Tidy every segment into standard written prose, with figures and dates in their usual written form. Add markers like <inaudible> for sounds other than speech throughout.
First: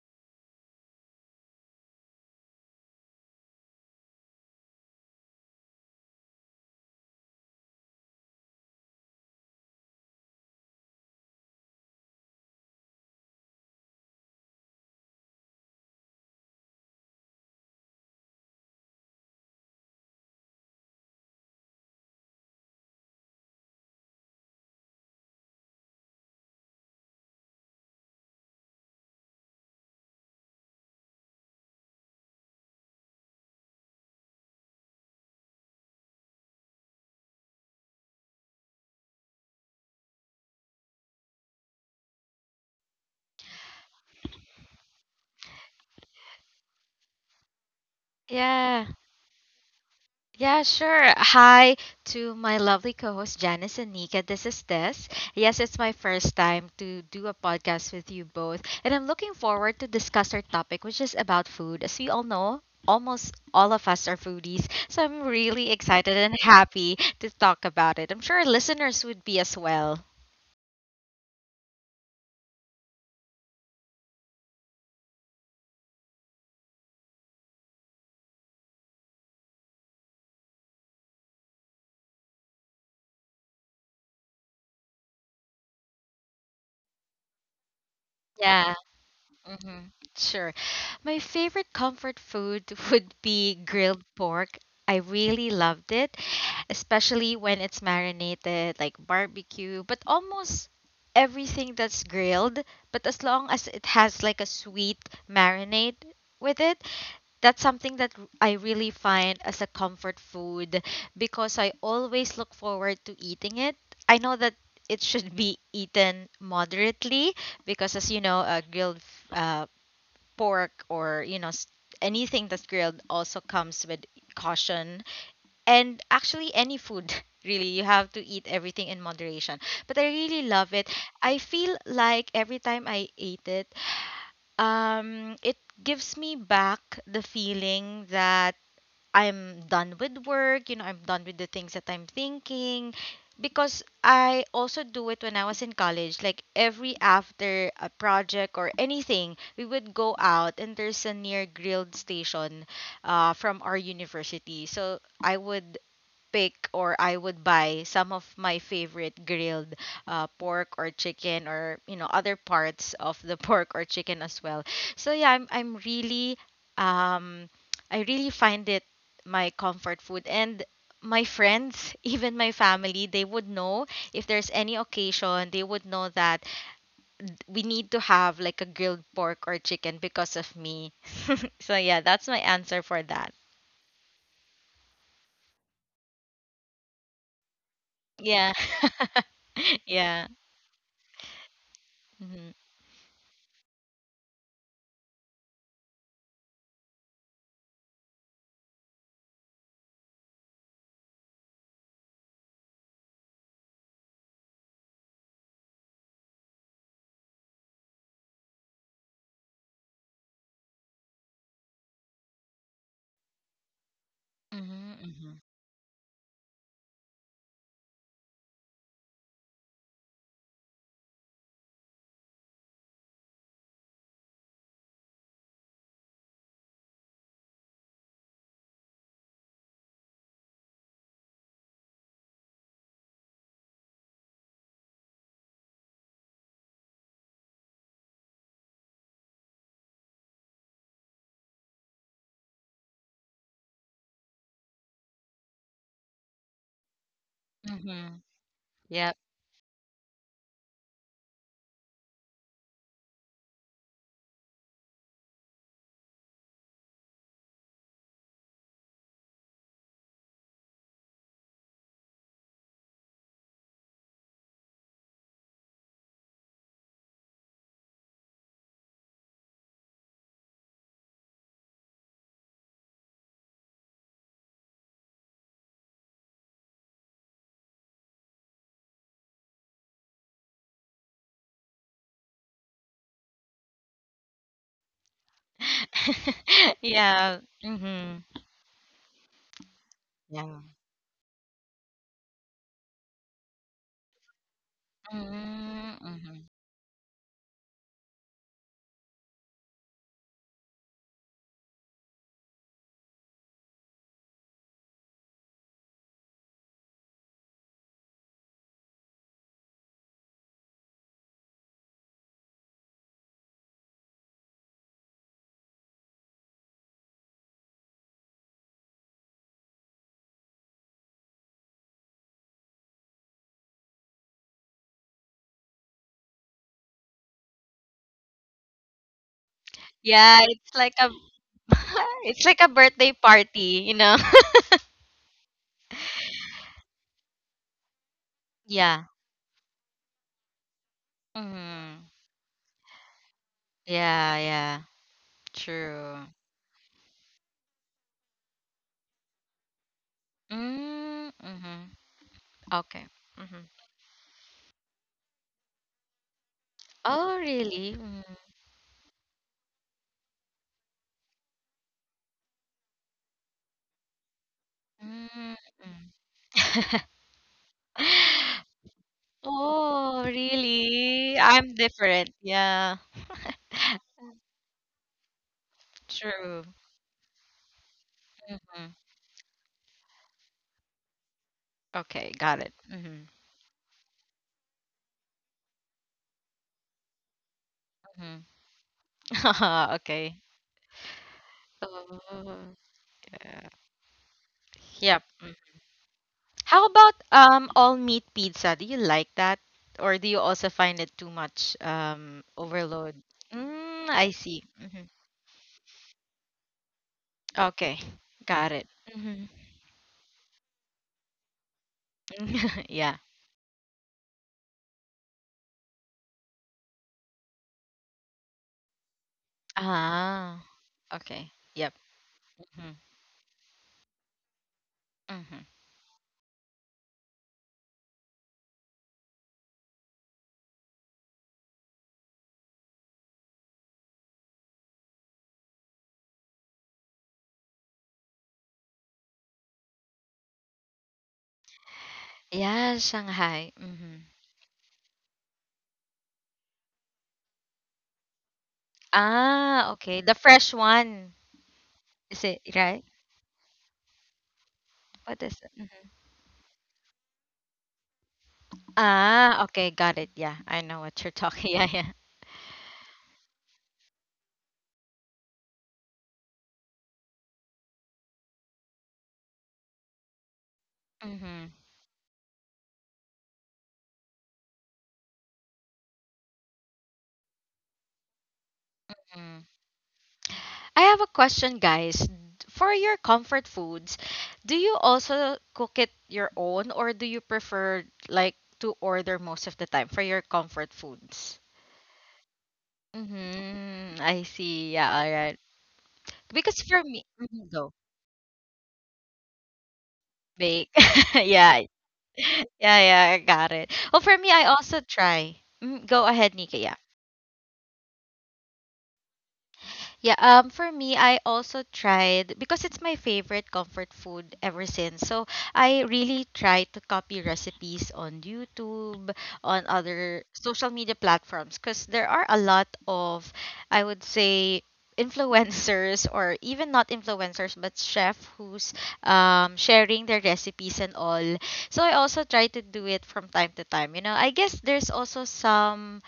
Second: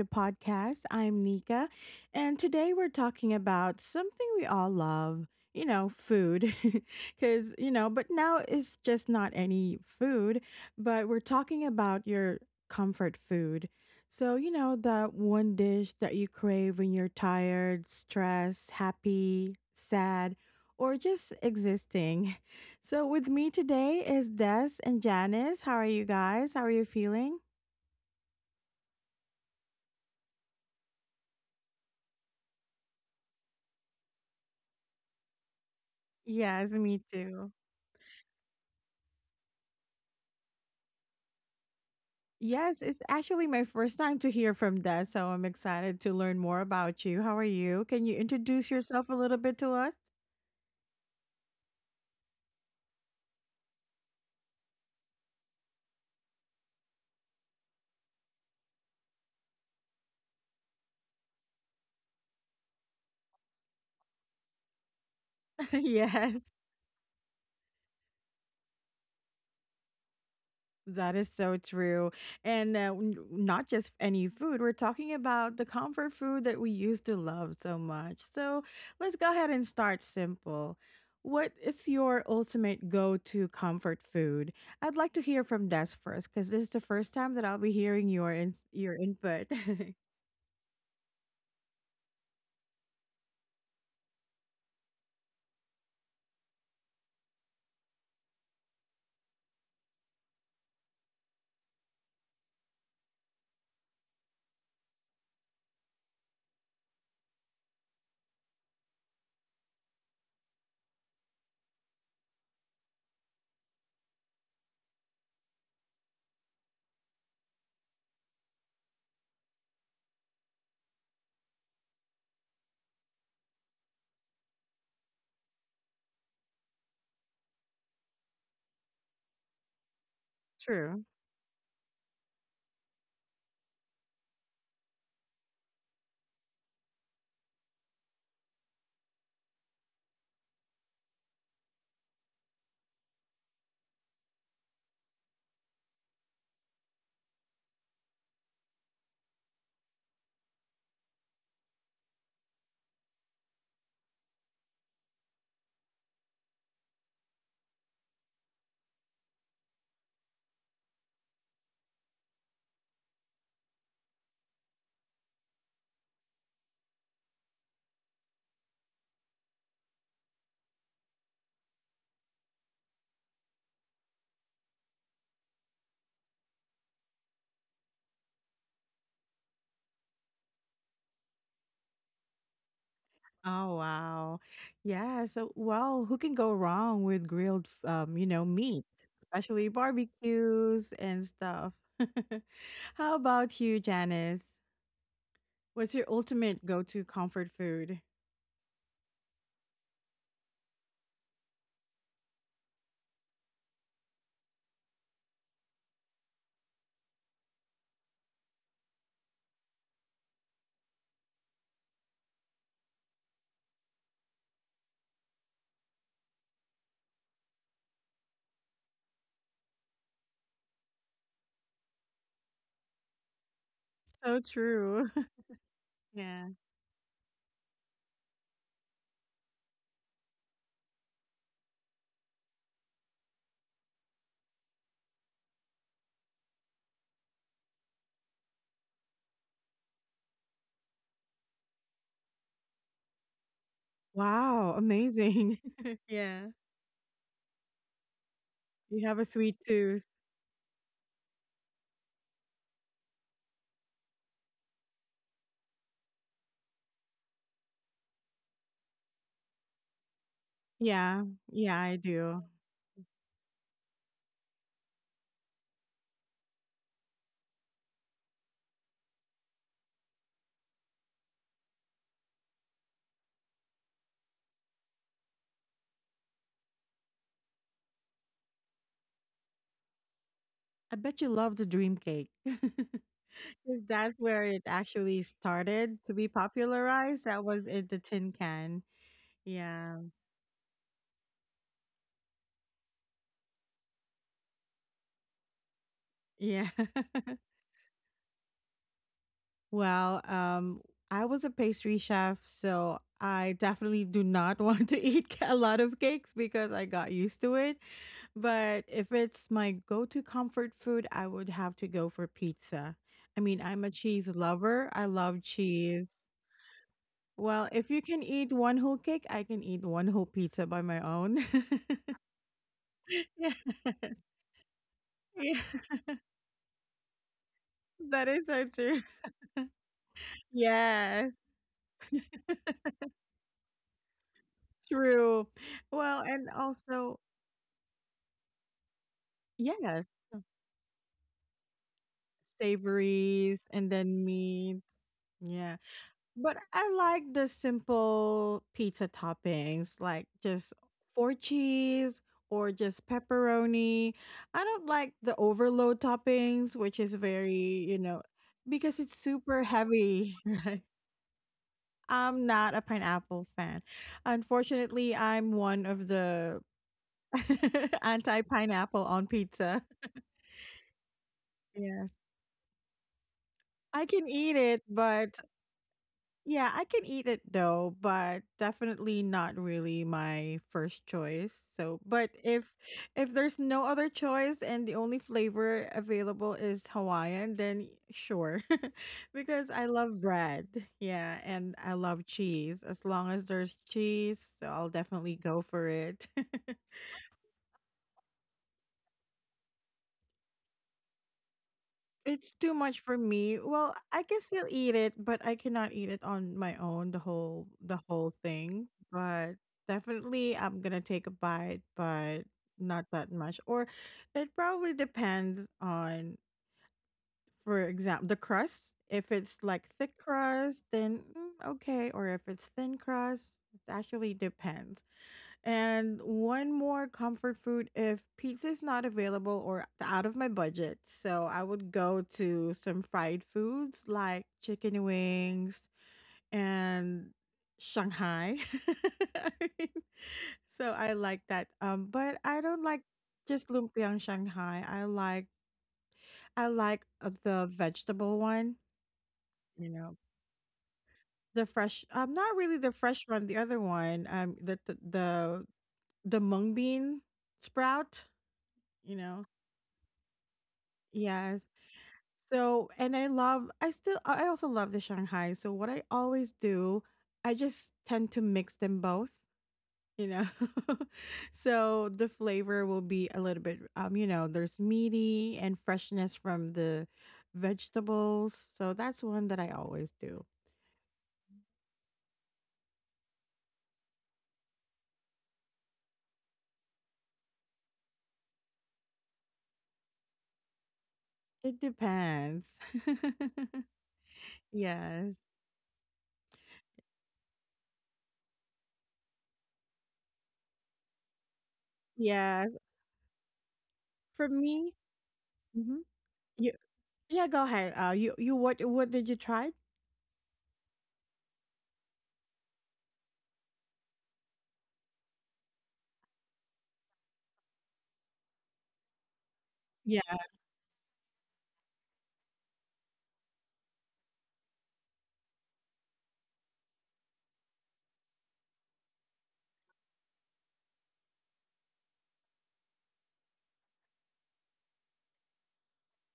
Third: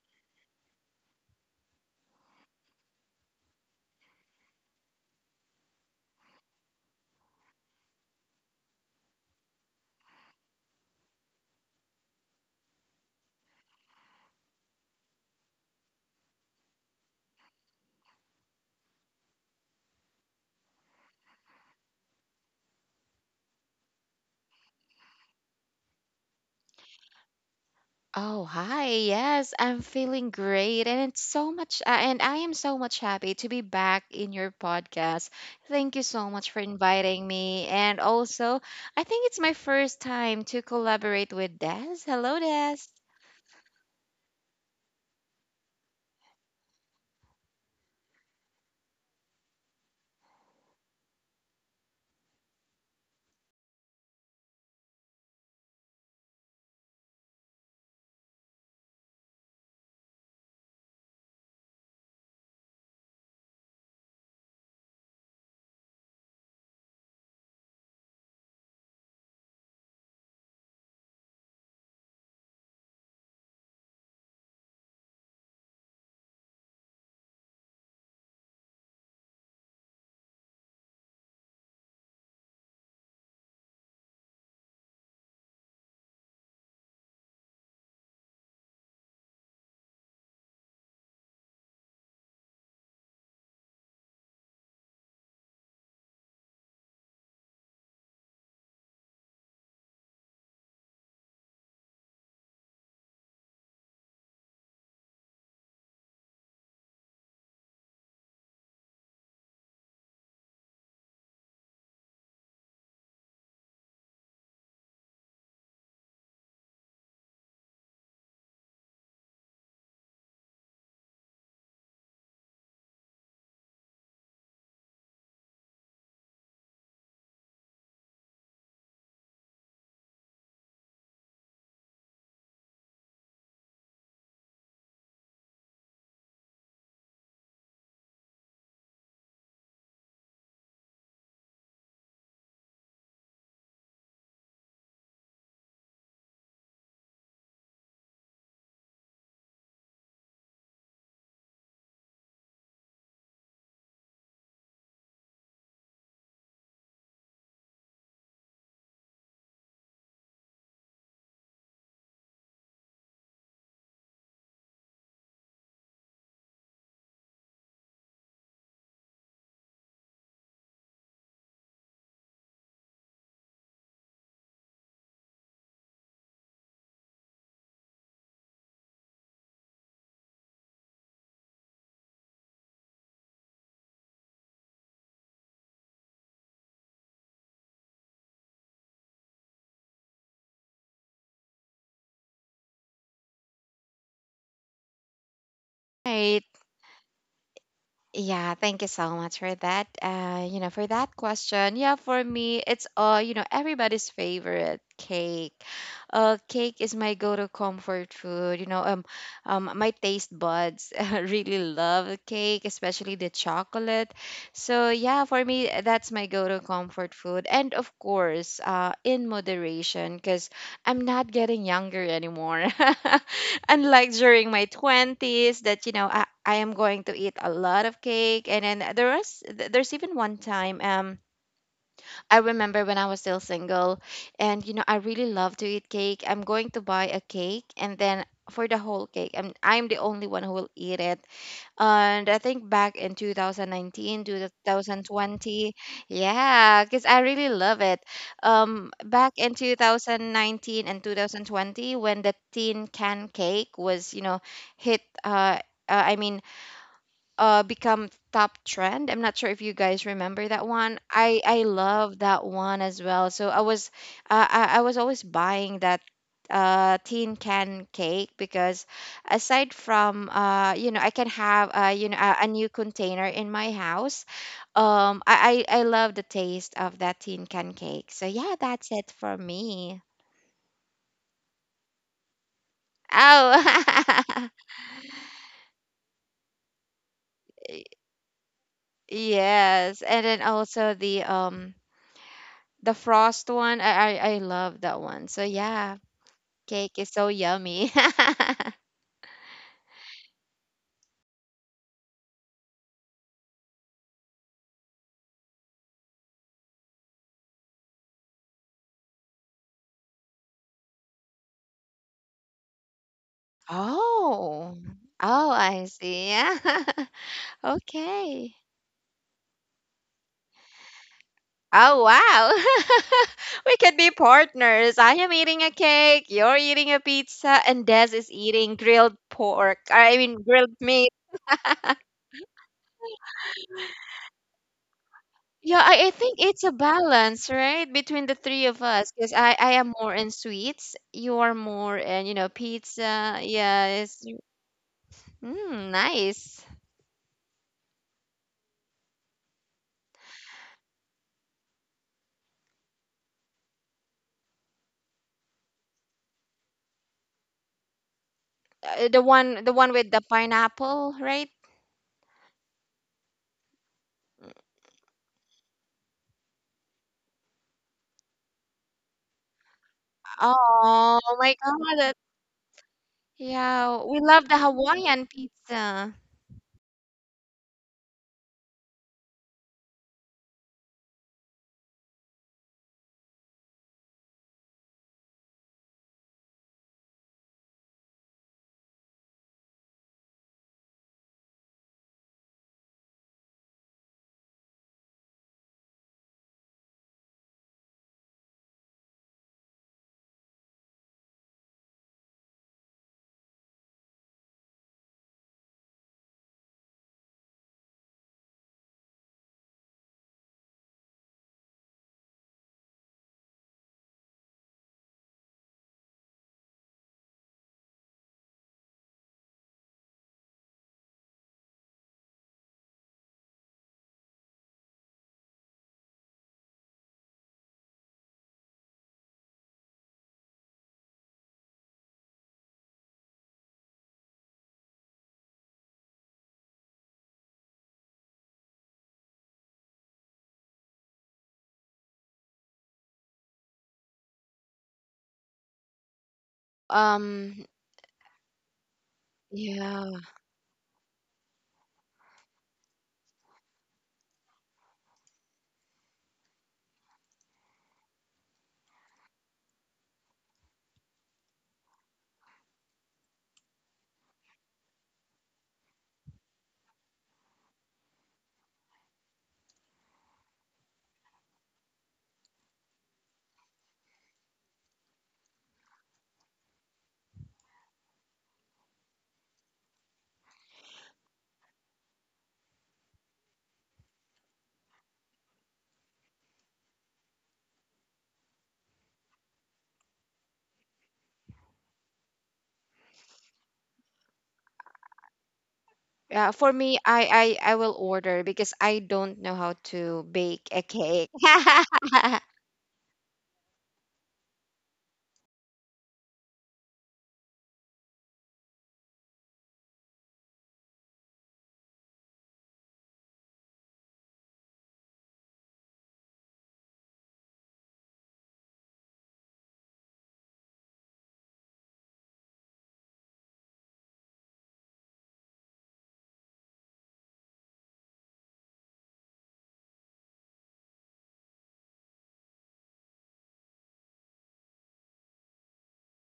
the podcast. I'm Nika, and today we're talking about something we all love, food. <laughs> But now it's just not any food, but we're talking about your comfort food. That one dish that you crave when you're tired, stressed, happy, sad, or just existing. <laughs> So, with me today is Des and Janice. How are you guys? How are you feeling? Oh, hi. Yes, I'm feeling great. And I am so much happy to be back in your podcast. Thank you so much for Yes, me inviting too. me. And also, I think it's my first time to collaborate with Des. Hello, Des. Yes, it's actually my first time to hear from that, so I'm excited to learn more about you. How are you? Can you introduce Yeah, yourself a little bit to us? yeah, sure. Hi to my lovely co host Janice and Nika. This is Tess. Yes, it's my first time to do a podcast with you both, and I'm looking forward to discuss our topic, which is about food. As we all know, almost all of us are foodies, so I'm really <laughs> excited and Yes, happy to talk about it. I'm sure listeners would be as well. that is so true. And not just any food, we're talking about the comfort food that we used to love so much. So let's go ahead and start simple. What is your ultimate go to comfort food? I'd like to hear from Des first because this is the first time that I'll be hearing Yeah. your input. <laughs> Mm-hmm. Sure. My favorite comfort food <laughs> would be grilled pork. I really loved it, especially when it's marinated, like barbecue, but almost everything that's grilled, but as long as it has like a sweet marinade with it, that's something that I really find as a comfort food because I always look forward to eating it. I know that it should be eaten moderately because, as you know, grilled pork or you know, anything that's grilled also comes with caution. And actually, any food <laughs> really, you have to eat everything in moderation. But I really love it. True. I feel like every time I eat it, it gives me back the feeling that I'm done with work. I'm done with the things that I'm thinking because I also do it when I was in college. Like every after a project or anything, we would go out and there's a near grilled station from our university. So I would pick or I would buy some of my favorite grilled pork or chicken or you know, other parts of the <laughs> pork or chicken as well. So yeah, I'm really um I really find it my comfort food and my friends, <laughs> even my family, they would know if there's any occasion, they would know that we need to have like a grilled pork or chicken because of me. <laughs> So yeah, that's my answer for that. Oh, wow. Yeah, so well, who can go wrong with grilled, Yeah. meat, especially <laughs> Yeah. barbecues and stuff. <laughs> Mhm. How about you, Janice? What's your Right. ultimate go-to comfort food? Yeah, thank you so much for that, for that question. Yeah, for me, it's you know, everybody's favorite cake. Cake is my go-to comfort food. My taste buds <laughs> really love cake, especially the chocolate. So Mhm, yeah, mhm, for me, that's my go-to comfort food, and, of course, in moderation, because I'm not getting younger anymore. <laughs> Unlike So during my true. twenties, that, you <laughs> know, I, Yeah. I am going to eat a lot of cake. And then there's even one time, I remember when I was still single, and, I really love to eat cake. I'm going to buy a cake, and then, for the whole cake, I'm the only one who will eat it. And I think back in 2019 Wow, amazing. 2020. <laughs> Yeah. Yeah, cuz I really love it. mhm. You have Yep. a Back sweet in tooth. 2019 and 2020, when the tin can cake was, you know, hit I mean become top trend. I'm not sure if you guys remember that one. Yeah. I Yeah, I love do. that one as well. So I was always buying that tin can cake, because, aside from, I can have, a new container in my house. I love the taste of that tin can cake. So yeah, that's it for me. I bet you love the dream cake. <laughs> 'Cause that's where Oh. <laughs> it actually started to be <laughs> popularized. Yeah. That was in the Mhm. tin can. Yeah. Yes, and then Yeah. also the, the frost one, I love that one. So Mm, yeah, mhm. Yeah. cake is so <laughs> yummy. <laughs> Well, I was a pastry chef, so I definitely do not <laughs> want to eat <laughs> a lot of cakes because I got used to it. But if it's my go to comfort food, I would have to go for pizza. I mean, I'm a cheese oh, lover, I love oh, I cheese. see. Yeah. <laughs> Well, if you can eat Okay. one whole cake, I can eat one whole pizza by my own. Oh, wow. <laughs> <laughs> Yeah. We could be partners. I am Yeah, eating a cake, you're eating a pizza, and <laughs> Des that is is so eating true. grilled pork. I Yeah, mean, it's grilled like a meat. Yes, <laughs> it's like a birthday party, you know? <laughs> <laughs> true. Yeah, I Well, think and it's a also, balance, right, between the three of Yeah. us. Because I am yes, more in sweets, you are more Mhm. in, pizza. savories and then Yes. Yeah, meat. yeah. Yeah. Mm, True. But nice. I like the simple pizza toppings, like just Mm, four mhm. cheese or Okay. just Mhm. pepperoni. I don't like the overload toppings, which is Oh, very, really? you know, because it's Uh, the super one the one with heavy, the <laughs> right? pineapple, right? I'm not a pineapple fan. Unfortunately, I'm Hmm. one of <sighs> the <laughs> anti-pineapple on pizza. Oh, Oh really? my I'm Yes. God. Different. Yeah. I Yeah, can we eat love the it, but Hawaiian pizza. True. yeah, I can eat it though, but Mhm. definitely not really my first choice. So, but Okay, got if it. Mhm. if there's no other choice and the only flavor available is Hawaiian, then sure. <laughs> Because I <laughs> love Okay. bread. Yeah, and I love Oh, cheese. As long as yeah. there's cheese, so I'll Yep. definitely Mm. go for it. <laughs> How about all meat pizza? Do you like that? Or do you also find it too much It's too much overload? for me. Well, Mm, I I can still see. eat it, but I cannot eat it on my own, the whole Okay. the whole Got thing. it. But definitely I'm gonna take a bite, but <laughs> not Yeah. that much. Or it probably depends on, for example, the crust. If it's like thick Ah. crust, then Okay. mm, Yep. okay. Or if it's hmm thin crust, it actually depends. hmm And one more comfort food if pizza's not available or out of my budget. So I would go to some fried foods like chicken wings and Shanghai. <laughs> I mean, so I like that. But I don't Yeah, like just Shanghai. lumpiang Shanghai. I like the Um, vegetable one. You Ah, know, okay. yeah. The fresh one. the fresh. Is Not it really the right? fresh one. The other one. What is it? Mhm. The mung bean sprout. You know, Ah, okay. Got it. Yeah. I know what you're yes. talking. <laughs> Yeah, yeah. So, and I also love the Shanghai. So, what I always do, I just tend to mix them both, you know. <laughs> hmm So, the flavor will be a little bit, you know, there's meaty and freshness from the vegetables. So, that's one that Mm. I always do. I have a question, guys. For your comfort foods, do you also cook it your own or do you prefer like to order most of the time for your comfort foods? It depends. Mm-hmm. I <laughs> see. Yeah, Yes. all right. Yeah, for Because me, for me, I I Mhm, I will go order because I don't know how to bake a bake. cake. <laughs> Yeah. <laughs> Yes. Yeah, yeah, I got it. Well, for For me, I me, also try. mhm. Mm, go ahead, You Nika. Yeah. yeah, go ahead. You you what did you try? Yeah, for me I also tried because it's my favorite comfort food ever since. So I really try to copy recipes on YouTube, on Yeah, of other social media platforms because there are a lot of I would say <laughs> influencers or even not influencers but chef who's sharing their recipes and all, so I also try to do it from time to time. You know, I guess there's also some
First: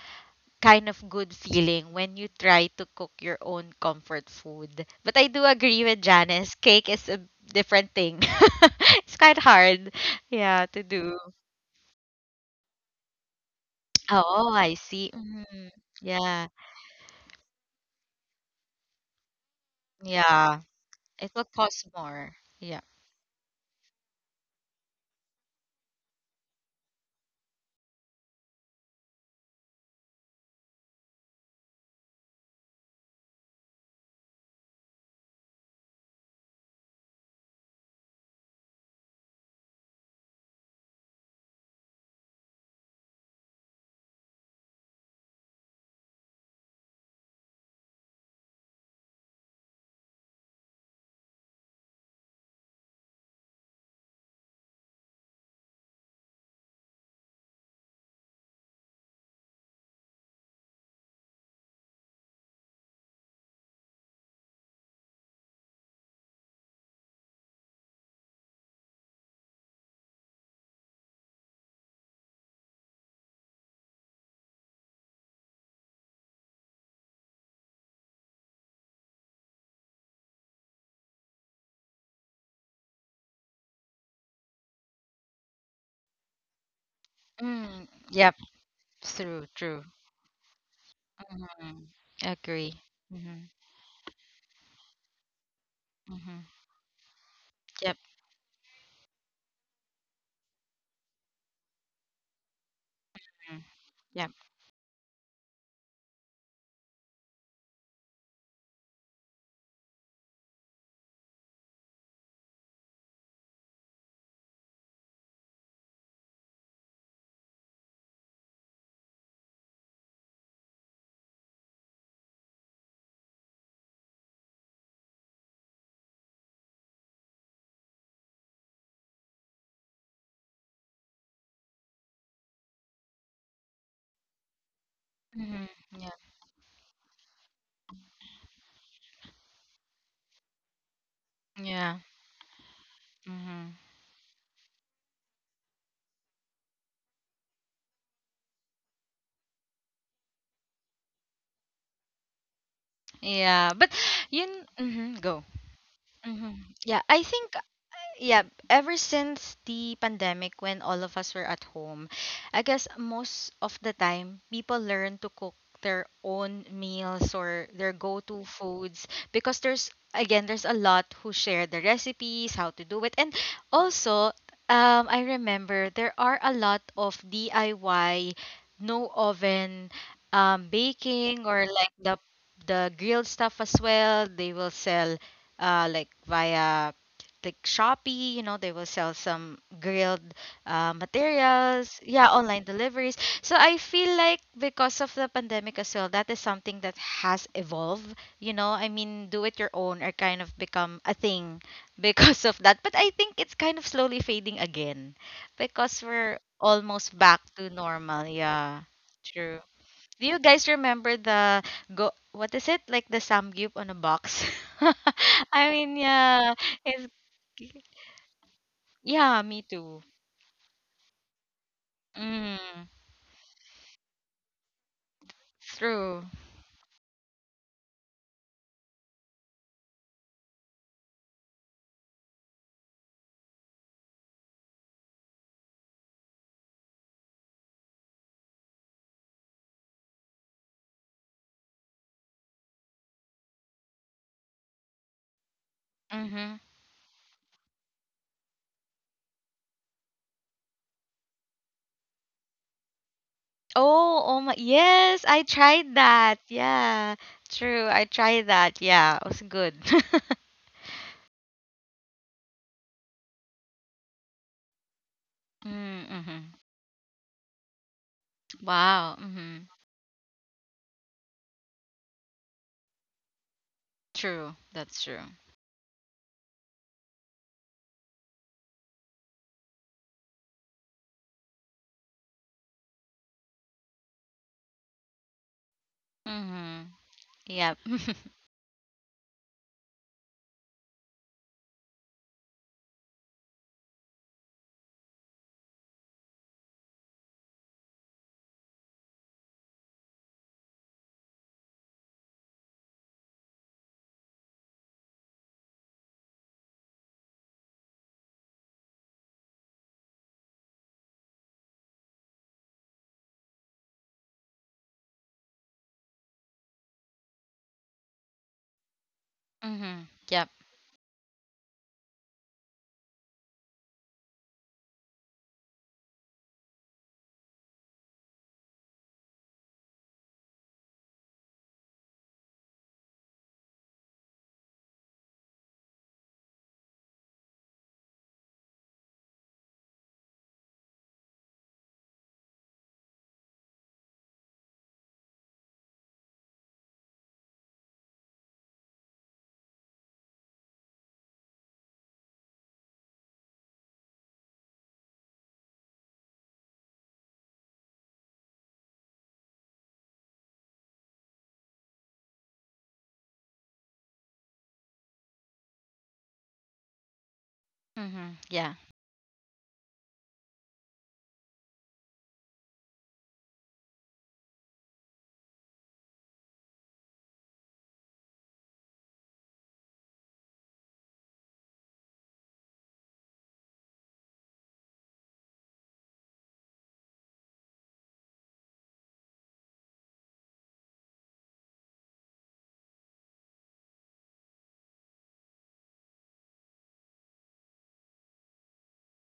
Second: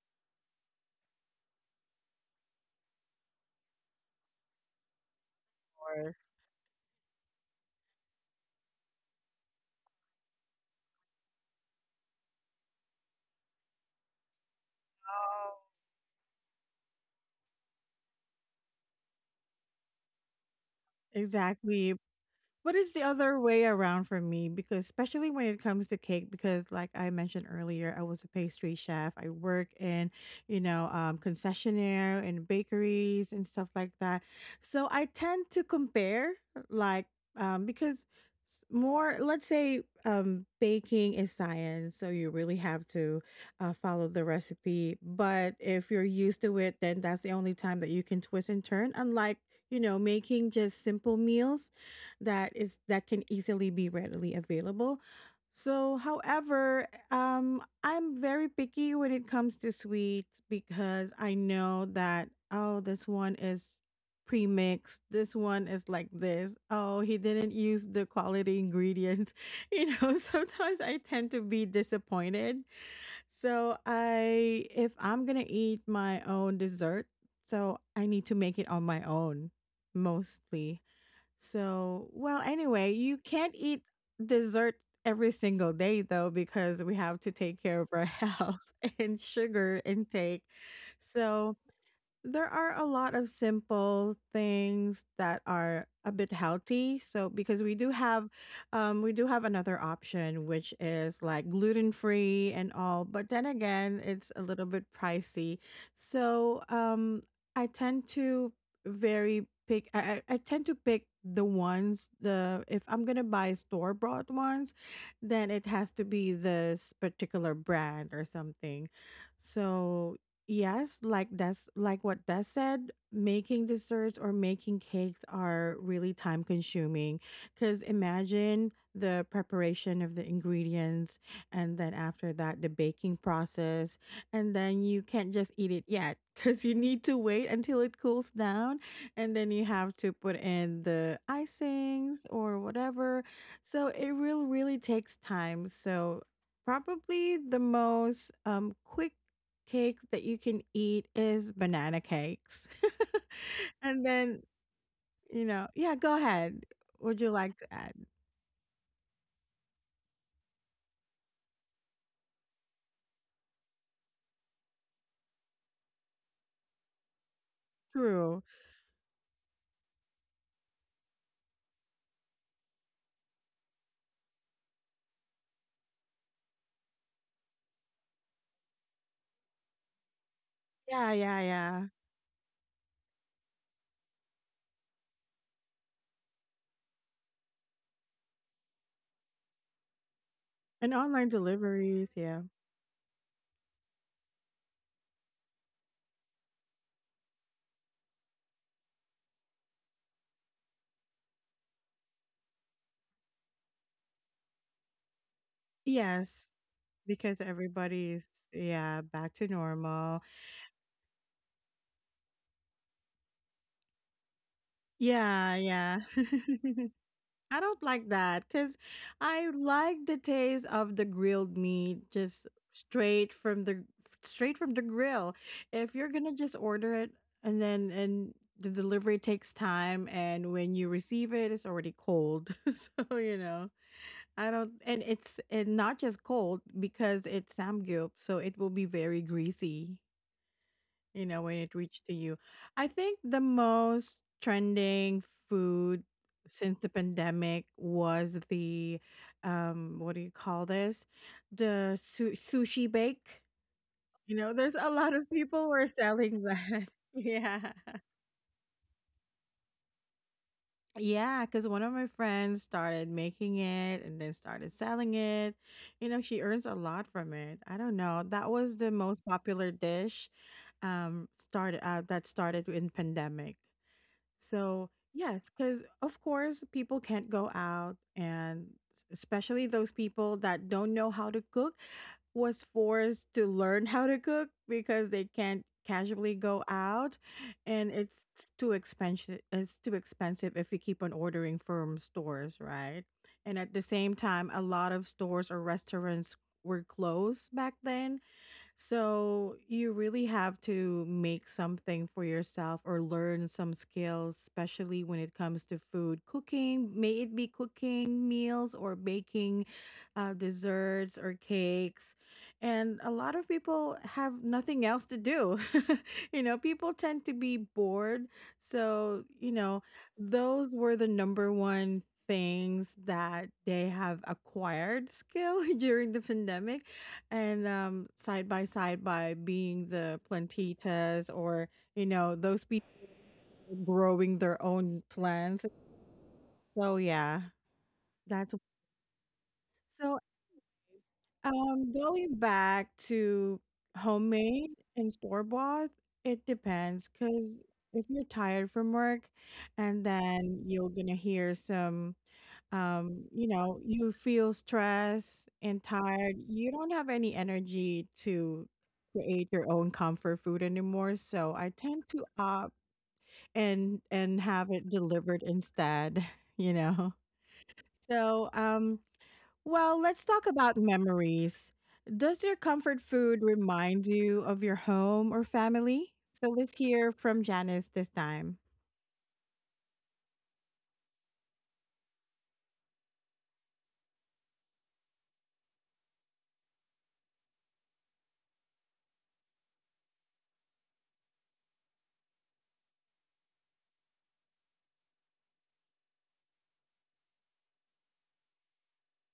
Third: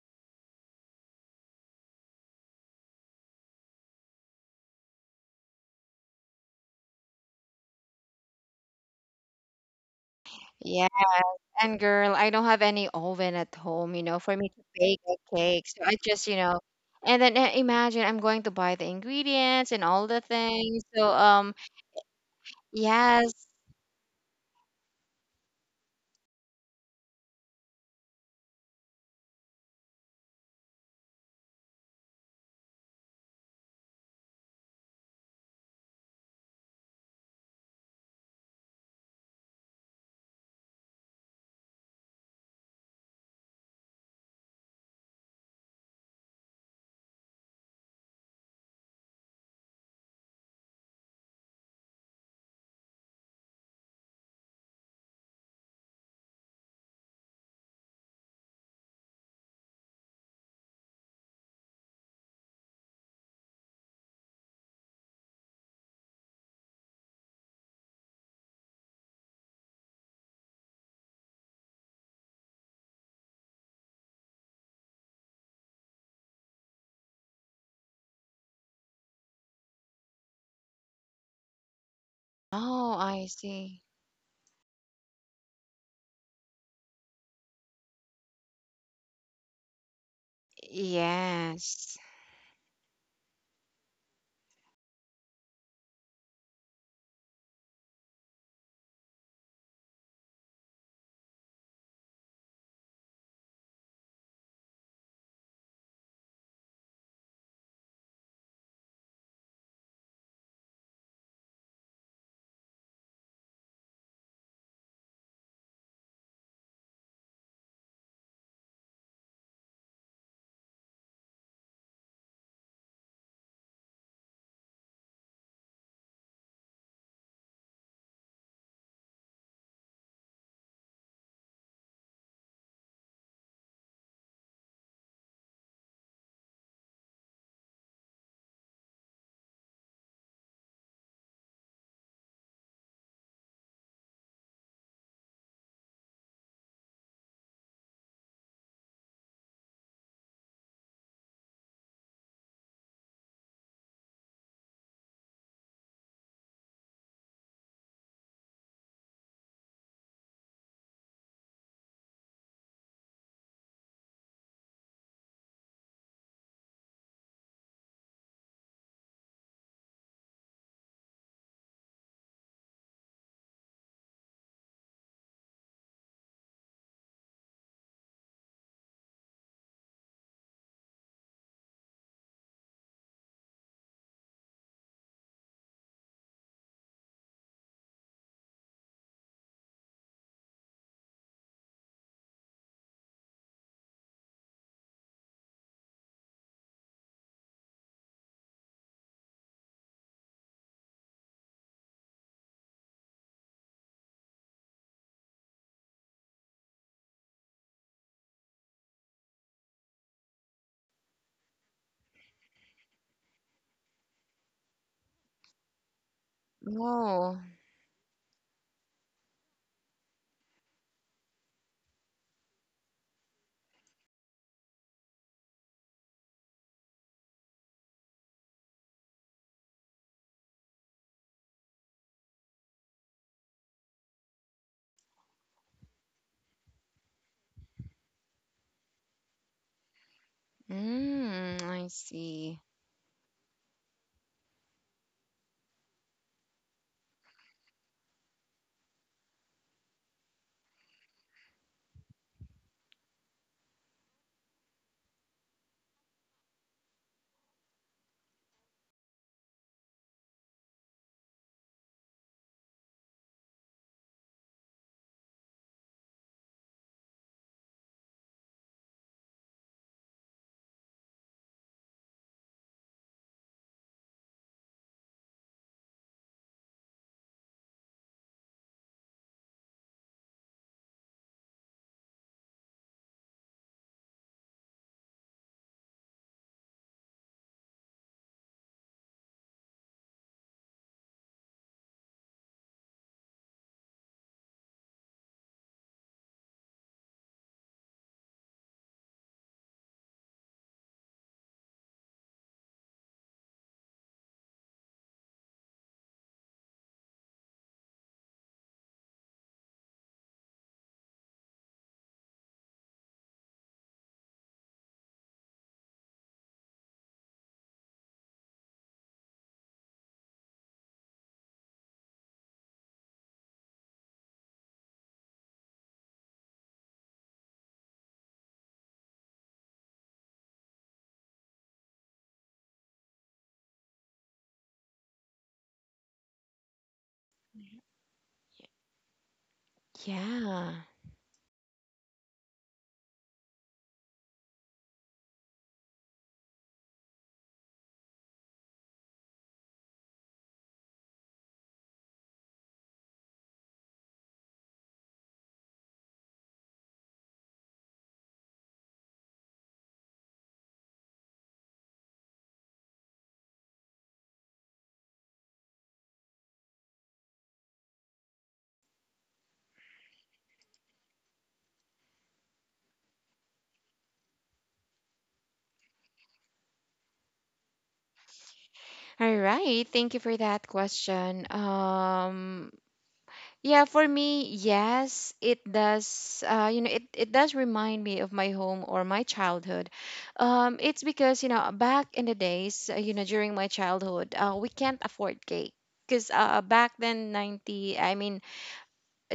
kind of good feeling when you try to cook your own comfort food. But I do agree with course. Janice, cake is a different thing. <laughs> It's quite hard, yeah, to Yeah, do. and girl, I don't have any oven at home, you know, for me Oh, to I bake see. a Oh, cake. So I just, you Yeah, know, and then, imagine I'm going to buy the ingredients and all the yeah. things. So, It will cost exactly. more. But Yeah. it's the other yes. way around for me, because especially when it comes to cake, because like I mentioned earlier, I was a pastry chef. I work in, you know, um, concessionaire and bakeries and stuff like that. So I tend to compare like because s- more let's say um, baking is science, so you really have to follow the recipe, but if you're used to it, then that's the only time that you can twist and turn, unlike, you know, making just simple meals that is that can easily be readily available. So, however, I'm very picky when it comes to sweets because I know that, oh, this one is pre-mixed. This one is like this. Oh, he didn't use the quality ingredients. <laughs> You know, <laughs> sometimes I tend to be disappointed. So, I if I'm gonna eat my own dessert, so I need to make it on my own mostly. So, well, anyway, Oh, you I can't eat see. dessert every single day though, because we have to take care Mm, of our <laughs> yep. health and True. sugar True. intake. So, hmm Yes. there are Agree. a lot of hmm simple things that are a bit hmm healthy. So because we do Yep. have um we do have another option which is like gluten free and all, but then mm, again, Yep. it's a little bit pricey. So um, I tend to very pick I, I tend to pick the ones the If I'm gonna buy store bought ones, then it has to be this particular brand or something. So yes, like that's like what Des said, making desserts or making cakes are really time consuming. Because imagine the preparation of the ingredients, and then after that, the baking process, and then you can't just hmm eat it Yep. yet because you need to wait until it cools down, and then you have to put in the Yeah. icings or whatever. hmm So it will really takes time. So probably the most quick cakes that you can eat is banana cakes. <laughs> Yeah. But And then, you. Go. you know. Yeah, go hmm ahead. Yeah. Would I you think like to add? yeah, ever since the pandemic when all of us were at home, I guess most of the time people learn to cook their own meals or their True. go-to foods because there's again there's a lot who share the recipes, how to do it. And also, I remember there are a lot of DIY no oven Yeah, yeah, baking or yeah. like the grilled stuff as well. They will sell like via like Shopee, you know, they will sell some grilled And online materials, deliveries, yeah, yeah. online deliveries. So I feel like because of the pandemic as well, that is something that has evolved. You know, I mean, do it your own or kind of become a thing <laughs> because of that. But I think it's kind of slowly fading again because we're Yes, almost back because to normal, everybody's yeah. yeah, back to True. normal. Do you guys remember the go what is it? Like the samgyup on a box? <laughs> Yeah, I mean, yeah. yeah, <laughs> it's Oh, I don't like that because yeah, I me like too. the taste of the grilled meat just Mm, straight from the grill. If you're true. gonna just order it and the delivery takes time, and when you receive it it's already cold. <laughs> So you know. I don't, and it's and not just cold because it's samgyup, so it will be very greasy, you know, when mm, it I reached to you. see. I think the most trending food Mm-hmm. since the pandemic was the what do you call this? The sushi bake. Oh, You oh know, my, there's a lot yes, of I people were tried that. selling that. <laughs> Yeah, Yeah. true. I tried that. Yeah, it was good. <laughs> Yeah, because one of my friends started making it and then started selling it. You know, she Mm-hmm. earns a lot from it. I don't know. That was the Wow. most Mm-hmm. popular dish started that started in pandemic. True. So, That's true. yes, because of course, people can't go out, and especially those people that don't know how to cook was forced to learn <laughs> how to cook because they can't casually go Mm-hmm. out, Yep. and it's <laughs> too expensive it's too expensive if you keep on ordering from stores, right? And at the same time, a lot of stores or restaurants were closed back then, so you really have to make something for yourself or learn some skills, especially when it comes to food cooking. May it be cooking meals or baking desserts or cakes. And a lot of people have nothing else to do. <laughs> You know, people tend to be bored. So, you know, Mm-hmm. Yep. those were the number one things that they have acquired skill <laughs> during the pandemic and side by side by being the plantitas, or you know, those people growing their own plants. So yeah, that's so. Yeah. Going back to homemade and store bought, it depends, because if you're tired from work, and then you're gonna hear some um, you know, you feel stressed and tired, you don't have any energy to create your own comfort food anymore, so I tend to opt and have it delivered instead. <laughs> You know. Mm-hmm. So Yeah. um, well, let's talk about memories. Does your comfort food remind you of your home or family? So let's hear from Janice this time. All right. Thank you for that question. Yeah, for me, yes, it does. You know, it does remind me of my home or my childhood. It's because, you know, back in the days, during my childhood, we can't afford cake. Because, back then,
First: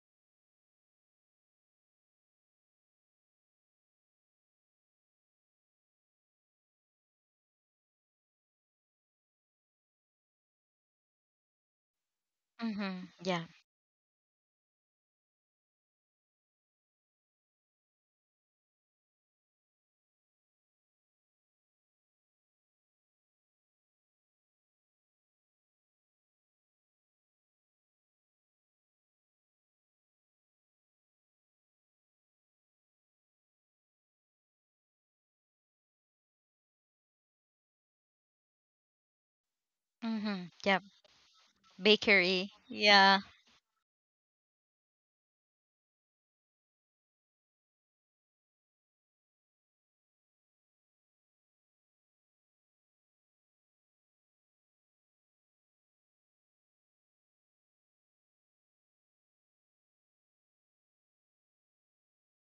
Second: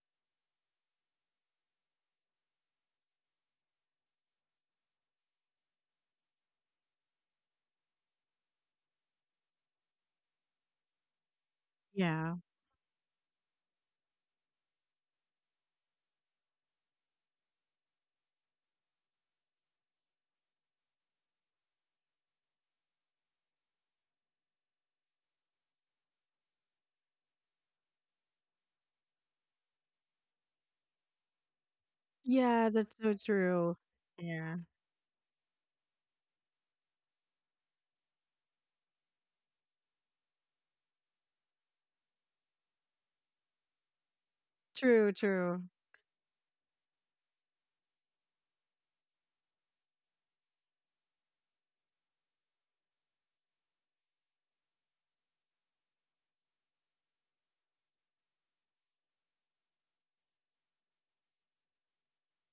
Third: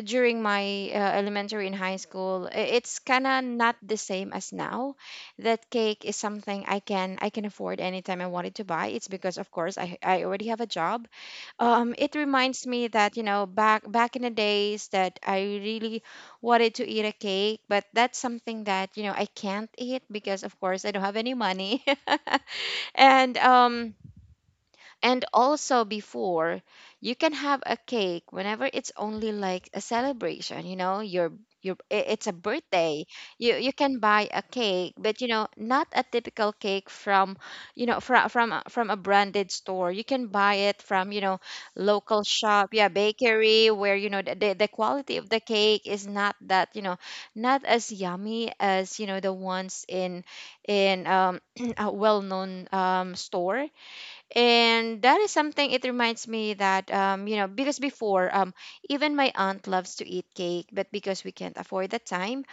during my, elementary and high school, it's kind of not the same as now, that cake is something I can afford anytime I wanted to buy. It's because, of course, I already have a job. It Yeah, reminds me Mm-hmm. that, you Yeah. know, back in the days, that I really wanted to eat a cake, but that's something that, I can't eat because, of course, I don't have any money. <laughs> and um and also, before, you can have a cake whenever it's only like a celebration, your it's a yeah, that's birthday. so You true. can buy a Yeah, cake, but, you know, not a typical cake from, from a branded store. You can Mm-hmm. buy it Yep. from, local Bakery. shop, yeah, Yeah. bakery where, the true, quality of the true. cake is not that, not as yummy as, the ones in, in <clears throat> a well-known, store. And that is something. It reminds me that, because before, even my aunt loves to eat cake, but because we can't afford the time,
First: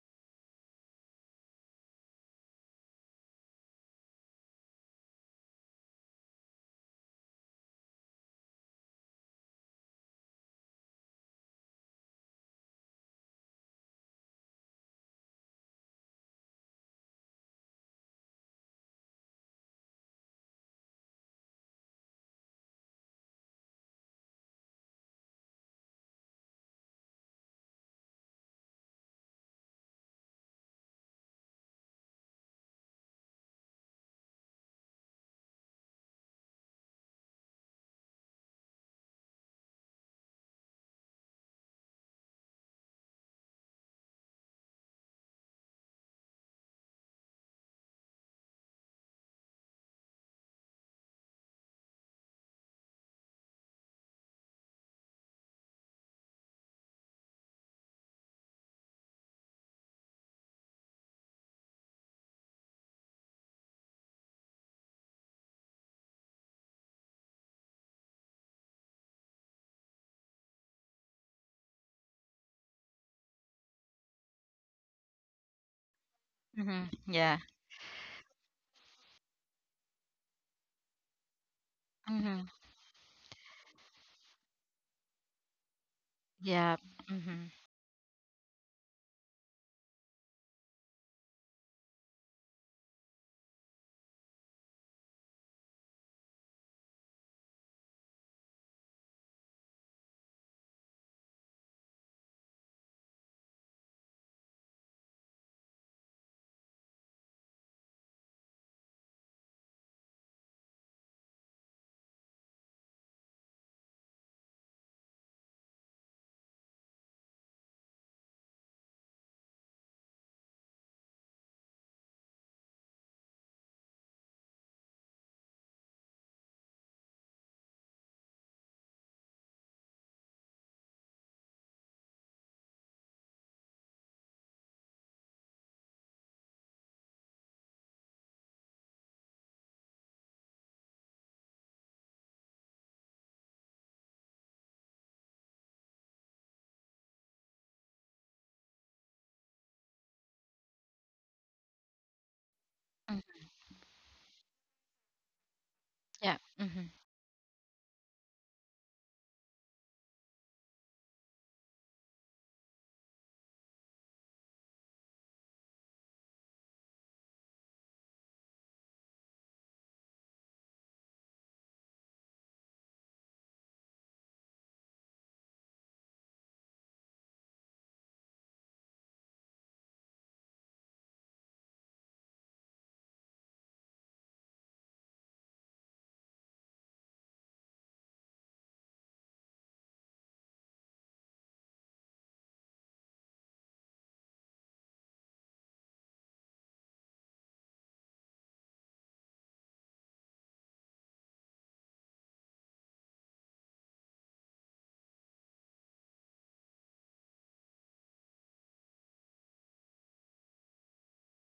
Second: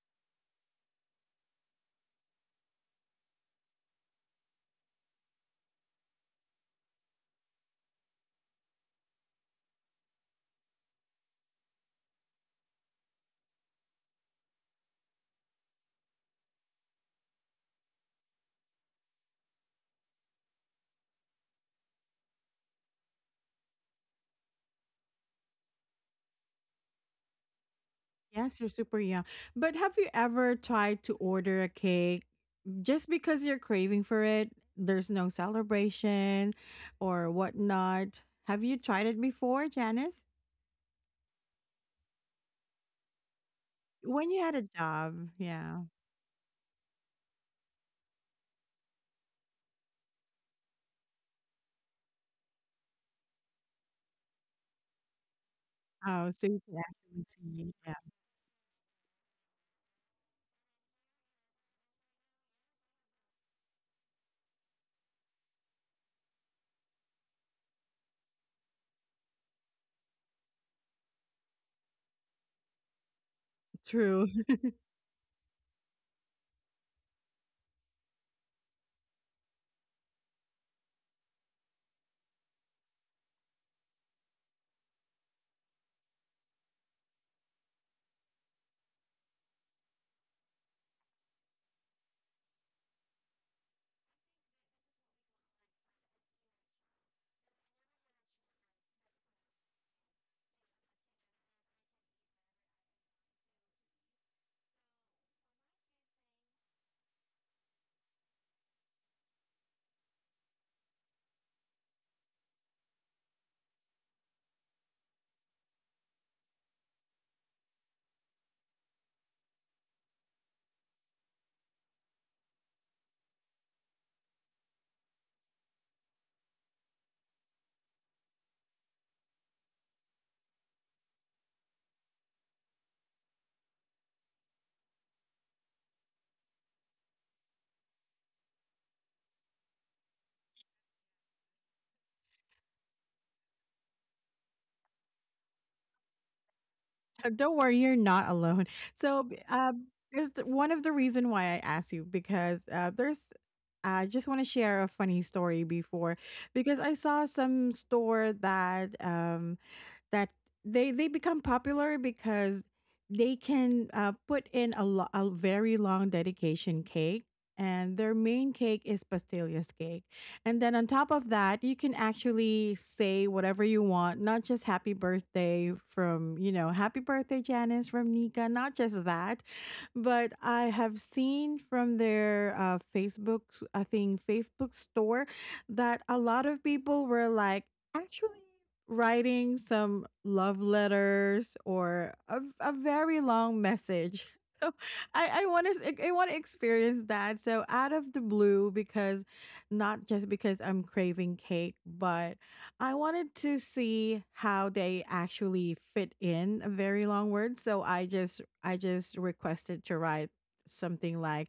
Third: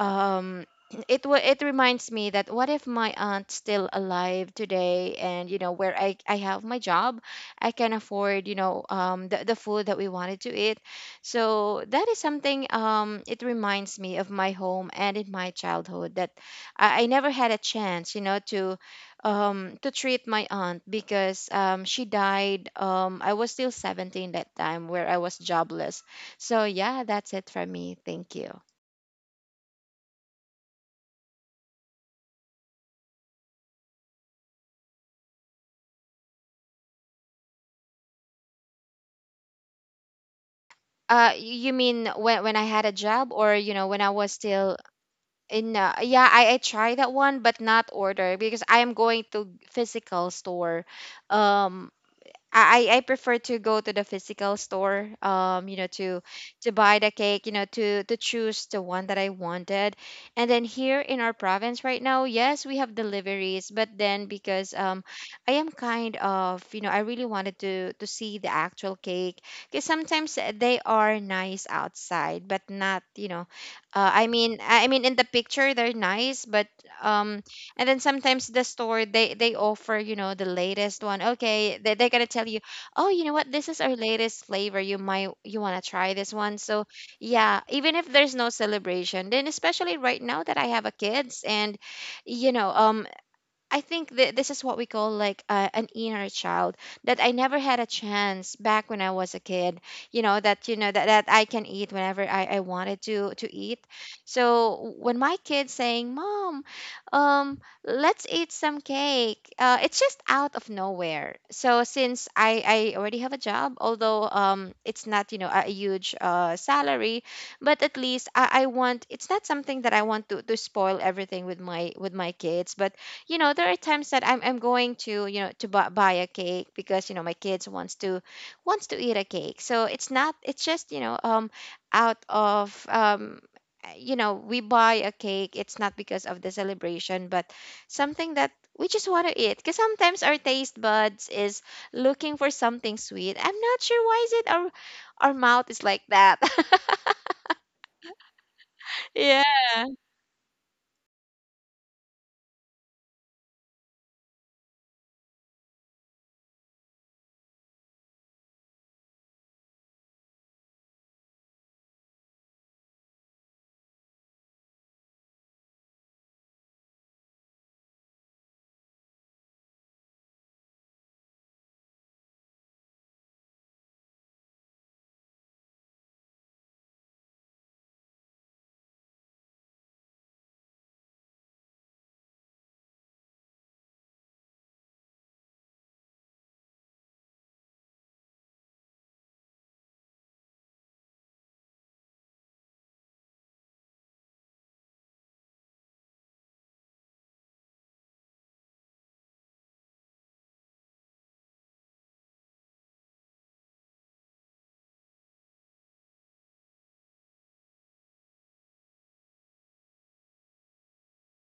um it reminds me that, what if my aunt's still alive today, and, you know, where I have my job, I can afford, you know, the food that we wanted to eat. So that is something. It reminds me of my home and in my childhood, that I never had a chance, you know, to treat my aunt, because, she died. I was still 17 that time, where I was jobless. So yeah, that's it for me. Thank you. Yes, you're super young. But have you ever tried to order a cake just because you're craving for it? There's no celebration or whatnot. Have you tried it before, Janice? You mean when I had a job, or, when I When was you had a still job, in? yeah. Yeah, I tried that one, but not order, because I am going to physical store. um, I prefer to go to the physical store, to Oh, so you to can buy the actually cake, you know, see. Yeah, to to choose the one that I wanted. And then, here in our province right now, yes, we have deliveries, but then, because, I am kind of, I really wanted to see the actual cake, because sometimes, they are nice outside, but not, you know, uh, I true. mean, I I mean in the picture they're nice, but, Mm-hmm. Yeah. um and then, sometimes, the store, they offer, you know, the latest one. Okay, they're gonna Mm-hmm. tell you, "Oh, you know what, this is our latest flavor, you want to try this one." Yep. So, Mm-hmm. yeah, even if there's no celebration, then, especially right now, that I have a kids, and, you know um I think, this is what we call like, an inner child, that I never had a chance back when I was a kid. You know that I can eat whenever I wanted to eat. So when my kid's saying, "Mom, let's eat some cake," it's just out of nowhere. So, since I already have a job, although, it's not, you know, a huge, salary. But at least, I want it's not something that I want to spoil everything with, my kids. But, you know, there are times that I'm going to, you know, to buy, buy a cake, because, you know, my kids wants to, eat a cake. So it's not, it's just, out of, you know, we buy a cake. It's not because of the celebration, but something that we just want to eat, because sometimes our taste buds is looking for something sweet. I'm not sure why is it our mouth is like that. <laughs> <laughs> Don't worry, you're not alone. So, Yeah. One of the reason why I asked you because there's. Mm-hmm. I just want to share a funny story before Yep. because Mm-hmm. I saw some store that that they become popular because they can put in a very long dedication cake, and their main cake is pastillas cake. And then on top of that, you can actually say whatever you want, not just happy birthday from, happy birthday Janice from Nika, not just that. But I have seen from their Facebook, I think Facebook store, that a lot of people were like, actually, writing some love letters or a very long message. <laughs> So I want to experience that. So out of the blue, because not just because I'm craving cake, but I wanted to see how they actually fit in a very long word. So I just requested to write something like,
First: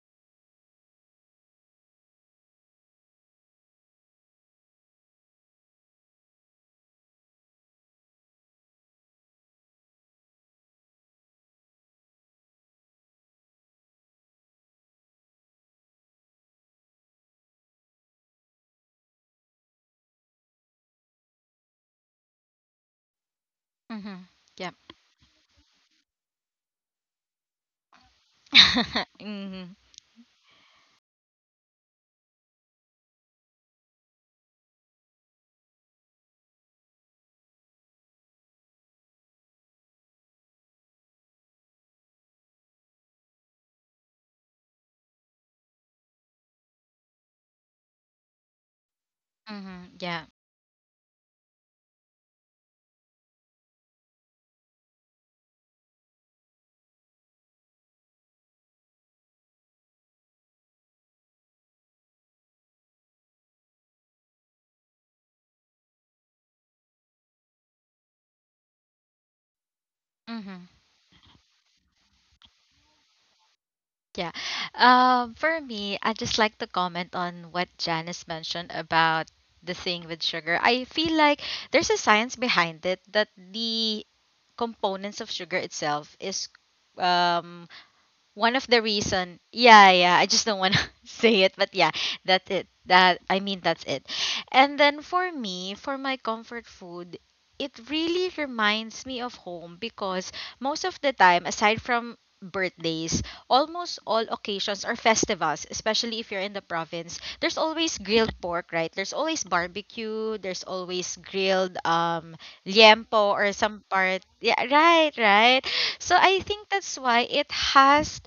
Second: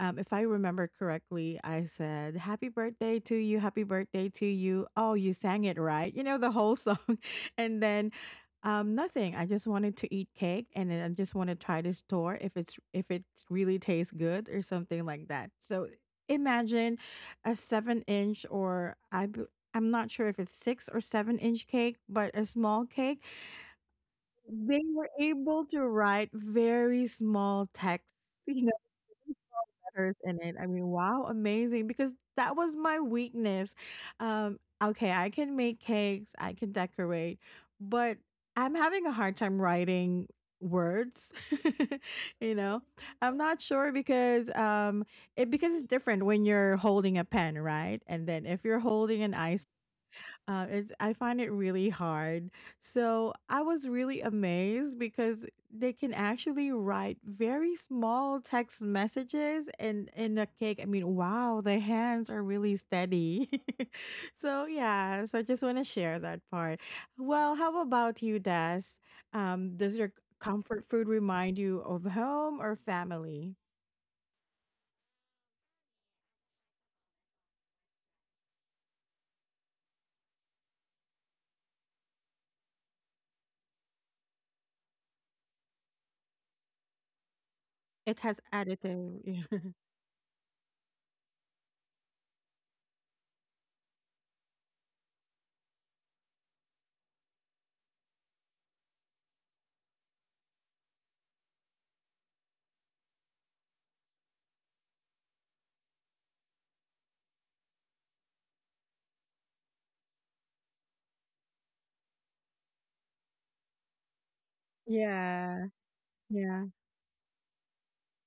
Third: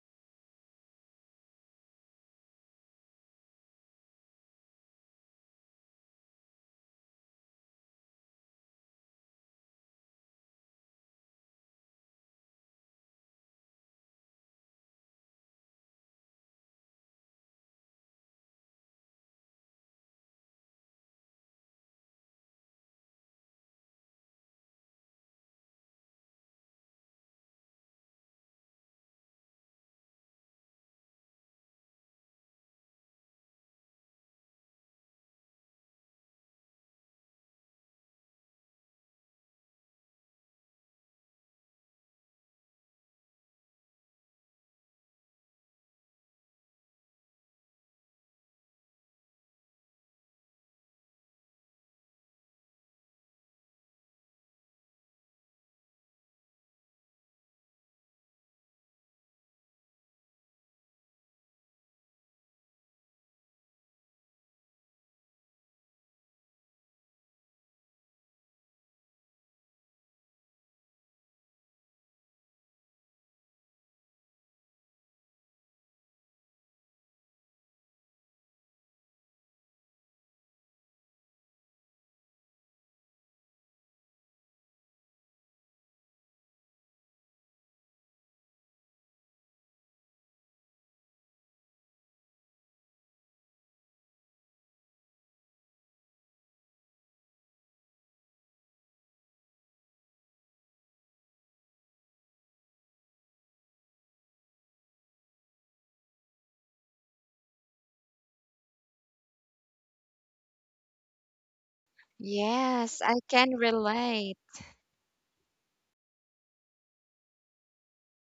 if I remember correctly, I said, "Happy birthday to you, happy birthday to you." Oh, you sang it right. You know, the whole song. <laughs> And then, nothing. I just wanted to eat cake and then I just want to try this store if it's if it really tastes good or something like that. So imagine a seven inch, or I'm not sure if it's six or seven-inch cake, but a small cake. Mm-hmm. Yep. They were able to write very small text, <laughs> you know, <laughs> Mm-hmm. letters in it. I mean, wow, amazing, because that was my weakness. Okay, I can make cakes, I can decorate, but I'm having a hard time writing words. <laughs> You know, I'm not sure because, it, because it's different when you're holding a pen, right? And then if you're holding an ice, Mhm. Yeah. It's, I find it really hard. So I was really amazed because they can actually write very small text messages and in a cake. I mean, wow, the hands are really steady. <laughs> So yeah, so I just want to share that part. Well, how about you, Des? Does your Mhm. comfort food remind you of home or family? Yeah. For me, I just like to comment on what Janice mentioned about the thing with sugar. I feel like there's a science behind it that the components of sugar itself is um It has one of the reason. additive. <laughs> Yeah, yeah, I just don't want to <laughs> say it, but yeah, that's it. That i mean that's it. And then for me, for my comfort food, it really reminds me of home because most of the time aside from birthdays, almost all occasions or festivals, especially if you're in the province, there's always grilled pork, right? There's always barbecue, there's always grilled Yes, I liempo or can some part, relate. yeah, right, right. Yeah, So I yeah, yeah. think that's why it has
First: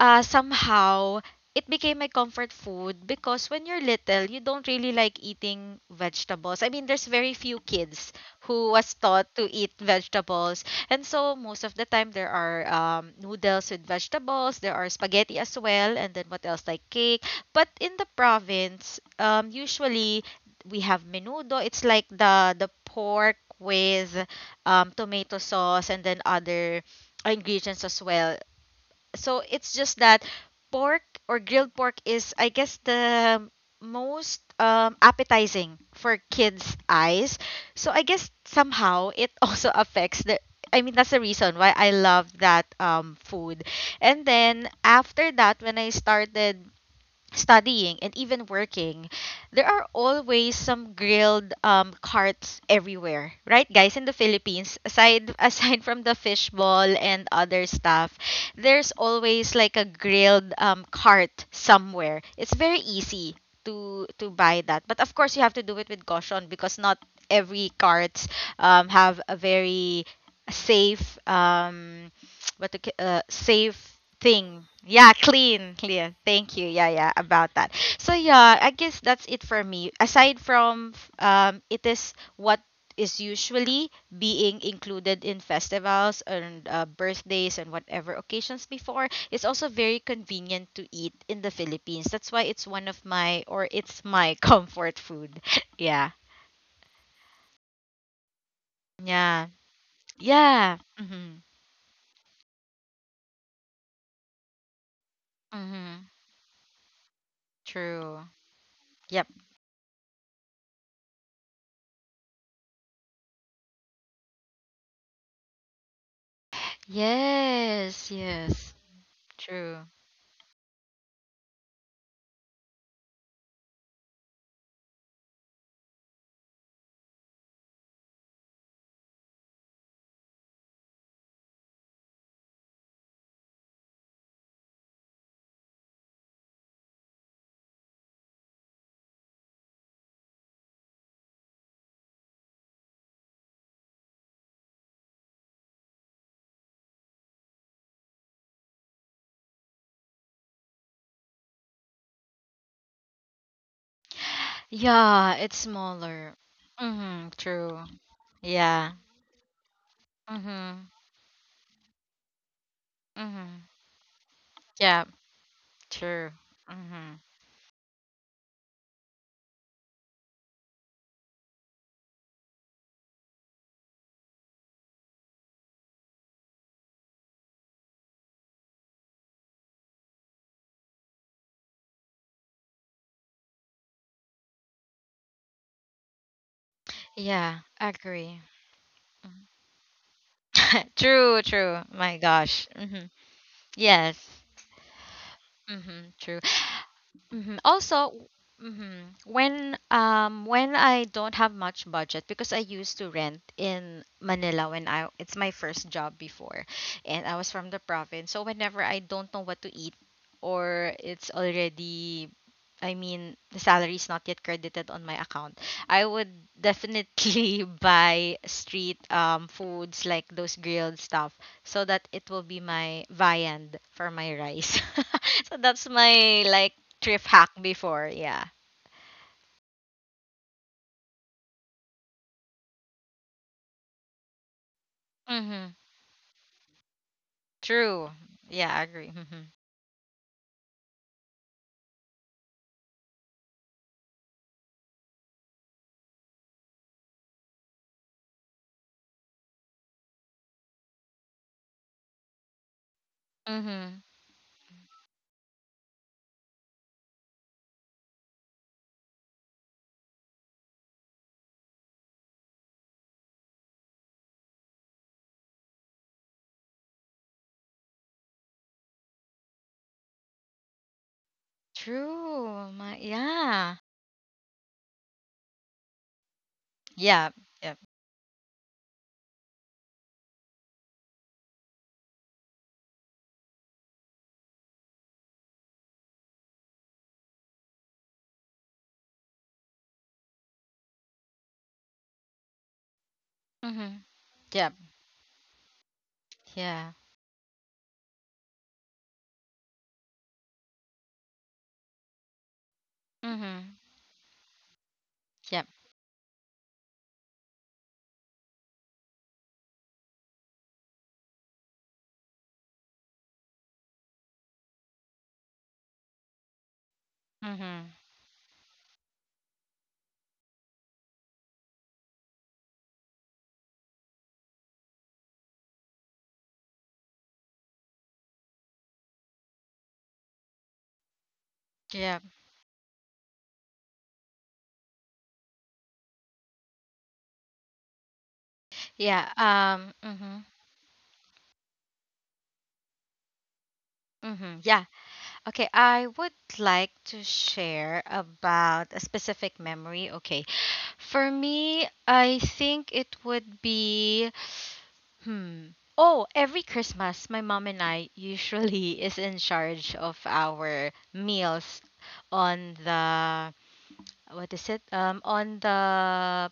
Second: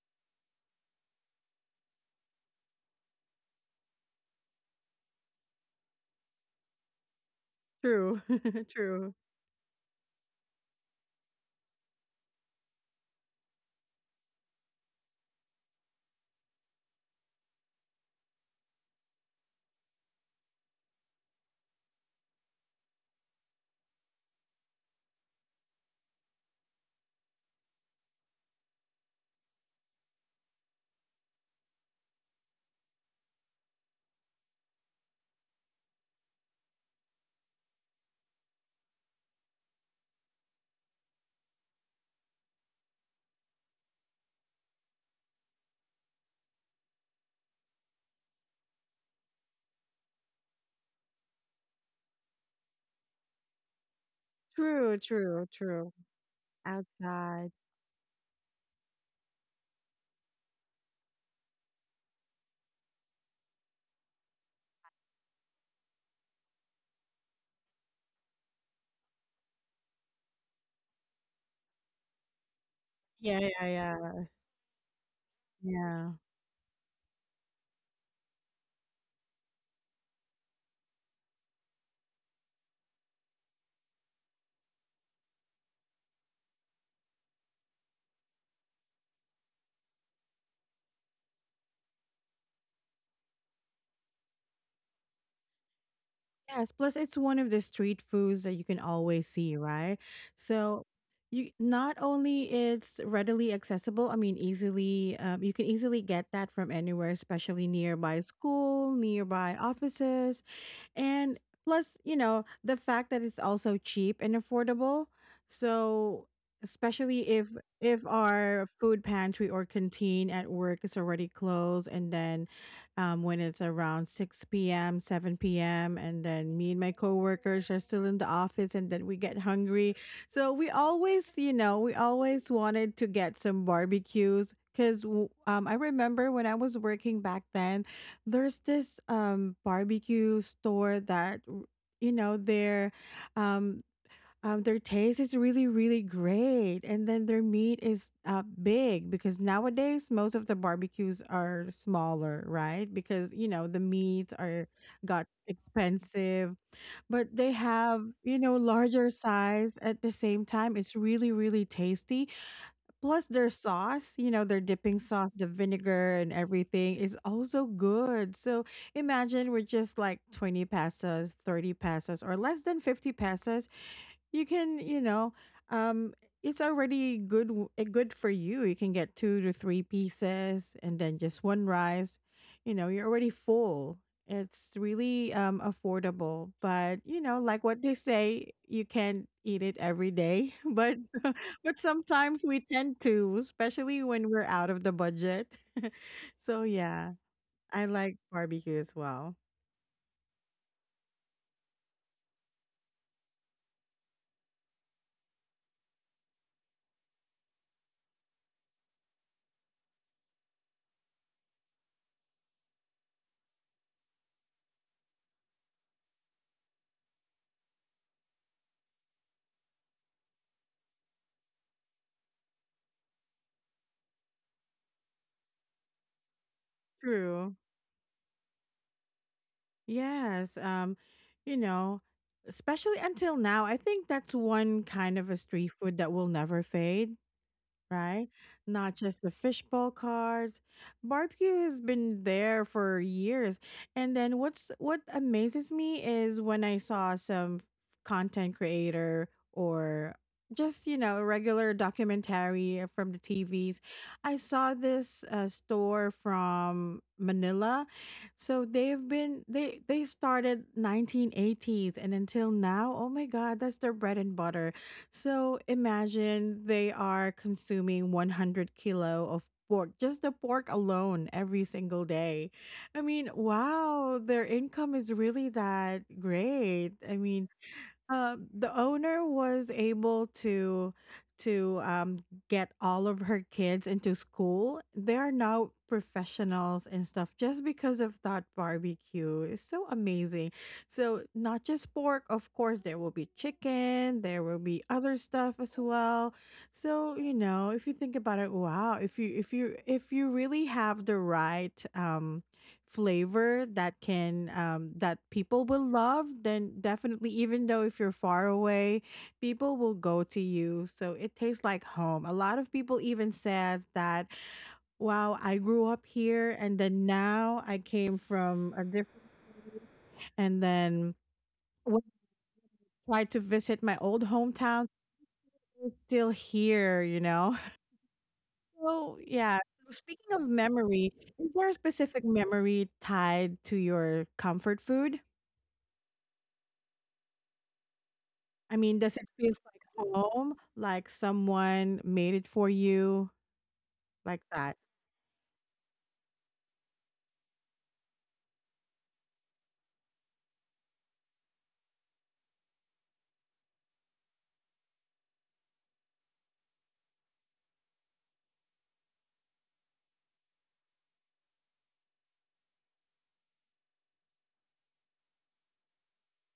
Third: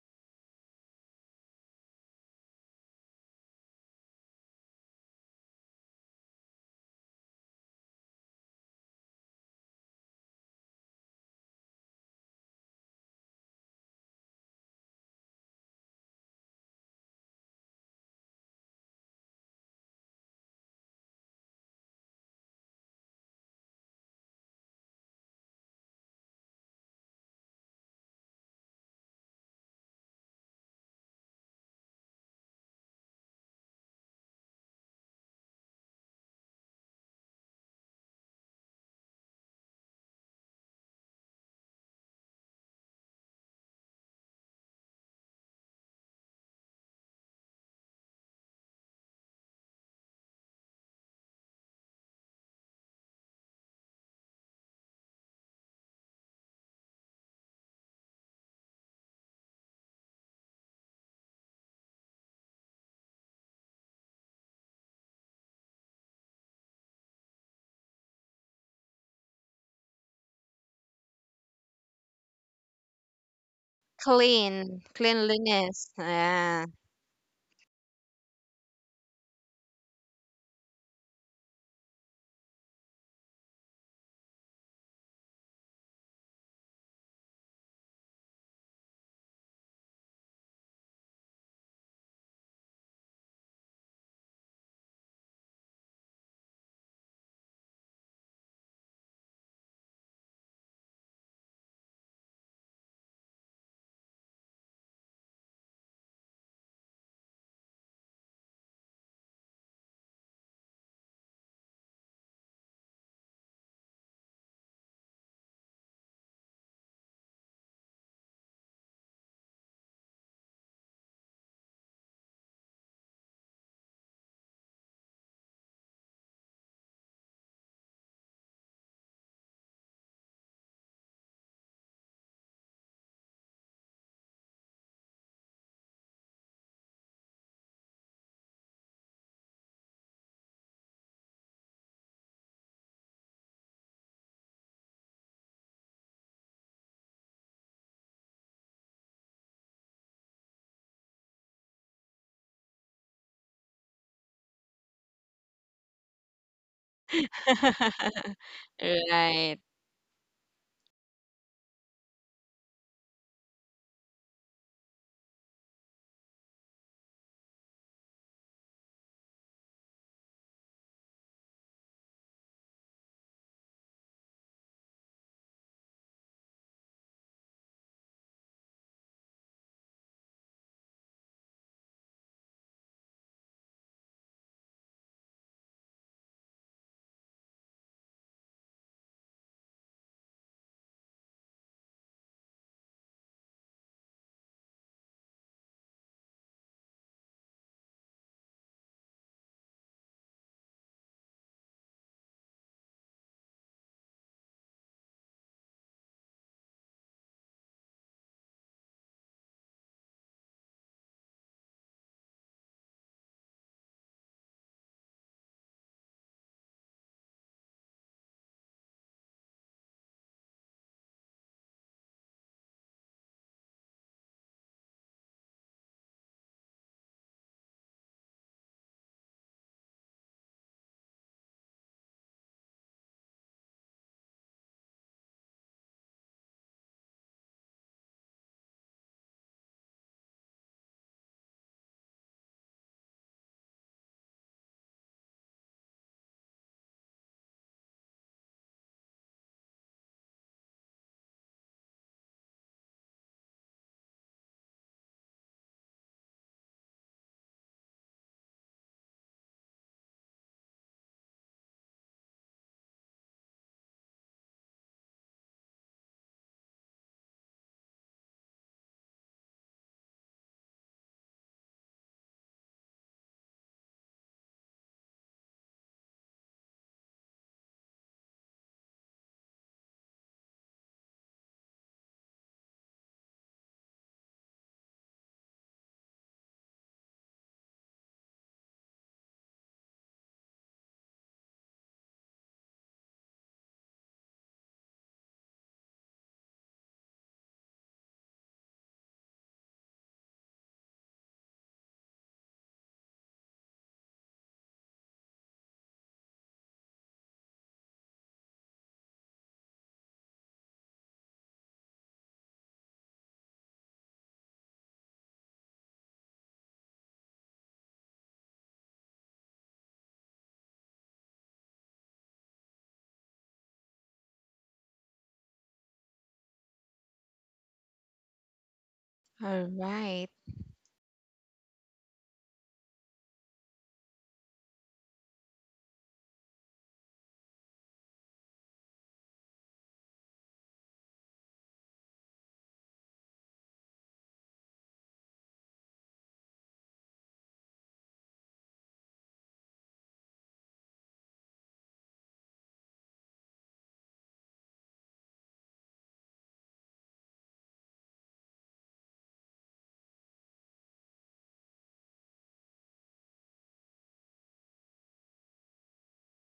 somehow it became my comfort food because when you're little, you don't really like eating vegetables. I mean, there's very few kids True, <laughs> who was true. taught to eat vegetables. And so most of the time there are noodles with vegetables, there are spaghetti as well, and then what else like cake. But in the province, usually we have menudo. It's like the pork with tomato sauce and then other ingredients as well. So it's just that pork or grilled pork is, I guess, the most appetizing for kids' eyes, so I guess somehow it <laughs> also affects the I mean that's the reason why I love that food. And then after that when I started studying and even working, there are always some grilled carts everywhere, right, guys? In the Philippines, True, aside <laughs> true, aside true. from the fishball and Outside. other stuff, there's always like a grilled cart somewhere. It's very easy to buy that, but of course you have to do it with caution because not every carts have a very safe Yeah, yeah, safe yeah. thing. Clean, Yeah, clean, cleanliness. Yeah. clear. Thank Yeah. you. Yeah, yeah, about that. So yeah, I guess that's it for me. Aside from it is what is usually being included in festivals and birthdays and whatever occasions before, it's also very convenient to eat in the Philippines. That's why it's one of my or it's my <laughs> comfort food. <laughs> Yeah. Yes. Plus, it's one of the street foods that you can always Yeah. see, right? Yeah. So, Mhm. you not only it's readily accessible. I mean, easily. You can easily Mhm. get that from anywhere, especially nearby True. school, Yep. nearby offices. And plus, you know, the fact that it's also cheap and affordable. So, especially if Yes, our yes. food pantry or True. canteen at work is already closed, and then, when it's around 6 p.m, 7 p.m, and then me and my coworkers are still in the office and then we get hungry, so we always, you know, we always wanted to get some barbecues because, I remember when I was working back then, there's this barbecue store that, you know, um their taste is really really great, and then their meat is big, because nowadays most of the barbecues are smaller, right? Because you know the meats are got Yeah, it's smaller. expensive, but Mm-hmm, they true. have, <laughs> you know, Yeah. larger Right. size, at the same time Mm-hmm. it's really really tasty. Plus their Mm-hmm. sauce, you know, their dipping Yeah, sauce, the vinegar and true. everything Mm-hmm. is also good. So imagine we're just like 20 pesos, 30 pesos, or less than 50 pesos. You can, you know, um, it's already good good for you. You can get two to three pieces and then just one rice. You know, you're already full. It's really affordable, but you know, Yeah, like what they agree. say, you can't eat it every day, <laughs> but <laughs> True, <laughs> but true. My sometimes we gosh. tend Mm-hmm. to, especially Yes. when we're out of the budget. <laughs> Mm-hmm. True. So yeah, I Also, like barbecue as mhm, well. when I don't have much budget because I used to rent in Manila when I it's my first job before, and I was from the province. So whenever I don't know what to eat or it's already I mean the salary is not yet credited on my account, I would definitely <laughs> buy street foods like those grilled stuff so that it will be my viand for my rice. <laughs> So that's my like thrift hack True. before. Yeah. Yes. You know, especially until now, I think that's one kind of a Mm-hmm. street food that will never fade, True. right? Yeah, I Not agree. just the Mm-hmm. fishbowl cards. Barbecue has been there for years. And then what amazes me is when I saw some content creator, or just, you know, a regular documentary from the TVs. Mm-hmm. I saw this store from Manila. So they started 1980s and until now, oh my god, that's their bread and butter. So imagine they are consuming 100 kilo of pork, just the pork alone every single day. True. My, I mean, yeah. wow, their income is really that great. I Yeah. mean, Yep. The owner was able to get all of her kids into school. They are now professionals and stuff just because of that barbecue. It's so amazing. So not just pork, of course, there will be Mm-hmm. chicken, there will Yep. be other stuff as well. Yeah. So, you know, if you think about it, wow, if you if you really have the right flavor Mm-hmm. that can that people Yep. will love, then definitely, even though if you're far away, people will go to you. So it tastes like home. A lot of people even says that, wow, I grew up here, and then now I Mm-hmm. came from a different, and then, when I tried to visit my old hometown, it's still here, you know? <laughs> So, yeah. All So right. speaking of memory, is there a Yep. specific memory tied to your comfort food? I mean, does it Yeah. feel like Mm-hmm. home? Like someone made it for you, like Mm-hmm. that? Yeah. Okay. I would like to share about a specific memory. Okay. For me, I think it would be Hmm. Oh, every Christmas, my mom and I usually <laughs> is in charge of our meals on the what is it? On the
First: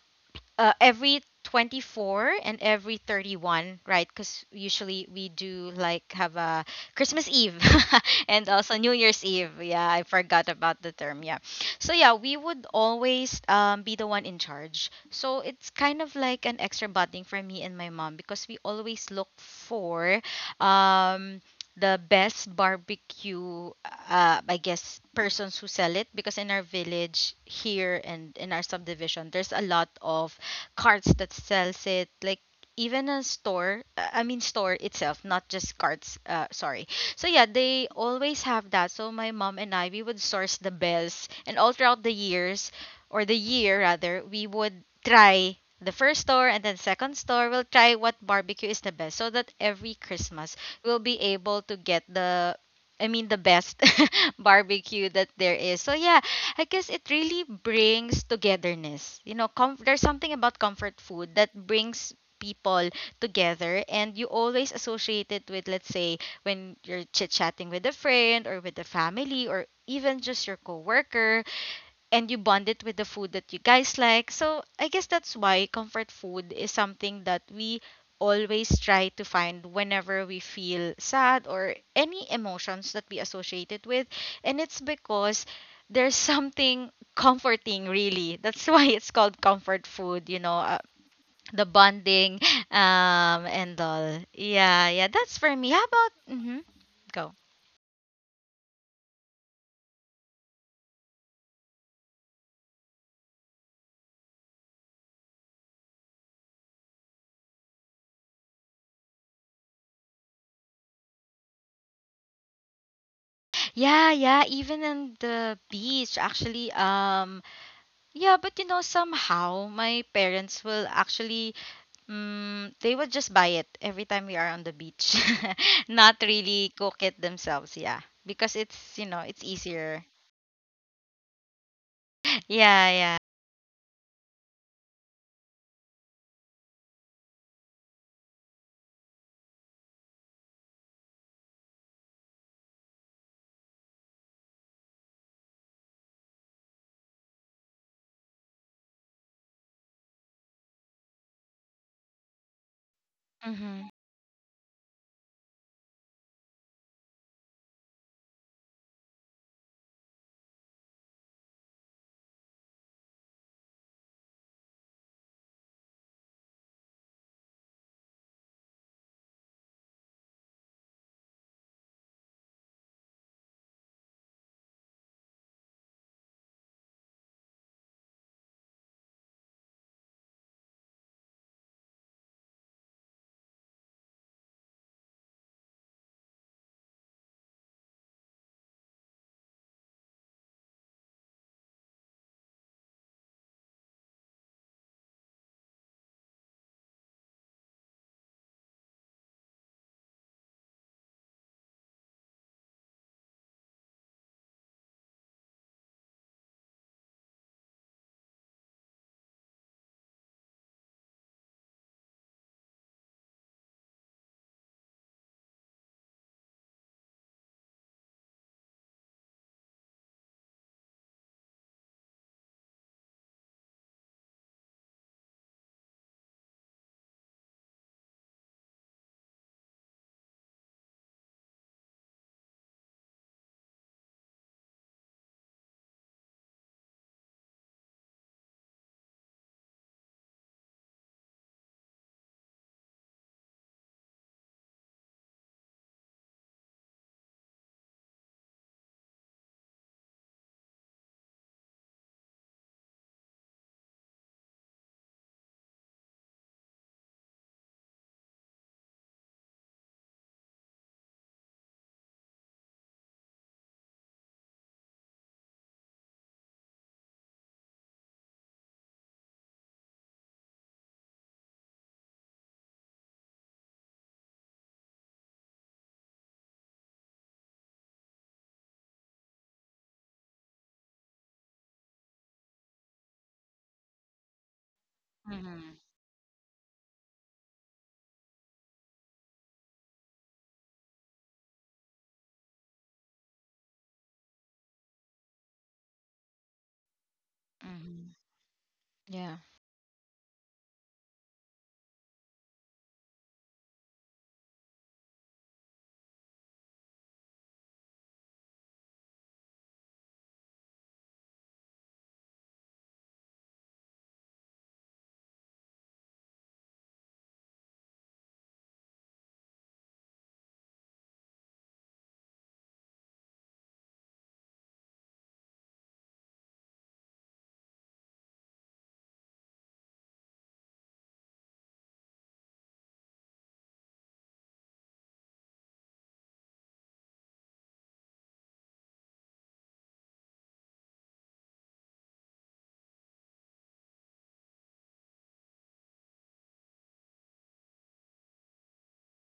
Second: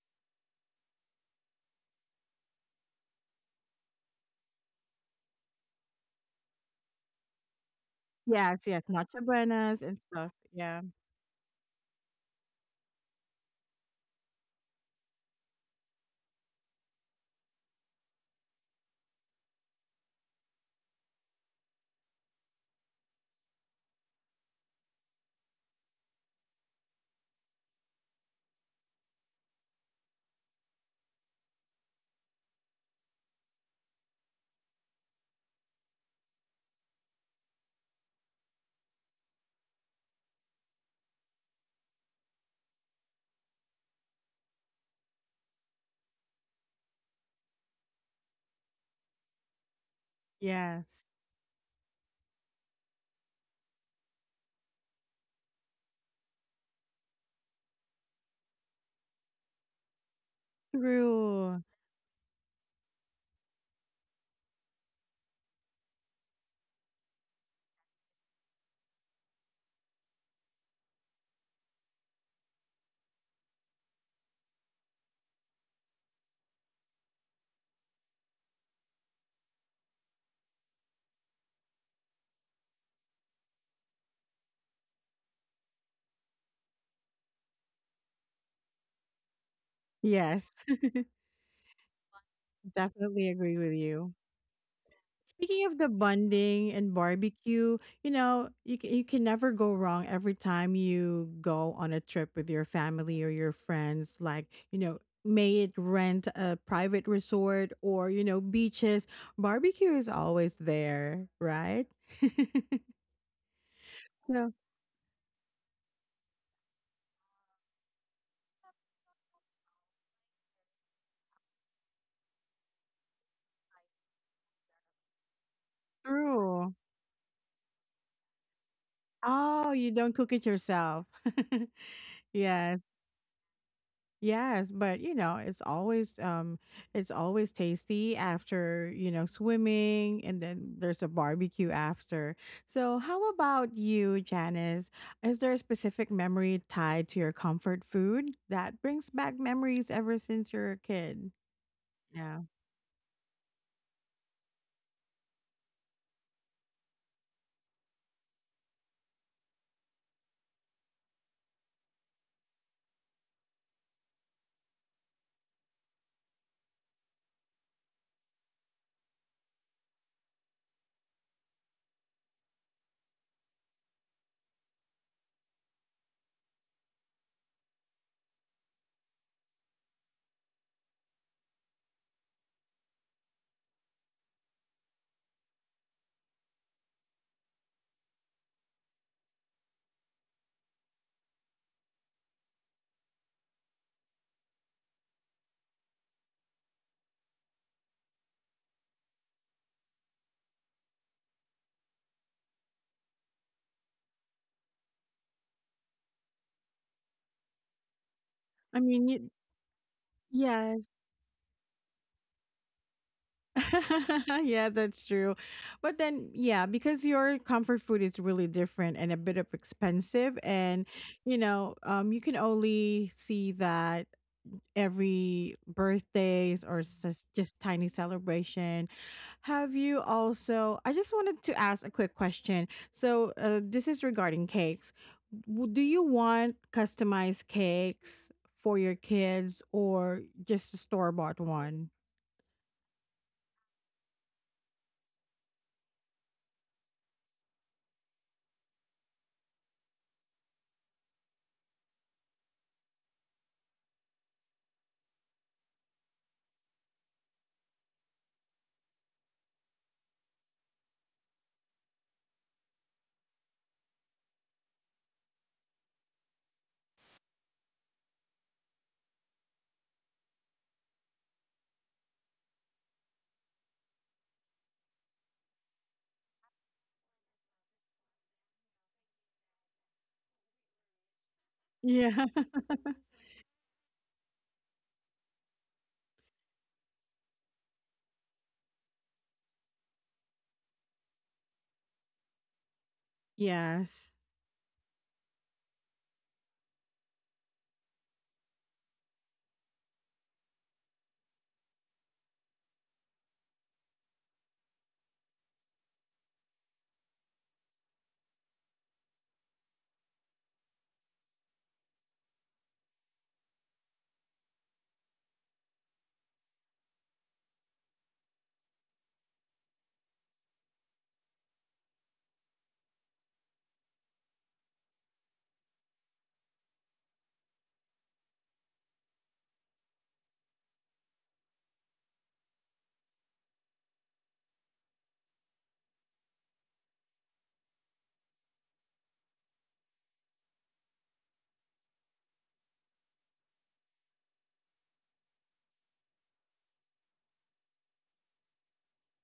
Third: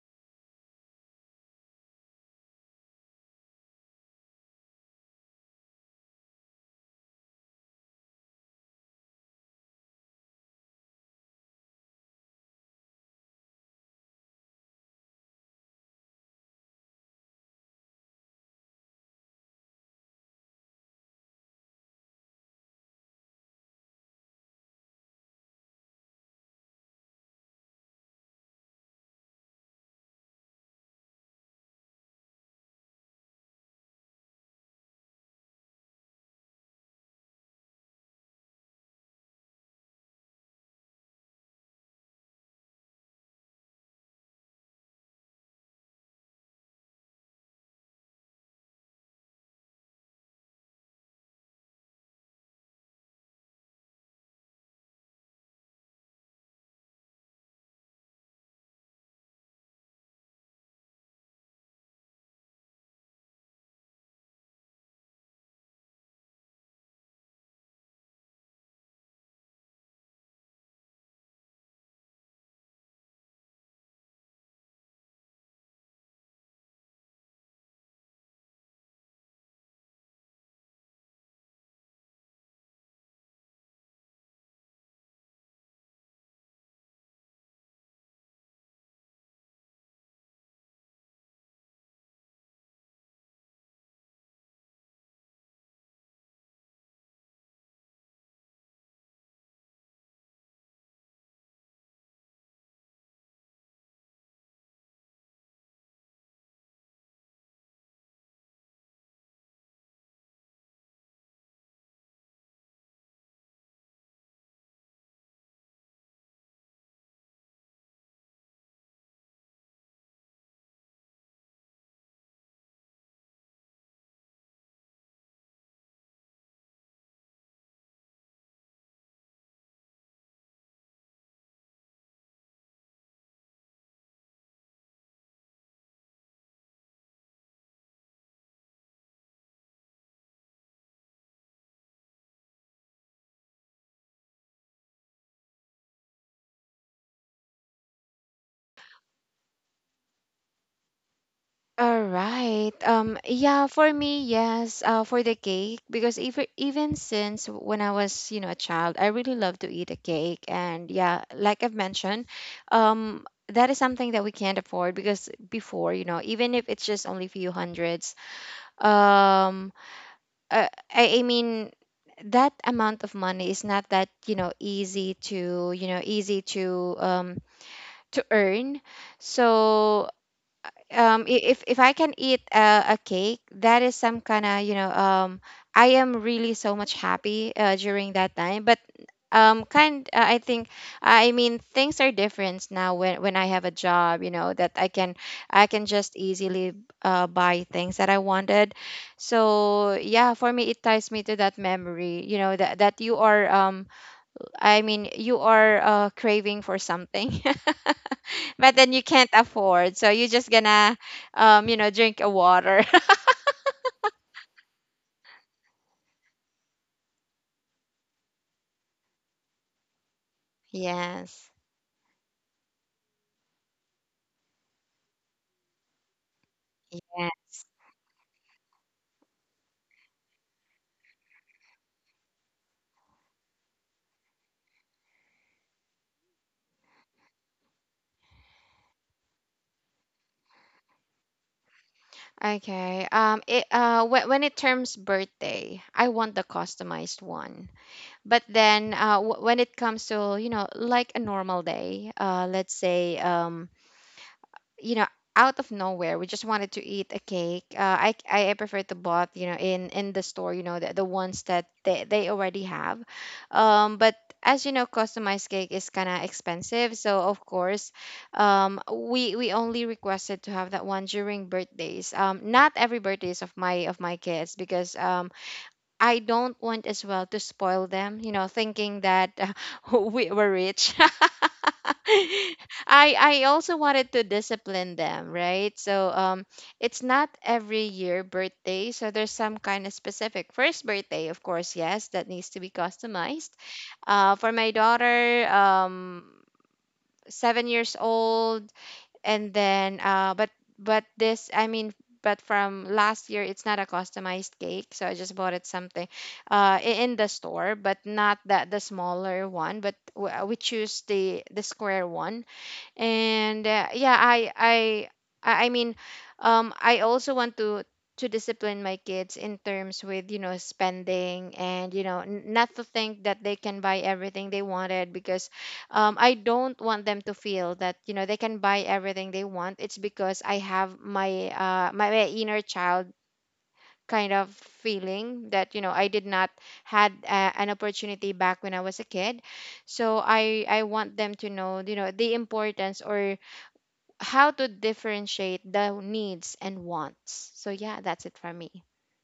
every 24 and every 31, right? Because usually we do like have a Christmas Eve <laughs> and Yes, also yes, New Noche Year's Eve. Buenas Yeah, and I stuff. forgot about Yeah, the term. Yeah, so yeah, we would always be the one in charge, so it's kind of like an extra bonding for me and my mom because we always look for um, the best barbecue I guess persons who sell it, because in our village here and in our subdivision there's a lot of carts that sells it, like even a store, I mean store itself, not just carts. Sorry. So yeah, they always have that, so my mom and I, we would source the bells and all throughout the years, or the year rather. We would try the first store and then second store. We will try what barbecue is the best, so that every Christmas yes, we'll be able to get the, I mean the best <laughs> barbecue that there is. So yeah, I guess it really brings togetherness. You know, there's something about comfort food that true. brings people together, and you always associate it with, let's say when you're chit-chatting with a friend or with the family or even just your coworker, and you bond it with the food that you guys like. So I guess that's why comfort food is something that we always try to find whenever we feel sad or any emotions that we associate it with. And it's because there's <laughs> something comforting, really. That's <laughs> why it's called comfort food, you Yes, know. <laughs> The bonding <laughs> definitely agree with and you. all. Yeah, yeah, that's for Speaking me. of How the about, mm-hmm, bonding and go. barbecue, you know, you can never go wrong every time you go on a trip with your family or your friends. Like, you know, may it rent a private resort, or, you know, beaches, barbecue is always there, right? <laughs> Yeah, yeah, No, even in the beach actually, yeah, but you know, somehow my parents will actually, they will just buy it every time we are on the beach, <laughs> not really true. cook it themselves. Yeah, because it's, you know, it's Oh, you easier. don't cook it yourself. <laughs> <laughs> Yes. Yeah, yeah. Yes, but you know, it's always tasty after, you know, swimming and then there's a barbecue after. So, how about you, Janice? Is there a specific memory tied to your comfort food that brings back memories ever since you're a kid? All Yeah. right. Yeah, Mhm. for me, yes, for the cake, because, even since when I was, a child, I really love to eat a cake. And yeah, like I've mentioned, that is something that we can't afford, because before, even if it's just only few hundreds, um uh, I mean, that amount of money is not that, you know, easy to, you know, easy to earn. So, if I can eat, a cake, that is some kind of, I am really so much happy, during that time. But, kind I think, I mean, things are different now, when I have a job, you know that I can just easily, buy things that I wanted. So yeah, for me, it ties me to that memory, that you are, I mean, you are, craving for something. <laughs> But I then, you mean, you, can't afford, so you're just yes. gonna, you know, drink a water. <laughs> <laughs> Yeah, that's true. But then, yeah, because your comfort food is really different and a bit of expensive, and you Yes. know, you can only see that every birthdays or Yeah. just tiny celebration. Have you also? I just wanted to ask a quick question. So, this is regarding cakes. Do you want customized cakes for your kids, or just a store bought one? Okay. It When it terms birthday, I want the customized one. But then, when it comes to, you know, like a normal day, let's say, you know, out of nowhere, we just wanted to eat a cake, I prefer to bought, you know, in the store, you know, the ones that they already have. But, as you know, customized cake is kind of expensive, so, of course, we only requested to have that one during birthdays, not every birthdays of, my kids, because, I don't want, as well, to spoil them, you know, thinking that, <laughs> we were rich. <laughs> Yeah. I also wanted to discipline them, Mhm. right? So, it's not every year birthday, so there's some kind of specific first birthday, of course, yes, that needs to be customized. Yes. For my daughter, 7 years Mhm. old, Yeah. and then but this I mean but from last year it's not a customized cake, so I just bought it something in the store, but not that the smaller one, but we choose the square one. And yeah, I mean I also want to discipline my kids in terms with, you know, spending, and, you know, not to think that they can buy everything they wanted, because I don't want them to feel that, you know, they can buy everything they want. It's because I have my my inner child kind of feeling that, you know, I did not had an opportunity back when I was a kid. So I want them to know, you know, the importance or how to differentiate the needs and wants. So yeah, that's it for me.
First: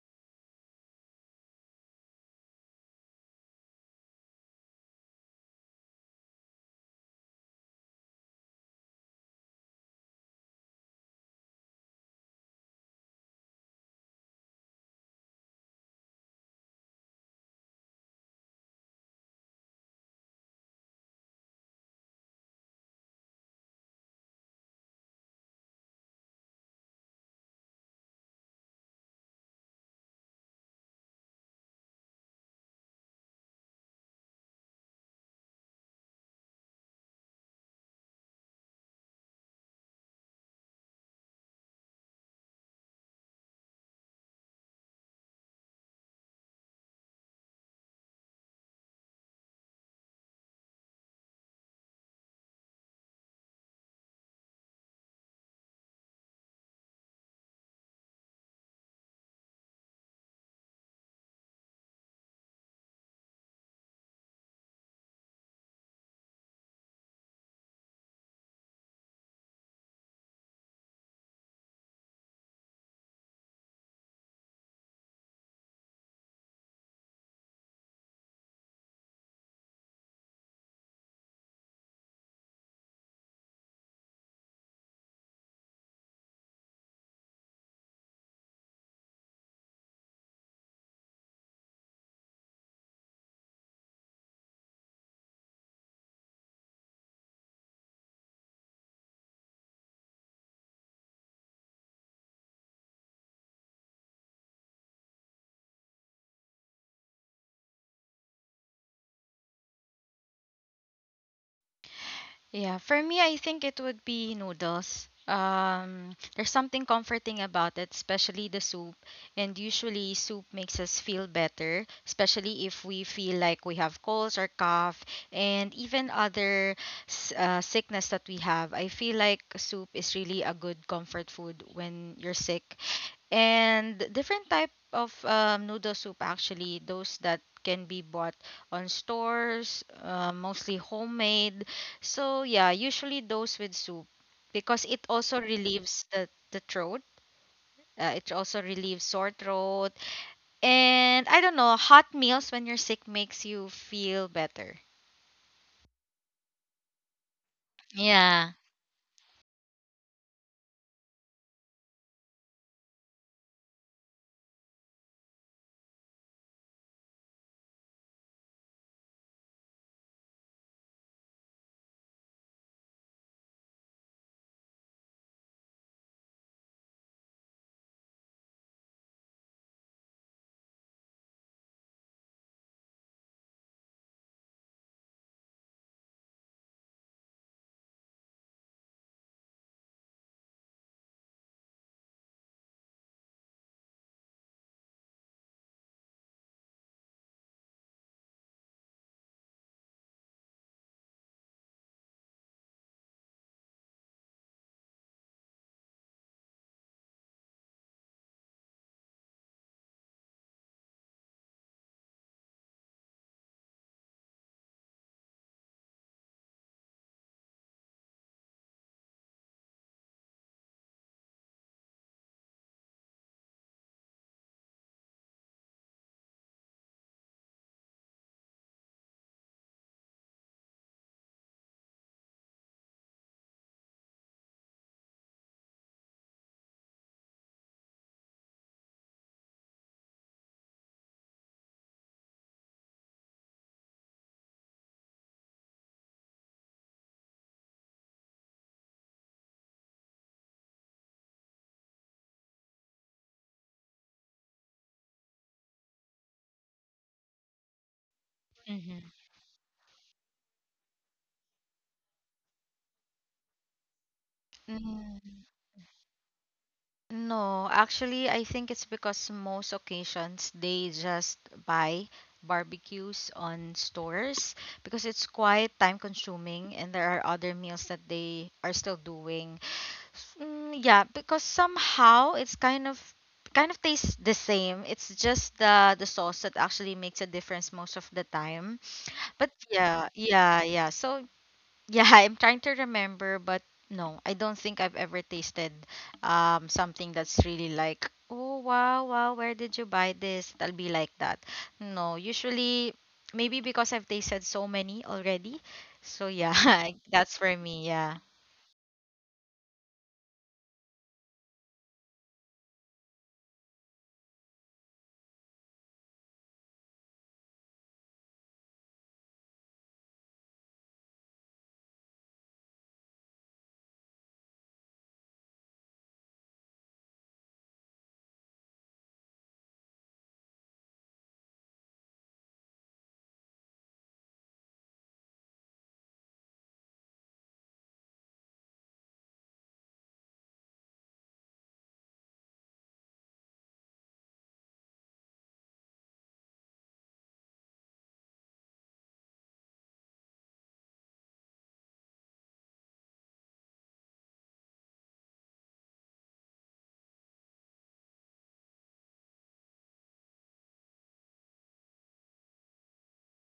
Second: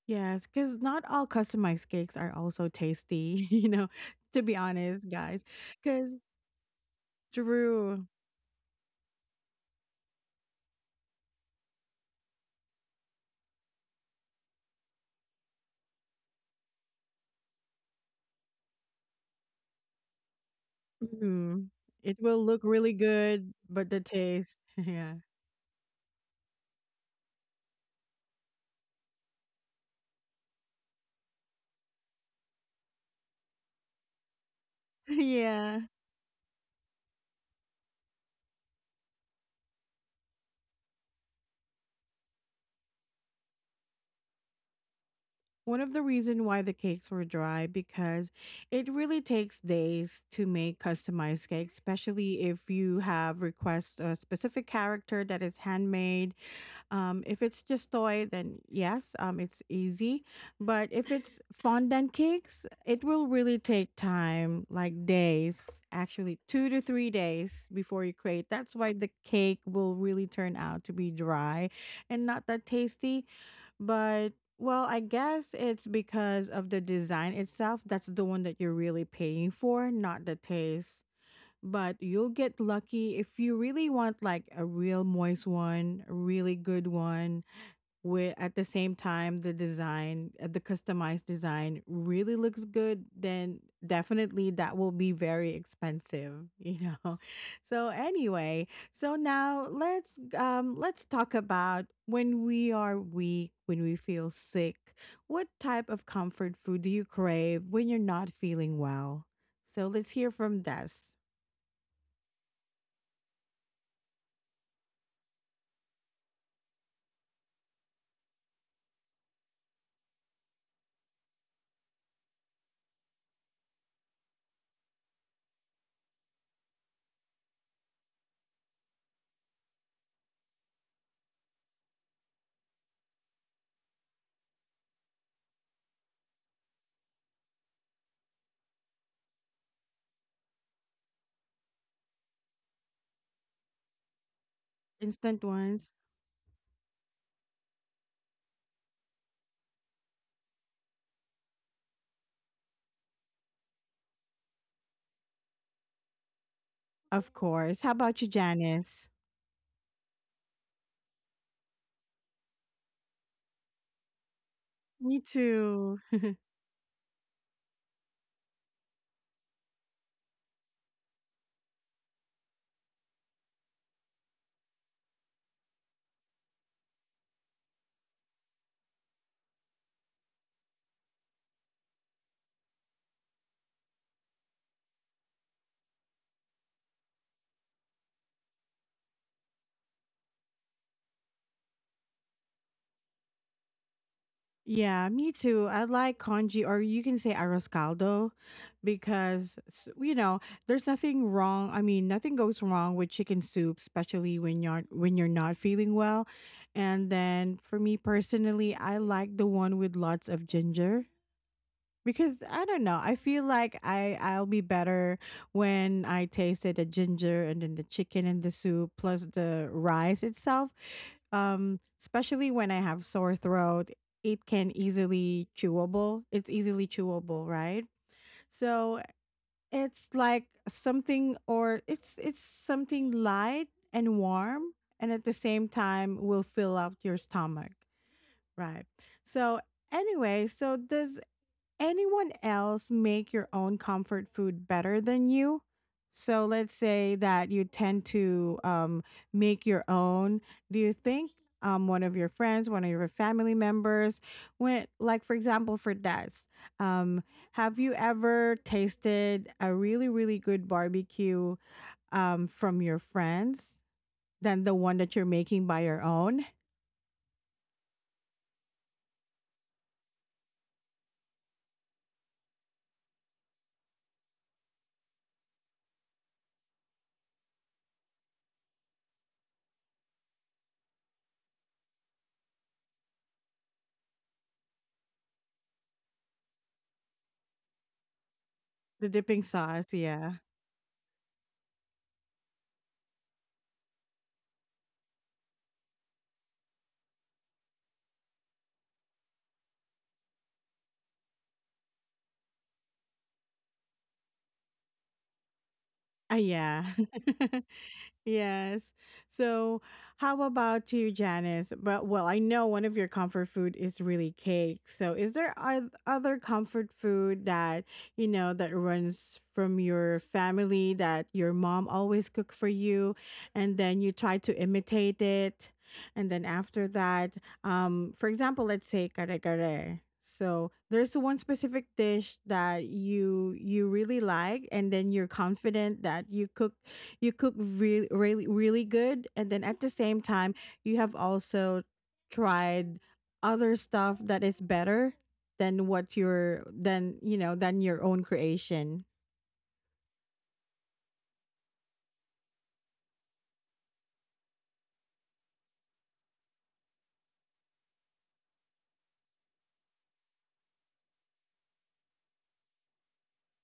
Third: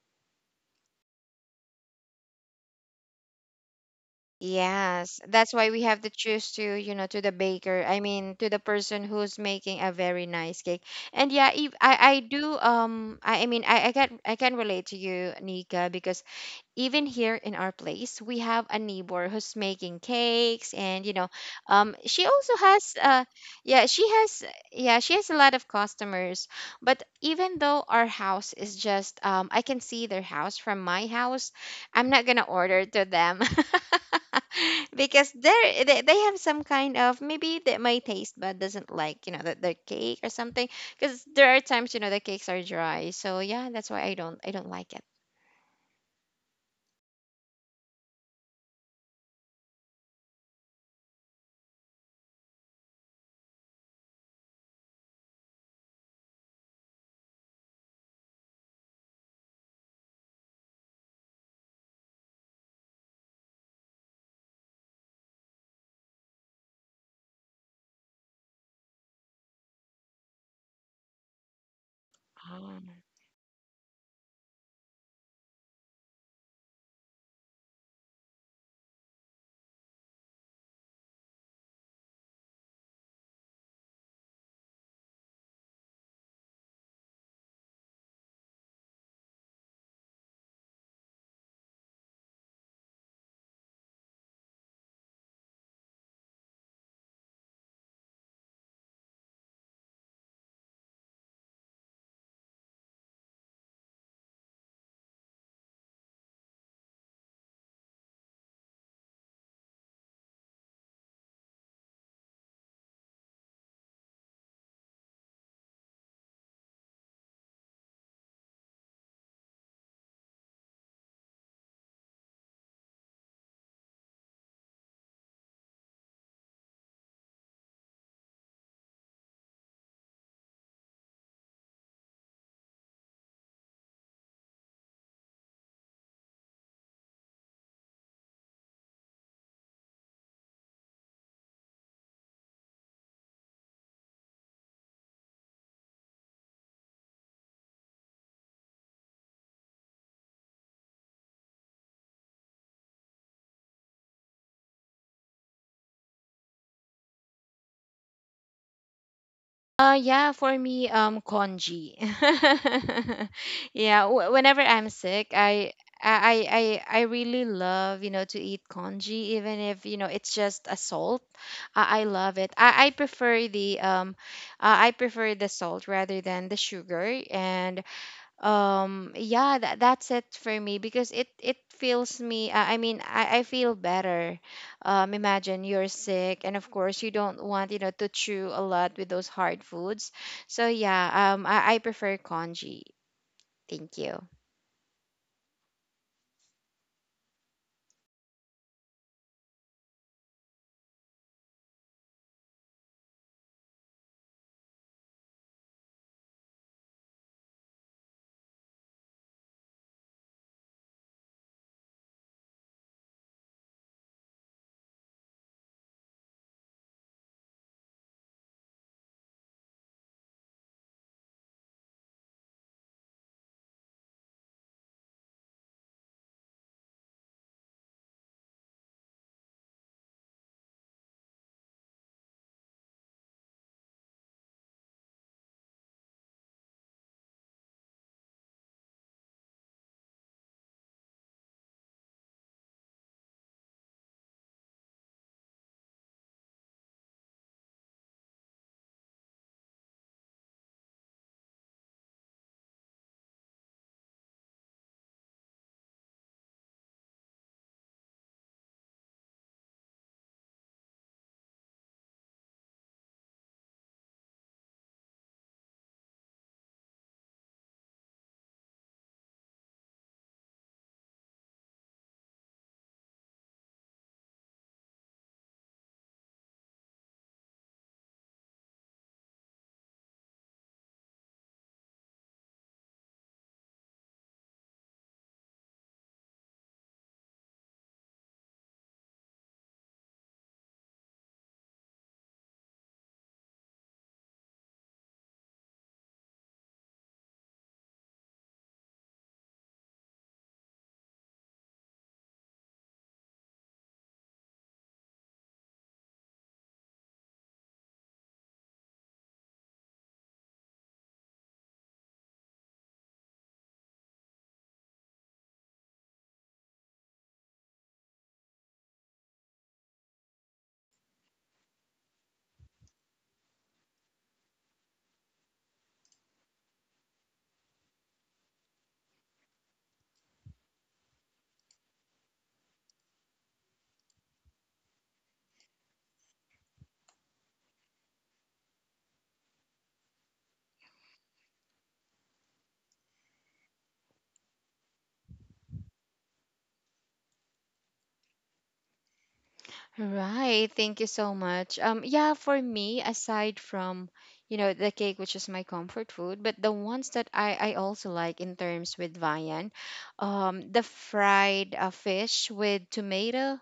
Yes, because not all customized cakes are also tasty, <laughs> you know, to be honest, Yes, guys. that's why we have to Because choose to, you know, to the baker. I Drew, mean, to the person who's making a very nice cake. And yeah, if I do I can I can relate to you, Nika, because even here in our place, we have a neighbor who's making cakes, and, you know, mhm, it she will also look really has good, yeah but the she has taste, <laughs> yeah, yeah. she <laughs> has a lot of customers, but even though our house is just I can see their house from my house, I'm not gonna order to them, <laughs> because Yeah. They have some kind of, maybe that my taste bud doesn't like, you know, the cake or something, because there are times, you know, the cakes are dry. So yeah, that's why I don't like One of the reason why the cakes were dry, because it really takes days to make customized cakes, especially if you have request a specific character that is handmade. If it's just toy, then yes, it's easy. But if it's fondant cakes, it will really take time, like days, actually 2 to 3 days before you create. That's why the cake will really turn out to be dry and not that it. tasty. But well, I guess it's because of the design itself. That's the one that you're really paying for, not the taste, but you'll get lucky if you really want like a real moist one, a really good one, with at the same time the design, the customized design really looks good, then definitely that will be very expensive, you know. <laughs> So anyway, so now let's talk about when we are weak, when we feel sick, what type of comfort food do you crave when you're not feeling well? So let's hear from Des. Yeah, for me, I think it would be noodles. There's something comforting about it, especially the soup. And usually, soup makes us feel better, especially if we feel like we have colds or cough, and even other sickness that we have. I feel like soup is really a good comfort food when you're sick, and different type of noodle soup, actually those that can be bought on stores, mostly homemade. So yeah, usually those with soup, because it also Instant ones, relieves the throat, it also relieves sore throat. And I don't know, hot meals when you're sick makes you feel better. of course. How about you, Yeah. Janice? Yeah, for me, congee. <laughs> Yeah, whenever I'm Me sick, too. <laughs> I really love, you know, to eat congee even if, you know, it's just a salt. I love it. I prefer the salt rather than the sugar. And yeah, that's it for me, because it feels me I mean I feel better. Imagine you're sick, and of course you don't want, you know, to chew a lot with those hard foods. So yeah, I prefer congee. Thank you. Yeah, me too. I like congee, or you can say arroz caldo, because, you know, there's nothing wrong. I mean, nothing goes wrong with chicken soup, especially when you're not feeling well. And then for me personally, I like the one with lots of ginger. Because I don't know, I feel like I'll be better when I tasted the ginger and then the chicken and the soup plus the rice itself. Especially when I have sore throat, it can easily chewable. It's easily chewable, right? So it's like something, or it's something light and warm, and at the same time will fill up your stomach, right? So anyway, so does anyone else make your own comfort food better than you? So let's say that you tend to, make your own. Do you think, one of your friends, one of your family members, went like, for example for dads, um, have you ever tasted a really really good barbecue, from your friends, than the one that you're Hmm. making by your own? No, actually, I think it's because most occasions they just buy barbecues on stores because it's quite time consuming and there are other meals that they are still doing. Mm, yeah, because somehow it's kind of tastes the same. It's just the sauce that actually makes a difference most of the time. The dipping But sauce, yeah, yeah, yeah, yeah. So yeah, <laughs> I'm trying to remember, but no, I don't think I've ever tasted something that's really like, oh wow, wow, where did you buy this? That'll be like that. No, usually maybe because I've tasted so many already. So yeah, yeah. <laughs> that's for <laughs> me. Yeah. Yes. So, how about you, Janice? But well, I know one of your comfort food is really cake. So, is there other comfort food that you know that runs from your family that your mom always cooked for you, and then you try to imitate it, and then after that, for example, let's say kare kare. So there's one specific dish that you really like, and then you're confident that you cook really really really good and then at the same time you have also tried other stuff that is better than what your than you know than your own creation. Right, thank you so much. Yeah, for me, aside from, you know, the cake, which is my comfort food, but the ones that I also like in terms with Vian, the fried fish with tomato.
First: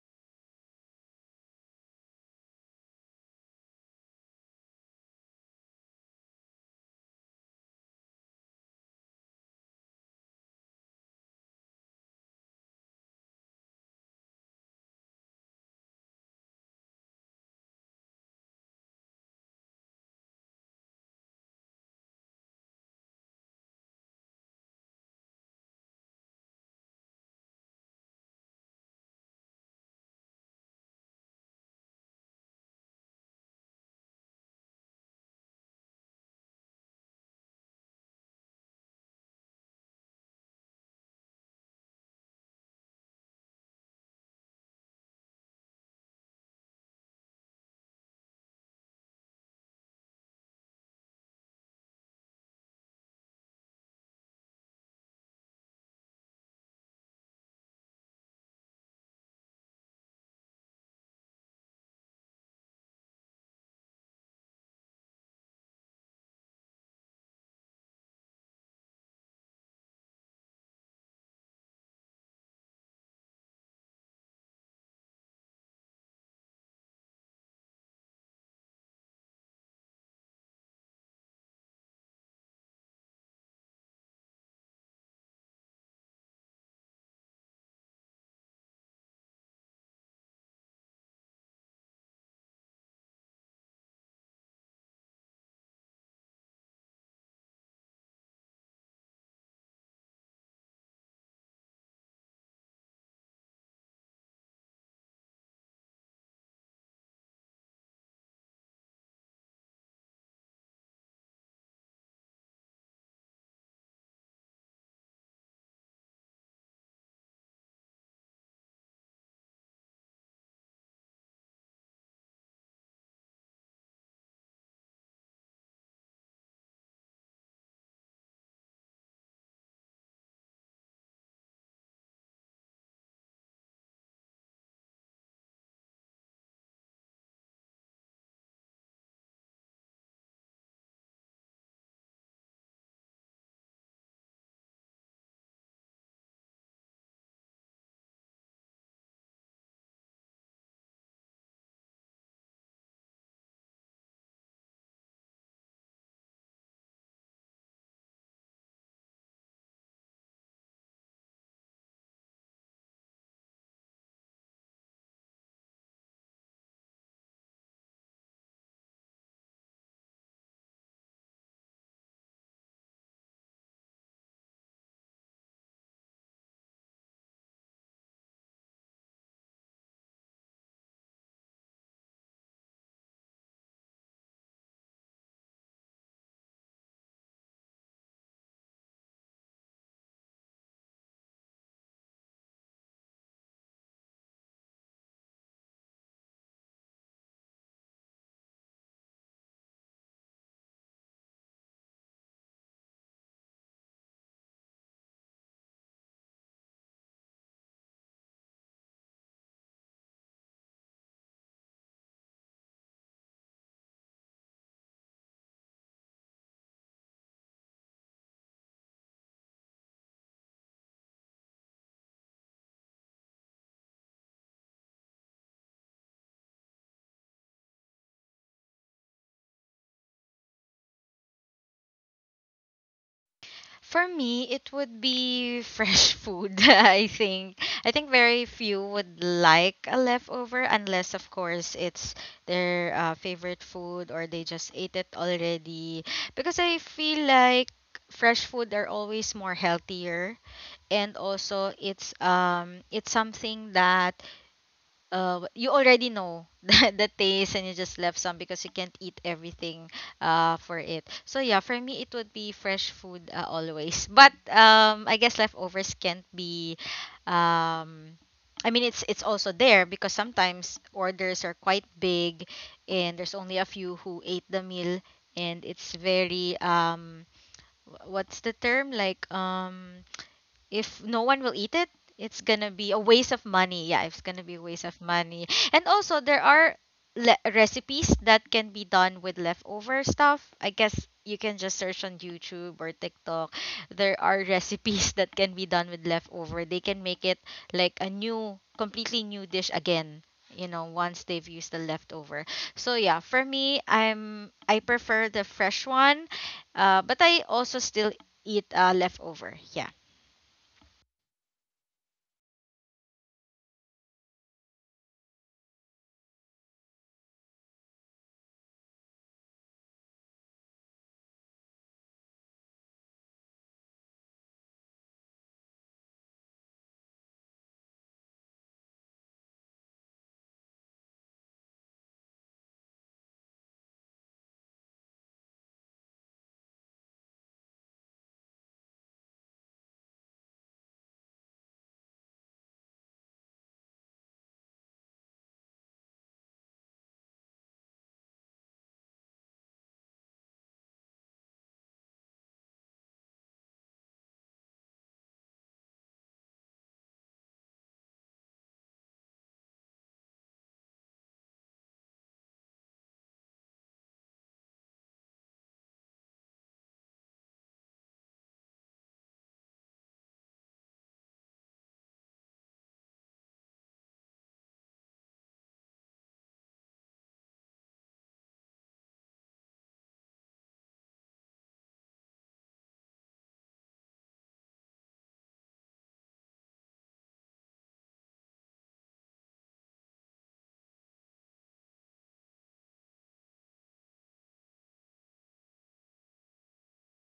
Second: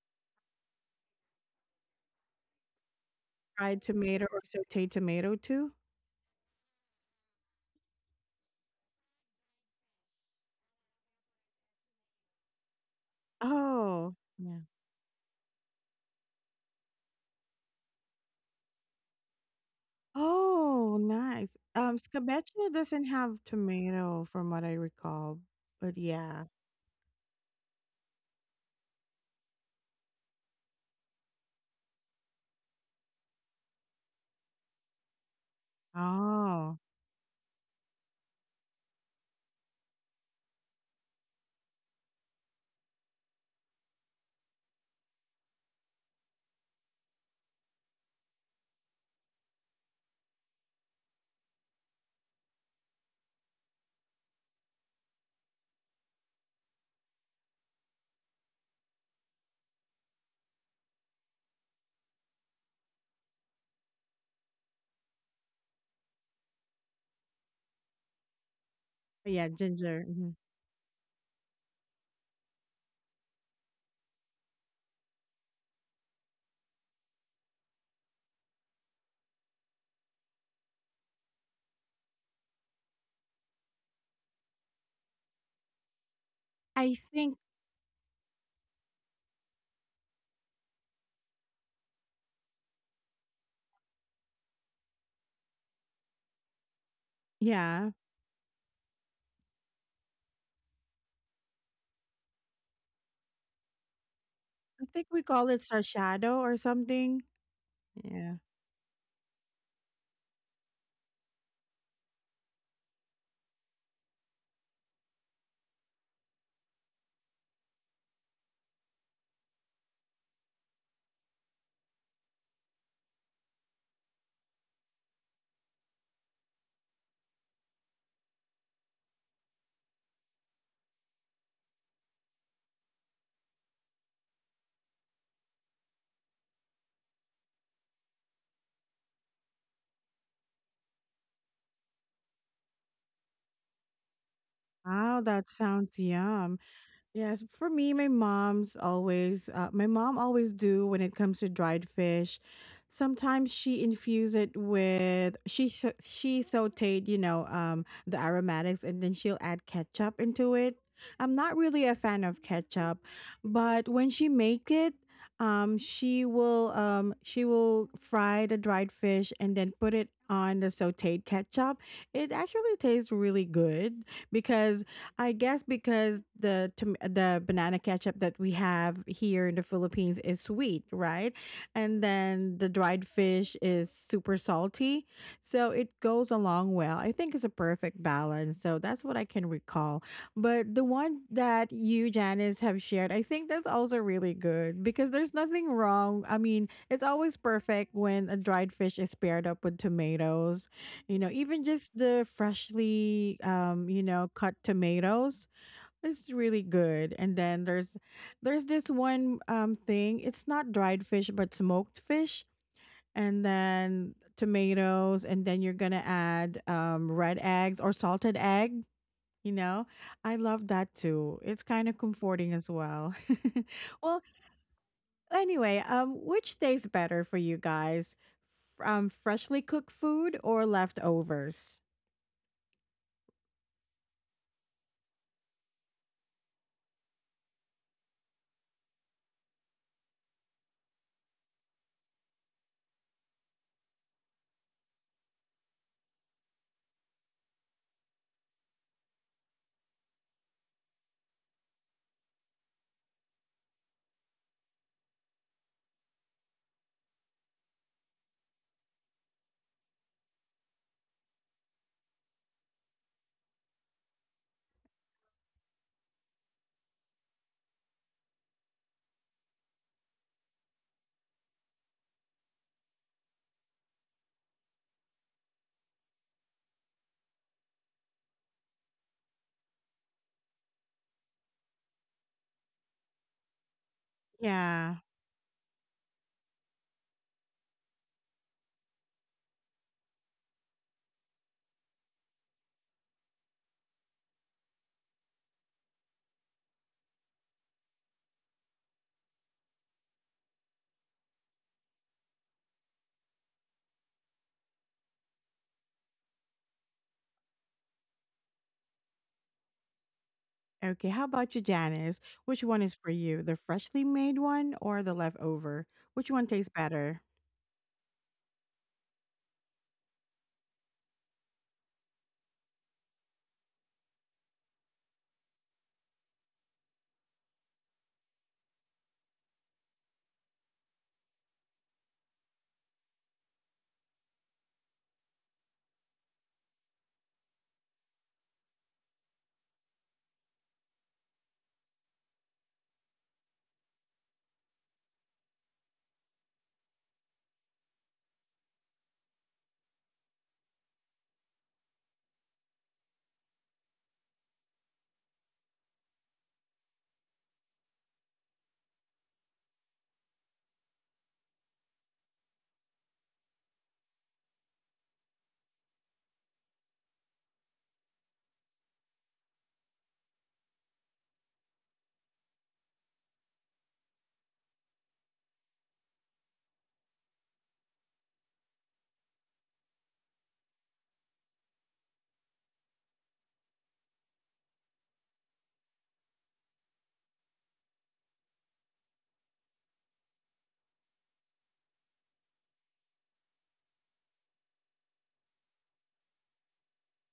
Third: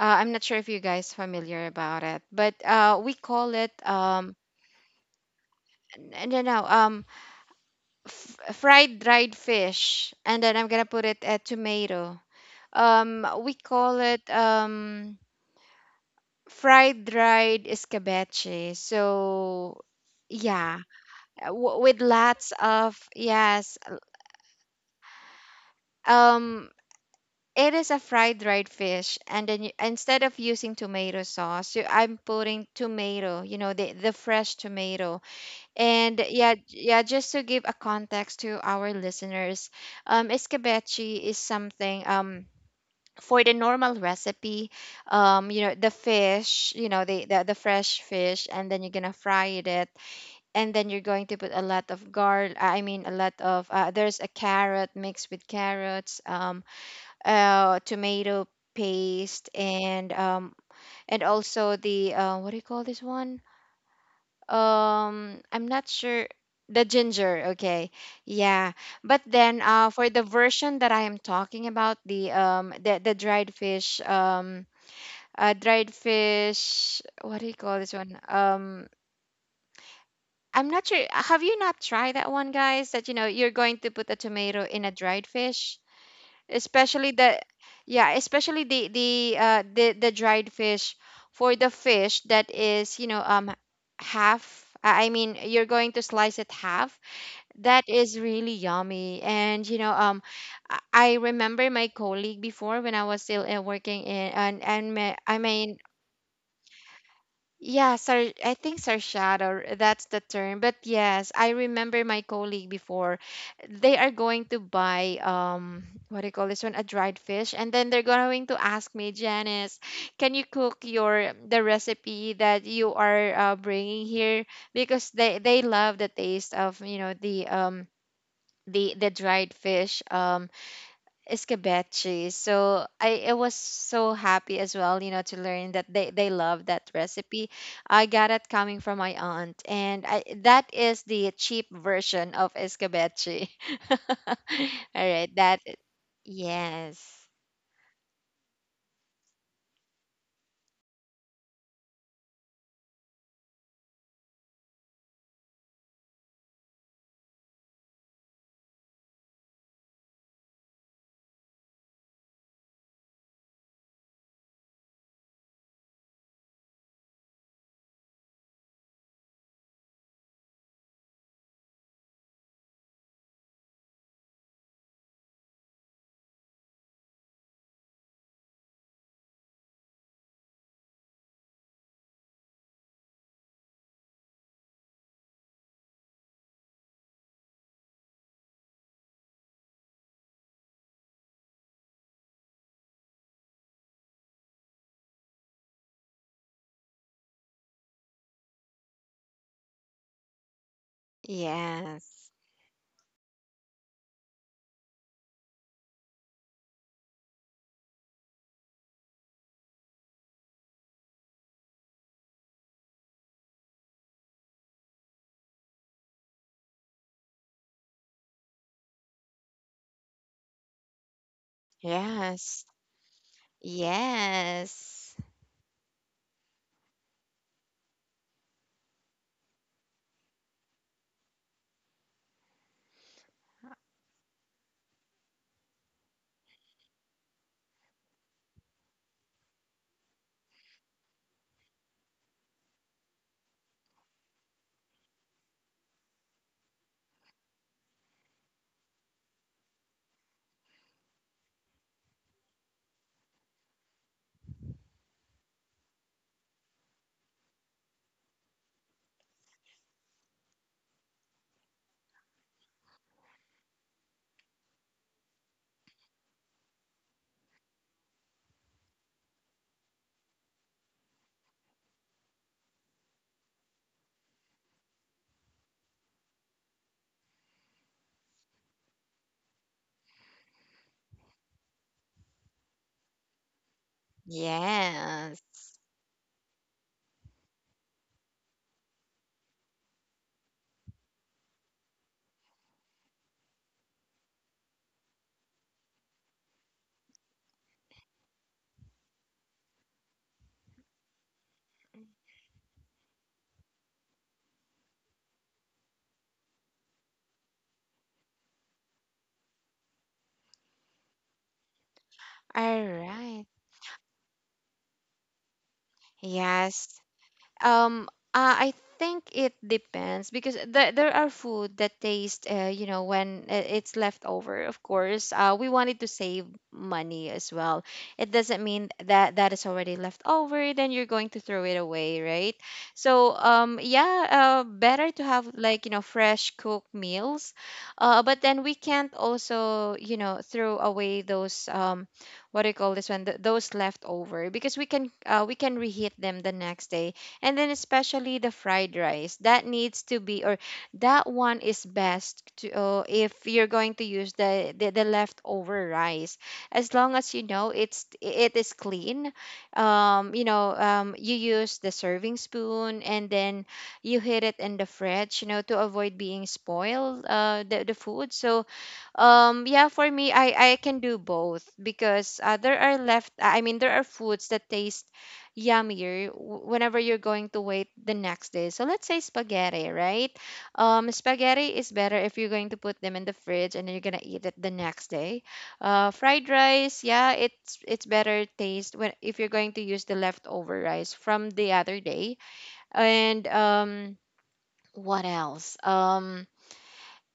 I'm not sure if you guys familiar about it, but we call it Fried tomato or sauteed tomato too? n- no no f- fried dried fish, and then I'm gonna put it at tomato. We call Oh it yeah. Fried dried escabeche. So yeah, Oh nice, with lots scabeche of, doesn't have yes, tomato from what I recall, but yeah. um. It is a fried dried fish, and then instead of using tomato sauce, I'm putting tomato, you know, the fresh tomato. And yeah, Oh yeah, just to give a context to our listeners, escabeche is something, um, for the normal recipe, you know, the fish, you know, the fresh fish, and then you're gonna fry it, and then you're going to put a lot of a lot of there's a carrot, mixed with carrots, tomato paste, and also the what do you call this one? I'm not sure The ginger, okay, yeah. But yeah, then ginger. for the Mhm. version that I am talking about, the the dried fish, dried fish, what do you call this one? Um i'm not sure have you not tried that one, guys, that, you know, you're going to put a tomato in a dried fish, I especially think. the yeah especially the dried fish, for the fish that is, you know, um, half. I mean, you're going to slice it half. That Yeah, is really yummy, and, you know, um, I remember my colleague before, when I was still working in, I and think my, we I call it mean sashado or something. yeah, sar Yeah. I think Sarsada, that's the term. But yes, I remember my colleague before. They are going to buy what do you call this one? A dried fish. And then they're going to ask me, Janice, can you cook your the recipe that you are bringing here? Because they love the taste of, you know, the dried fish. Um, escabeche. So I was so happy as well, you know, to learn that they love that recipe. I got it coming from my aunt, and that is the cheap version of escabeche. <laughs> All Wow, right, that that, sounds yum. yes, Yes, for me, my mom always do when it comes to dried fish. Sometimes she infuse it with she sauteed, you know, the aromatics, and then she'll add ketchup into it. I'm not really a fan of ketchup, but when she make it, she will fry the dried fish and then put it on the sauteed ketchup. It actually tastes really good because I guess because the the banana ketchup that we have here in the Philippines is sweet, right? And then the dried fish is super salty, so it goes along well. I think it's a perfect balance. So that's what I can recall. But the one that you Janice have shared, I think that's also really good because there's nothing wrong. I mean, it's always perfect when a dried fish is paired up with tomatoes, you know, even just the yes, freshly you know, cut tomatoes, it's really good. And then there's this one thing, it's not dried fish but smoked fish and then tomatoes and then you're going to add red eggs or salted egg, you know. I love that too. It's kind of comforting yes, as well. <laughs> Well, yes, anyway, which tastes better for you guys? Freshly cooked food or leftovers? For me, it would be fresh <laughs> food, I think. I think very few would like a leftover, unless, of course, it's their favorite food or they just ate it already. Because I feel like fresh food are always more healthier, and also it's something that you already know <laughs> the taste, and you just left some because you can't eat everything for it. So yeah, for me it would be fresh food, always. But um, I guess leftovers can't be um, I mean it's also there because sometimes orders are quite big and there's only a few who ate the meal, and it's very um, what's the term like, um, if no one will eat it, it's gonna be a waste of money. Yeah, it's gonna be a waste Yeah. of money. yes. And also there are recipes that can be done with leftover stuff. I guess you can just search on YouTube or TikTok. There are recipes <laughs> that can be done with leftover. They can make it like a new, completely new dish again, you know, once they've used the leftover. So yeah, for me, I prefer the fresh one, but I also still eat leftover. Yeah. Okay, how about you, Janice? Which one All is for you? right. The freshly made one or the leftover? Which one tastes Yes. better? Um, I think it depends, because there are food that taste, you know, when it's left over. Of course, we wanted to save money as well. It doesn't mean that that is already left over, then you're going to throw it away, right? So, yeah, better to have, like, you know, fresh cooked meals, but then we can't also, you know, throw away those what do you call this one? Those left over, because we can reheat them the next day, and then especially the fried rice that needs to be, or that one is best to, if you're going to use the leftover rice, as long as, you know, it's it is clean. Um, you know, um, you use the serving spoon, and then you hit it in the fridge, you know, to avoid being spoiled the food. So yeah, for me, I can do both, because there are left. I mean, there are foods that taste yummier whenever you're going to wait the next day. So let's say spaghetti, right? Spaghetti is better if you're going to put them in the fridge, and then you're gonna eat it the next day. Fried rice, yeah, it's better taste when if you're going to use the leftover rice from the other day. And what else?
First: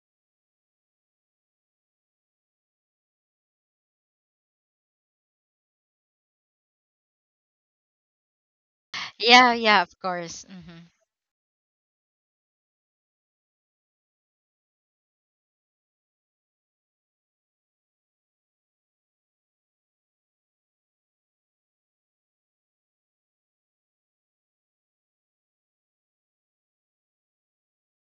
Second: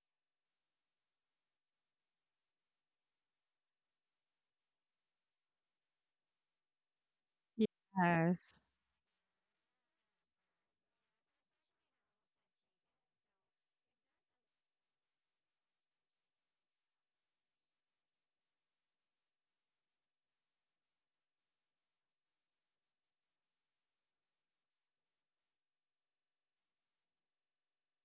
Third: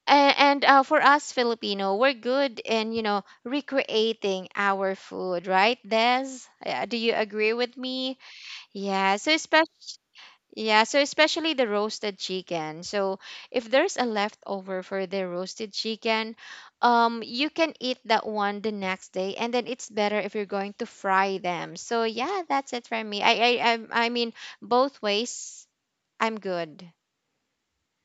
A- and For us Filipino, we're good in, you know, recreating our food, right, Des? Do you agree with me? Yes. Yeah. So Yeah, yeah, of especially, course. Mm-hmm. yeah, so especially the roasted chicken. So if there's a leftover for the roasted chicken, you can eat that one the next day, and then it's better if you're going to fry them. So yeah, that's it for me. I mean both ways, I'm good.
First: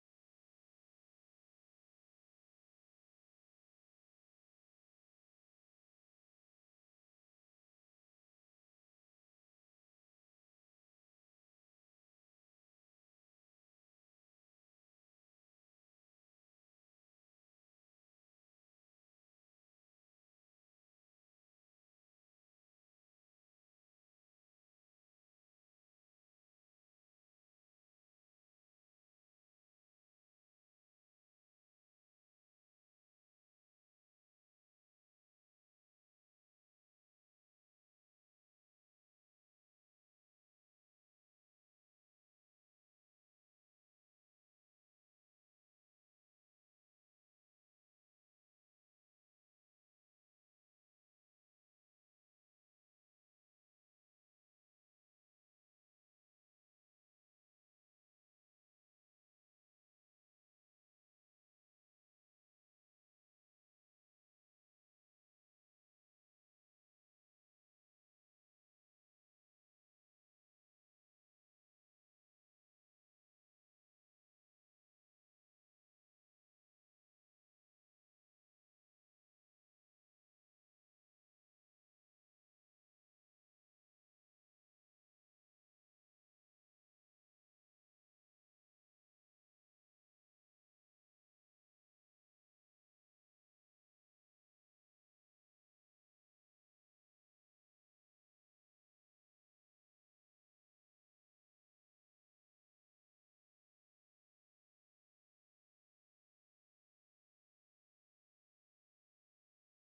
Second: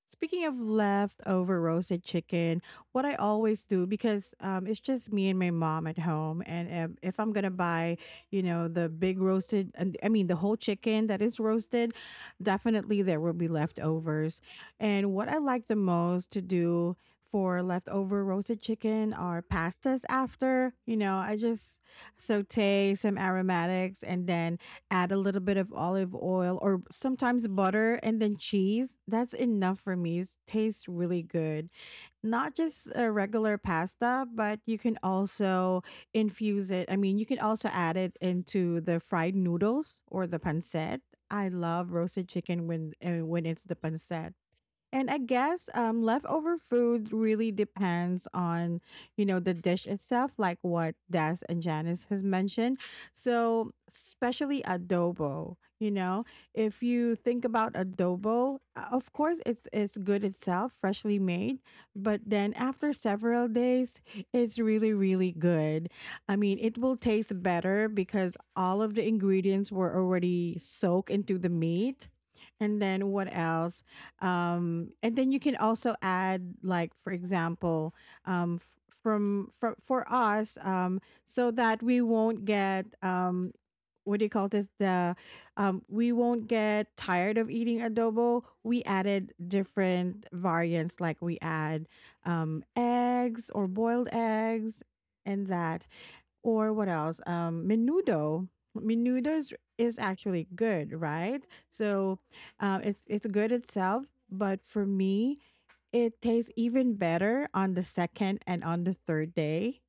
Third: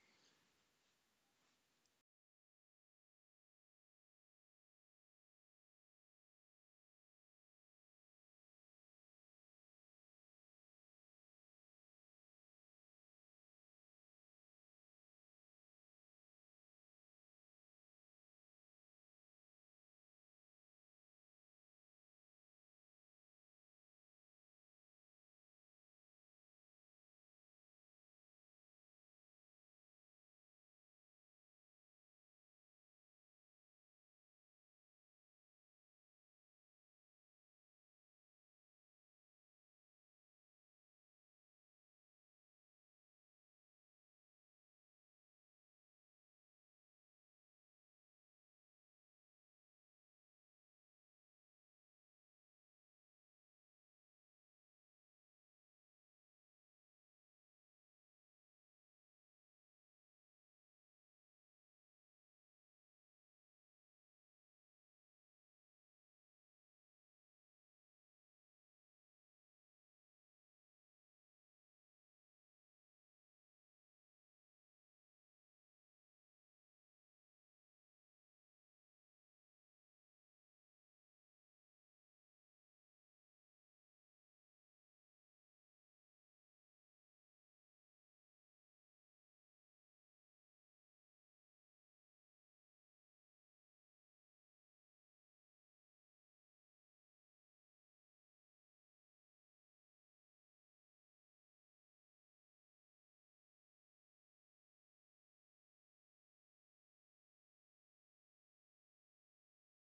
Speaking of leftover roasted chicken, what I always do because it's just me and my mom at home, and if I'm gonna buy, you know, the big roasted, and I mean the whole chicken that is roasted, definitely there will be leftovers. And what I like the most to do for leftover roasted chicken are pastas. After you know, I just saute some aromatics, and then add a little bit of olive oil or sometimes butter and then cheese. That's enough for me. It tastes really good. Not just a regular pasta, but you can also infuse it. I mean, you can also add it into the fried noodles or the pancit. I love roasted chicken when it's the pancit. And I guess leftover food really depends on, you know, the dish itself, like what Des and Janice has mentioned. So, especially adobo, you know, if you think about adobo, of course, it's good itself, freshly made, but then after several days, it's really really good. I mean, it will taste better because all of the ingredients were already soaked into the meat. And then what else? And then you can also add like for example um f- from for us so that we won't get what do you call this the we won't get tired of eating adobo, we added different variants like we add eggs or boiled eggs and that, or what else? Menudo. Menudo is actually good, right? So it's good itself, but for me, it tastes even better on the second and on the third day.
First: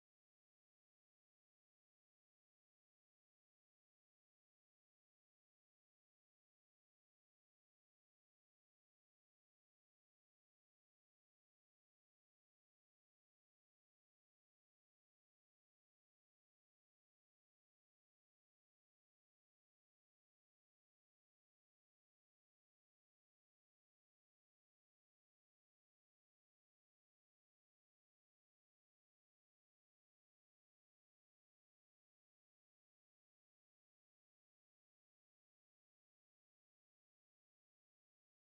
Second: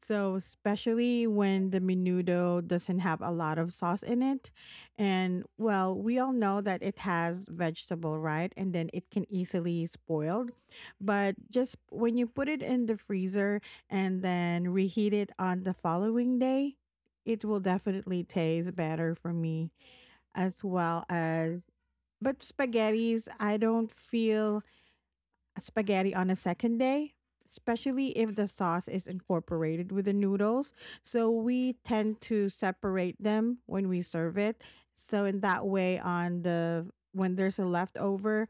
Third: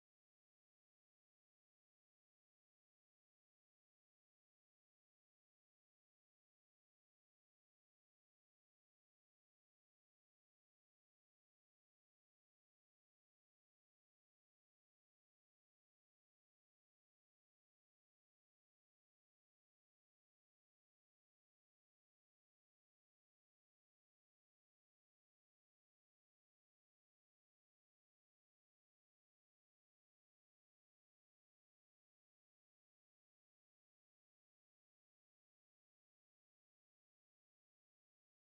So, especially when the menudo doesn't have a lot of sauce in it. And well, we all know that it has vegetable, right? And then it can easily spoiled. But just when you put it in the freezer and then reheat it on the following day, it will definitely taste better for me as well as, but spaghettis, I don't feel spaghetti on a second day, especially if the sauce is incorporated with the noodles. So we tend to separate them when we serve it. So in that way, on the when there's a leftover,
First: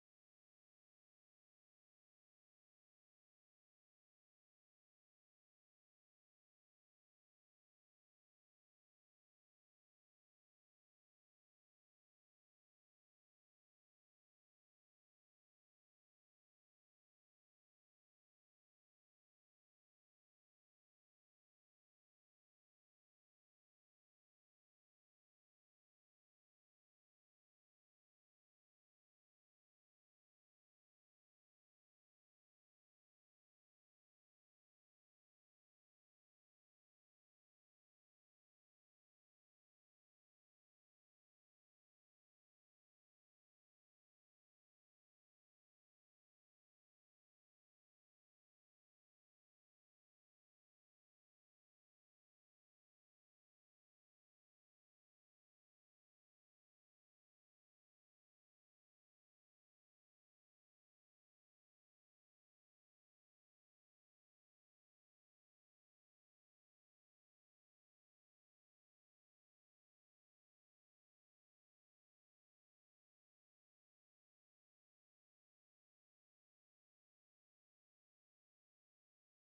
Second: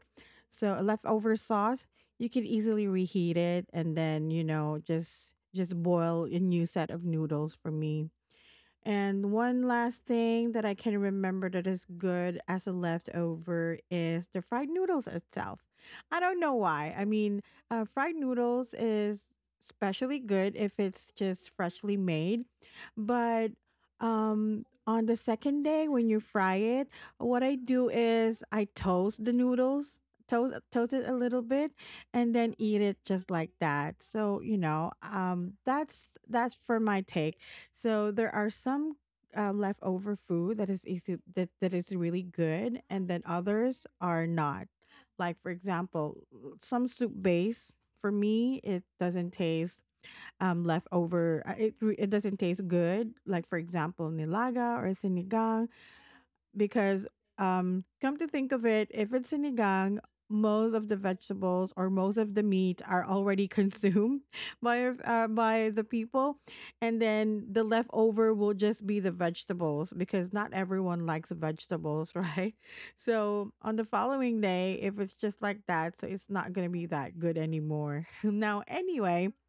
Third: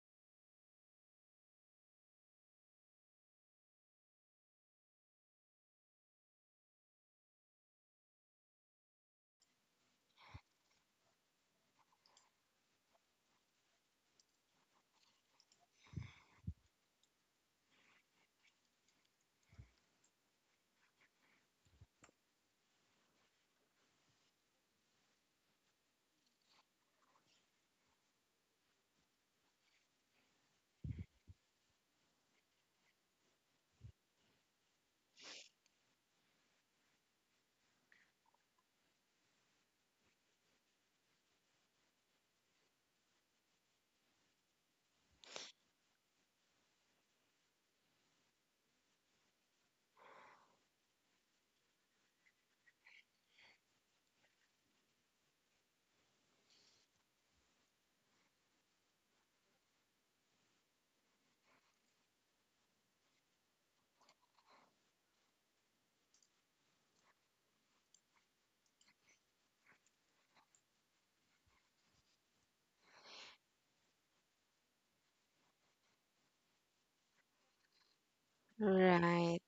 so a leftover sauce, you can easily reheat it and then you know just boil a new set of noodles for me. And one last thing that I can remember that is good as a leftover is the fried noodles itself. I don't know why. I mean, fried noodles is especially good if it's just freshly made. But on the second day when you fry it, what I do is I toast the noodles. Toast it a little bit and then eat it just like that so you know that's for my take. So there are some leftover food that is easy that is really good, and then others are not. Like for example, some soup base for me it doesn't taste leftover. It it doesn't taste good. Like for example, nilaga or sinigang because come to think of it, if it's sinigang, most of the vegetables or most of the meat are already <laughs> consumed by the people, and then the leftover will just be the vegetables because not everyone likes vegetables <laughs> right? So on the following day if it's just like that, so it's not going to be that good anymore. <laughs> Now anyway, Right.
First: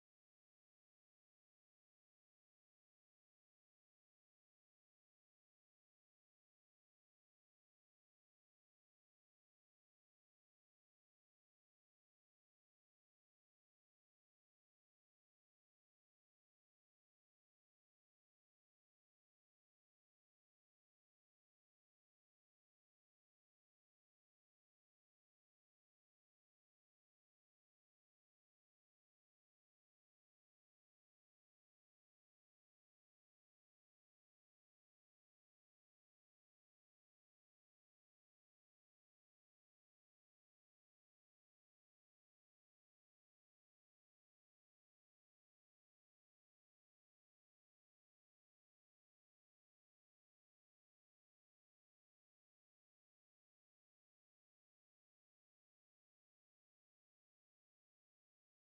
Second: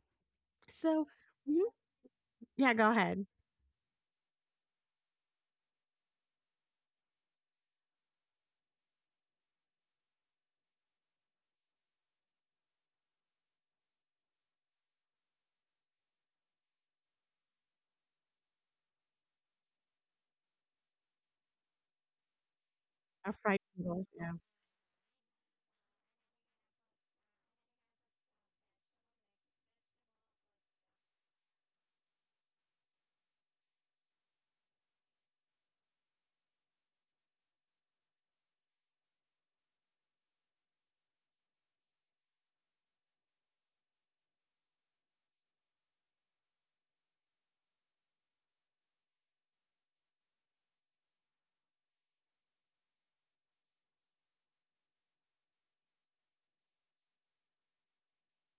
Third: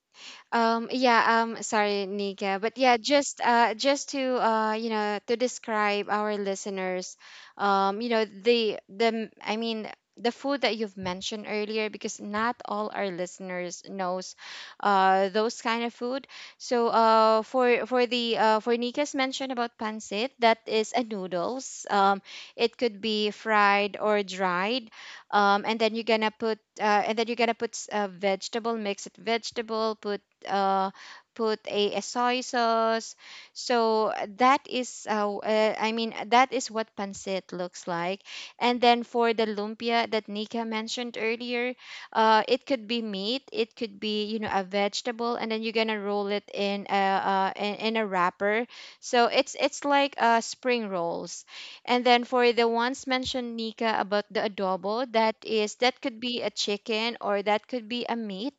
So Yeah, mhm. Sorry, Nika, Yeah, but go yeah, ahead. Just to you know, to describe our listeners, you know, the m- I mean the food that you've mentioned earlier, because not all our listeners knows those kind of food. So for the for Nika's mention about pancit, that is a noodles. It could A be fried fried noodles, or yeah. dried, and then you're gonna put s- vegetable mix it vegetable, uh, put a soy sauce. So that is, I mean, that is what pancit looks like. And then for the lumpia that Nika mentioned earlier, it could be meat, it could be, you know, a vegetable, and then you're gonna roll it in a in a wrapper. So it's like, spring rolls. And then for the ones mentioned Nika about the adobo, that is that could be a chicken, or that could be a meat,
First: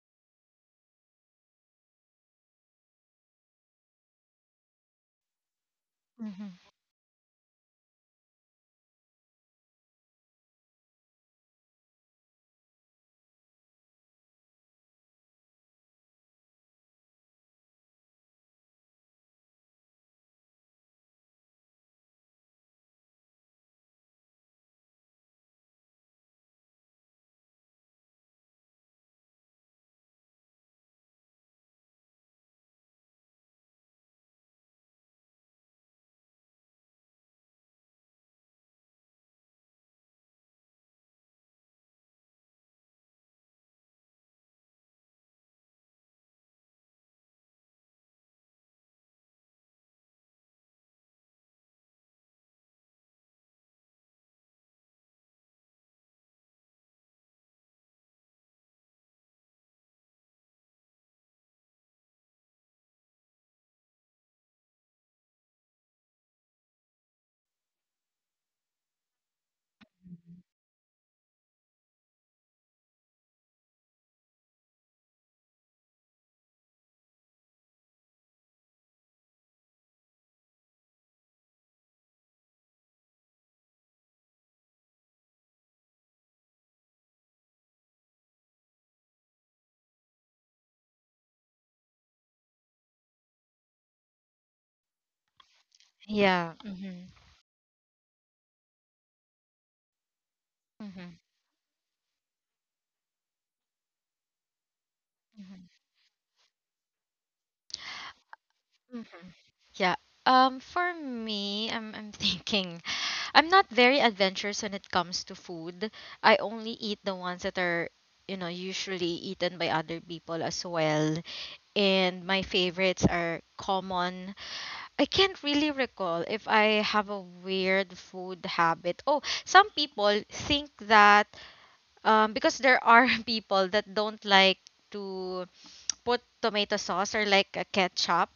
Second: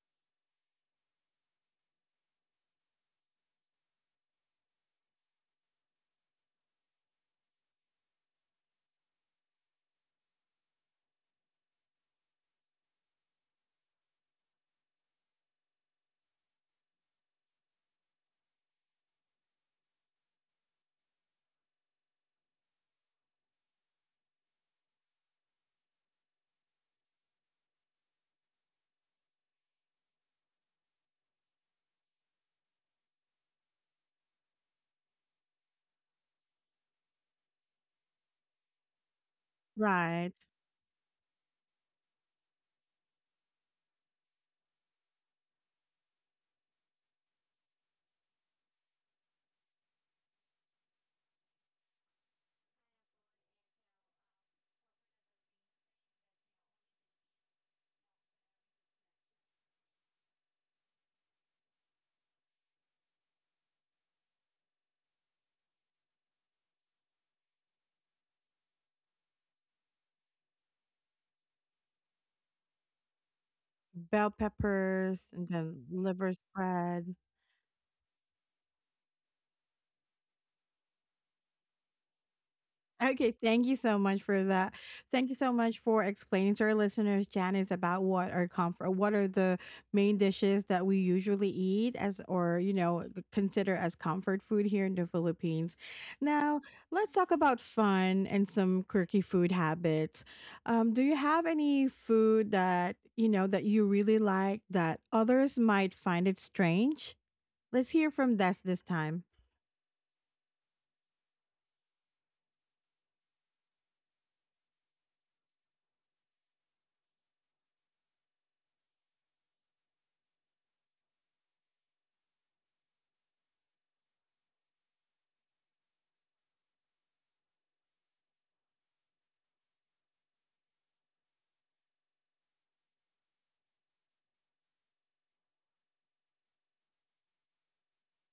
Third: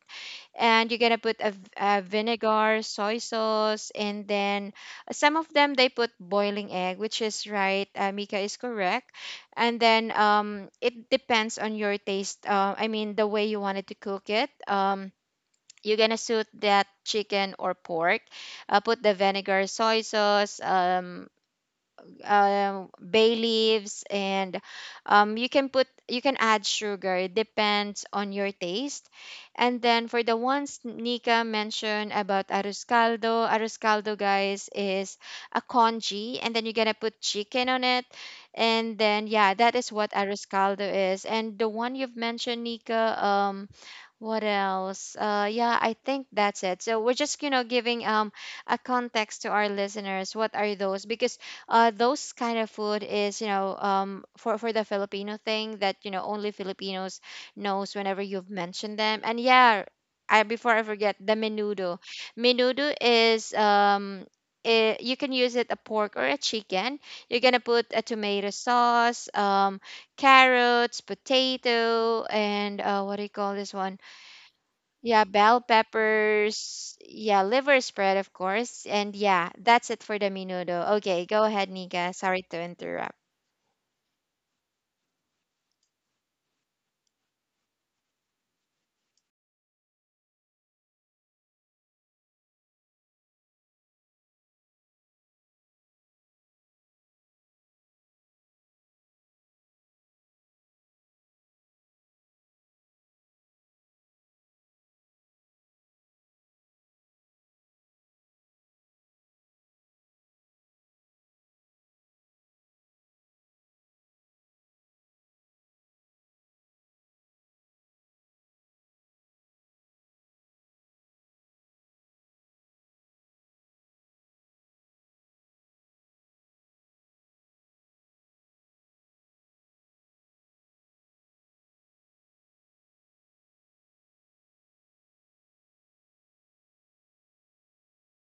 and you're gonna put a vinegar, soy sauce, and then some of them they put Mm-hmm. boiling egg, which is right. Mika is correct, and then it depends on your taste. I mean, the way you wanted to cook it. You're gonna suit that chicken or pork. Put the vinegar, soy sauce, bay leaves, and you can put, you can add sugar, it depends on your taste. And then for the ones Nika mentioned about arroz caldo, arroz caldo, guys, is a congee, and then you're gonna put chicken on it. And then yeah, that is what Right. arroz caldo is. And the one you've mentioned, Nika, what else? Yeah, I think that's it. So we're just, you know, giving, um, a context to our listeners. What are those? Because those kind of food is, you know, um, for the Filipino thing that, you know, only Filipinos knows whenever you've mentioned them. And yeah, I before I forget, the menudo. Menudo is. It, you can use it a pork or a chicken. You're gonna put a tomato sauce, carrots, potato, and what do you call this one? Bell Yeah, peppers and bell then liver peppers. spread. Yeah, liver spread, of course. And yeah, that's it for the menudo. Okay, go ahead, Nika. Sorry to interrupt. Okay, thank you so much for that. Thank you so much for explaining to our listeners, Janice, about what are comfort, what are the main dishes that we usually eat as, or you know, consider as comfort food here in the Philippines. Yeah. Now, Mm-hmm. let's talk about fun and some quirky food habits. Do you Mm-hmm. have any food that you know that you really like that others Mm-hmm. might find it strange? Let's hear from Des this time. Mm-hmm. Yeah. For me, I'm <laughs> thinking, I'm not very adventurous when it comes to food. I only eat the ones that are, you know, usually eaten by other people as well. And my favorites are common. I can't really recall if I have a weird food habit. Oh, some people think that, because there are <laughs> people that don't like to put tomato sauce or like a ketchup.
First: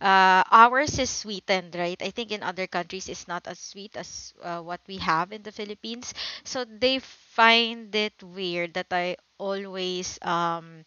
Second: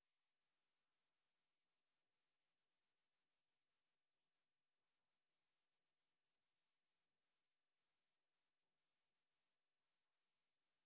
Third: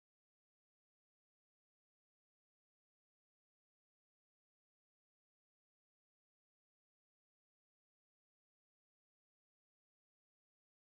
Ours is sweetened, right? I think in other countries it's not as sweet as what we have in the Philippines. So they find it weird that I always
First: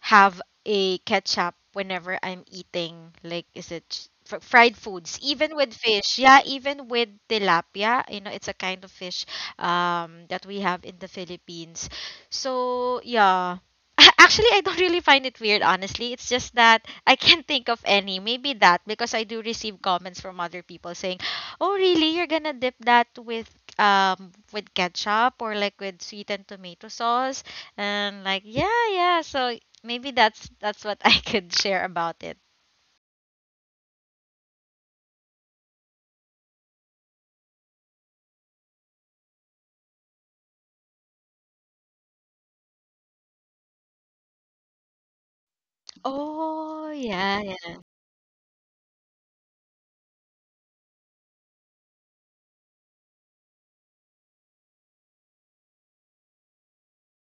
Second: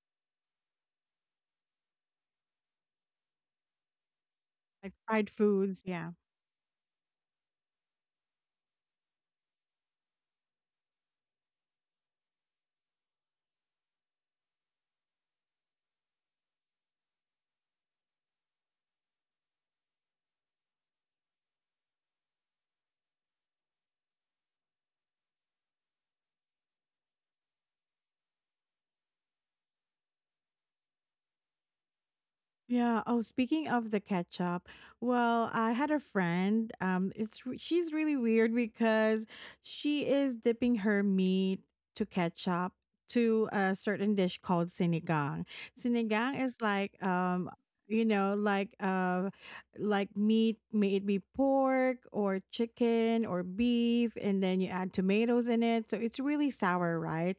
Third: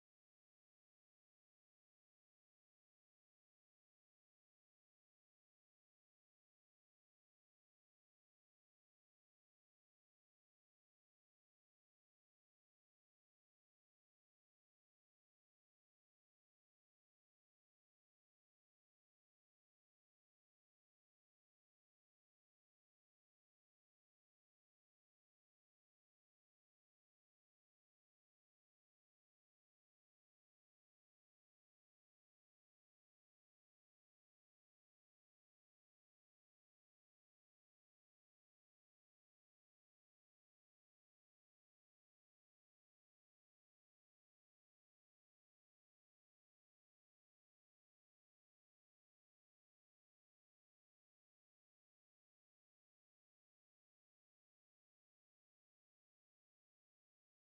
have a ketchup whenever I'm eating. Like, is it fried Like foods? fried Even with foods, yeah. fish, yeah, even with tilapia. You know, it's a kind of fish that we have in the Philippines. So yeah. <laughs> Actually, I don't really find it weird, honestly. It's just that I can't think of any. Maybe that, because I do receive comments from other people saying, "Oh, really? You're gonna dip that with ketchup or like with sweetened tomato sauce?" And like, yeah, yeah. So maybe that's what <laughs> I could share about it. Yeah. Oh, speaking of the ketchup, well, I had a friend. It's she's really weird because she is dipping her meat to ketchup to a certain dish called sinigang. Sinigang is Oh, like yeah, yeah. you know, like meat, may it be pork or chicken or beef, and then you add tomatoes in it. So it's really sour, right?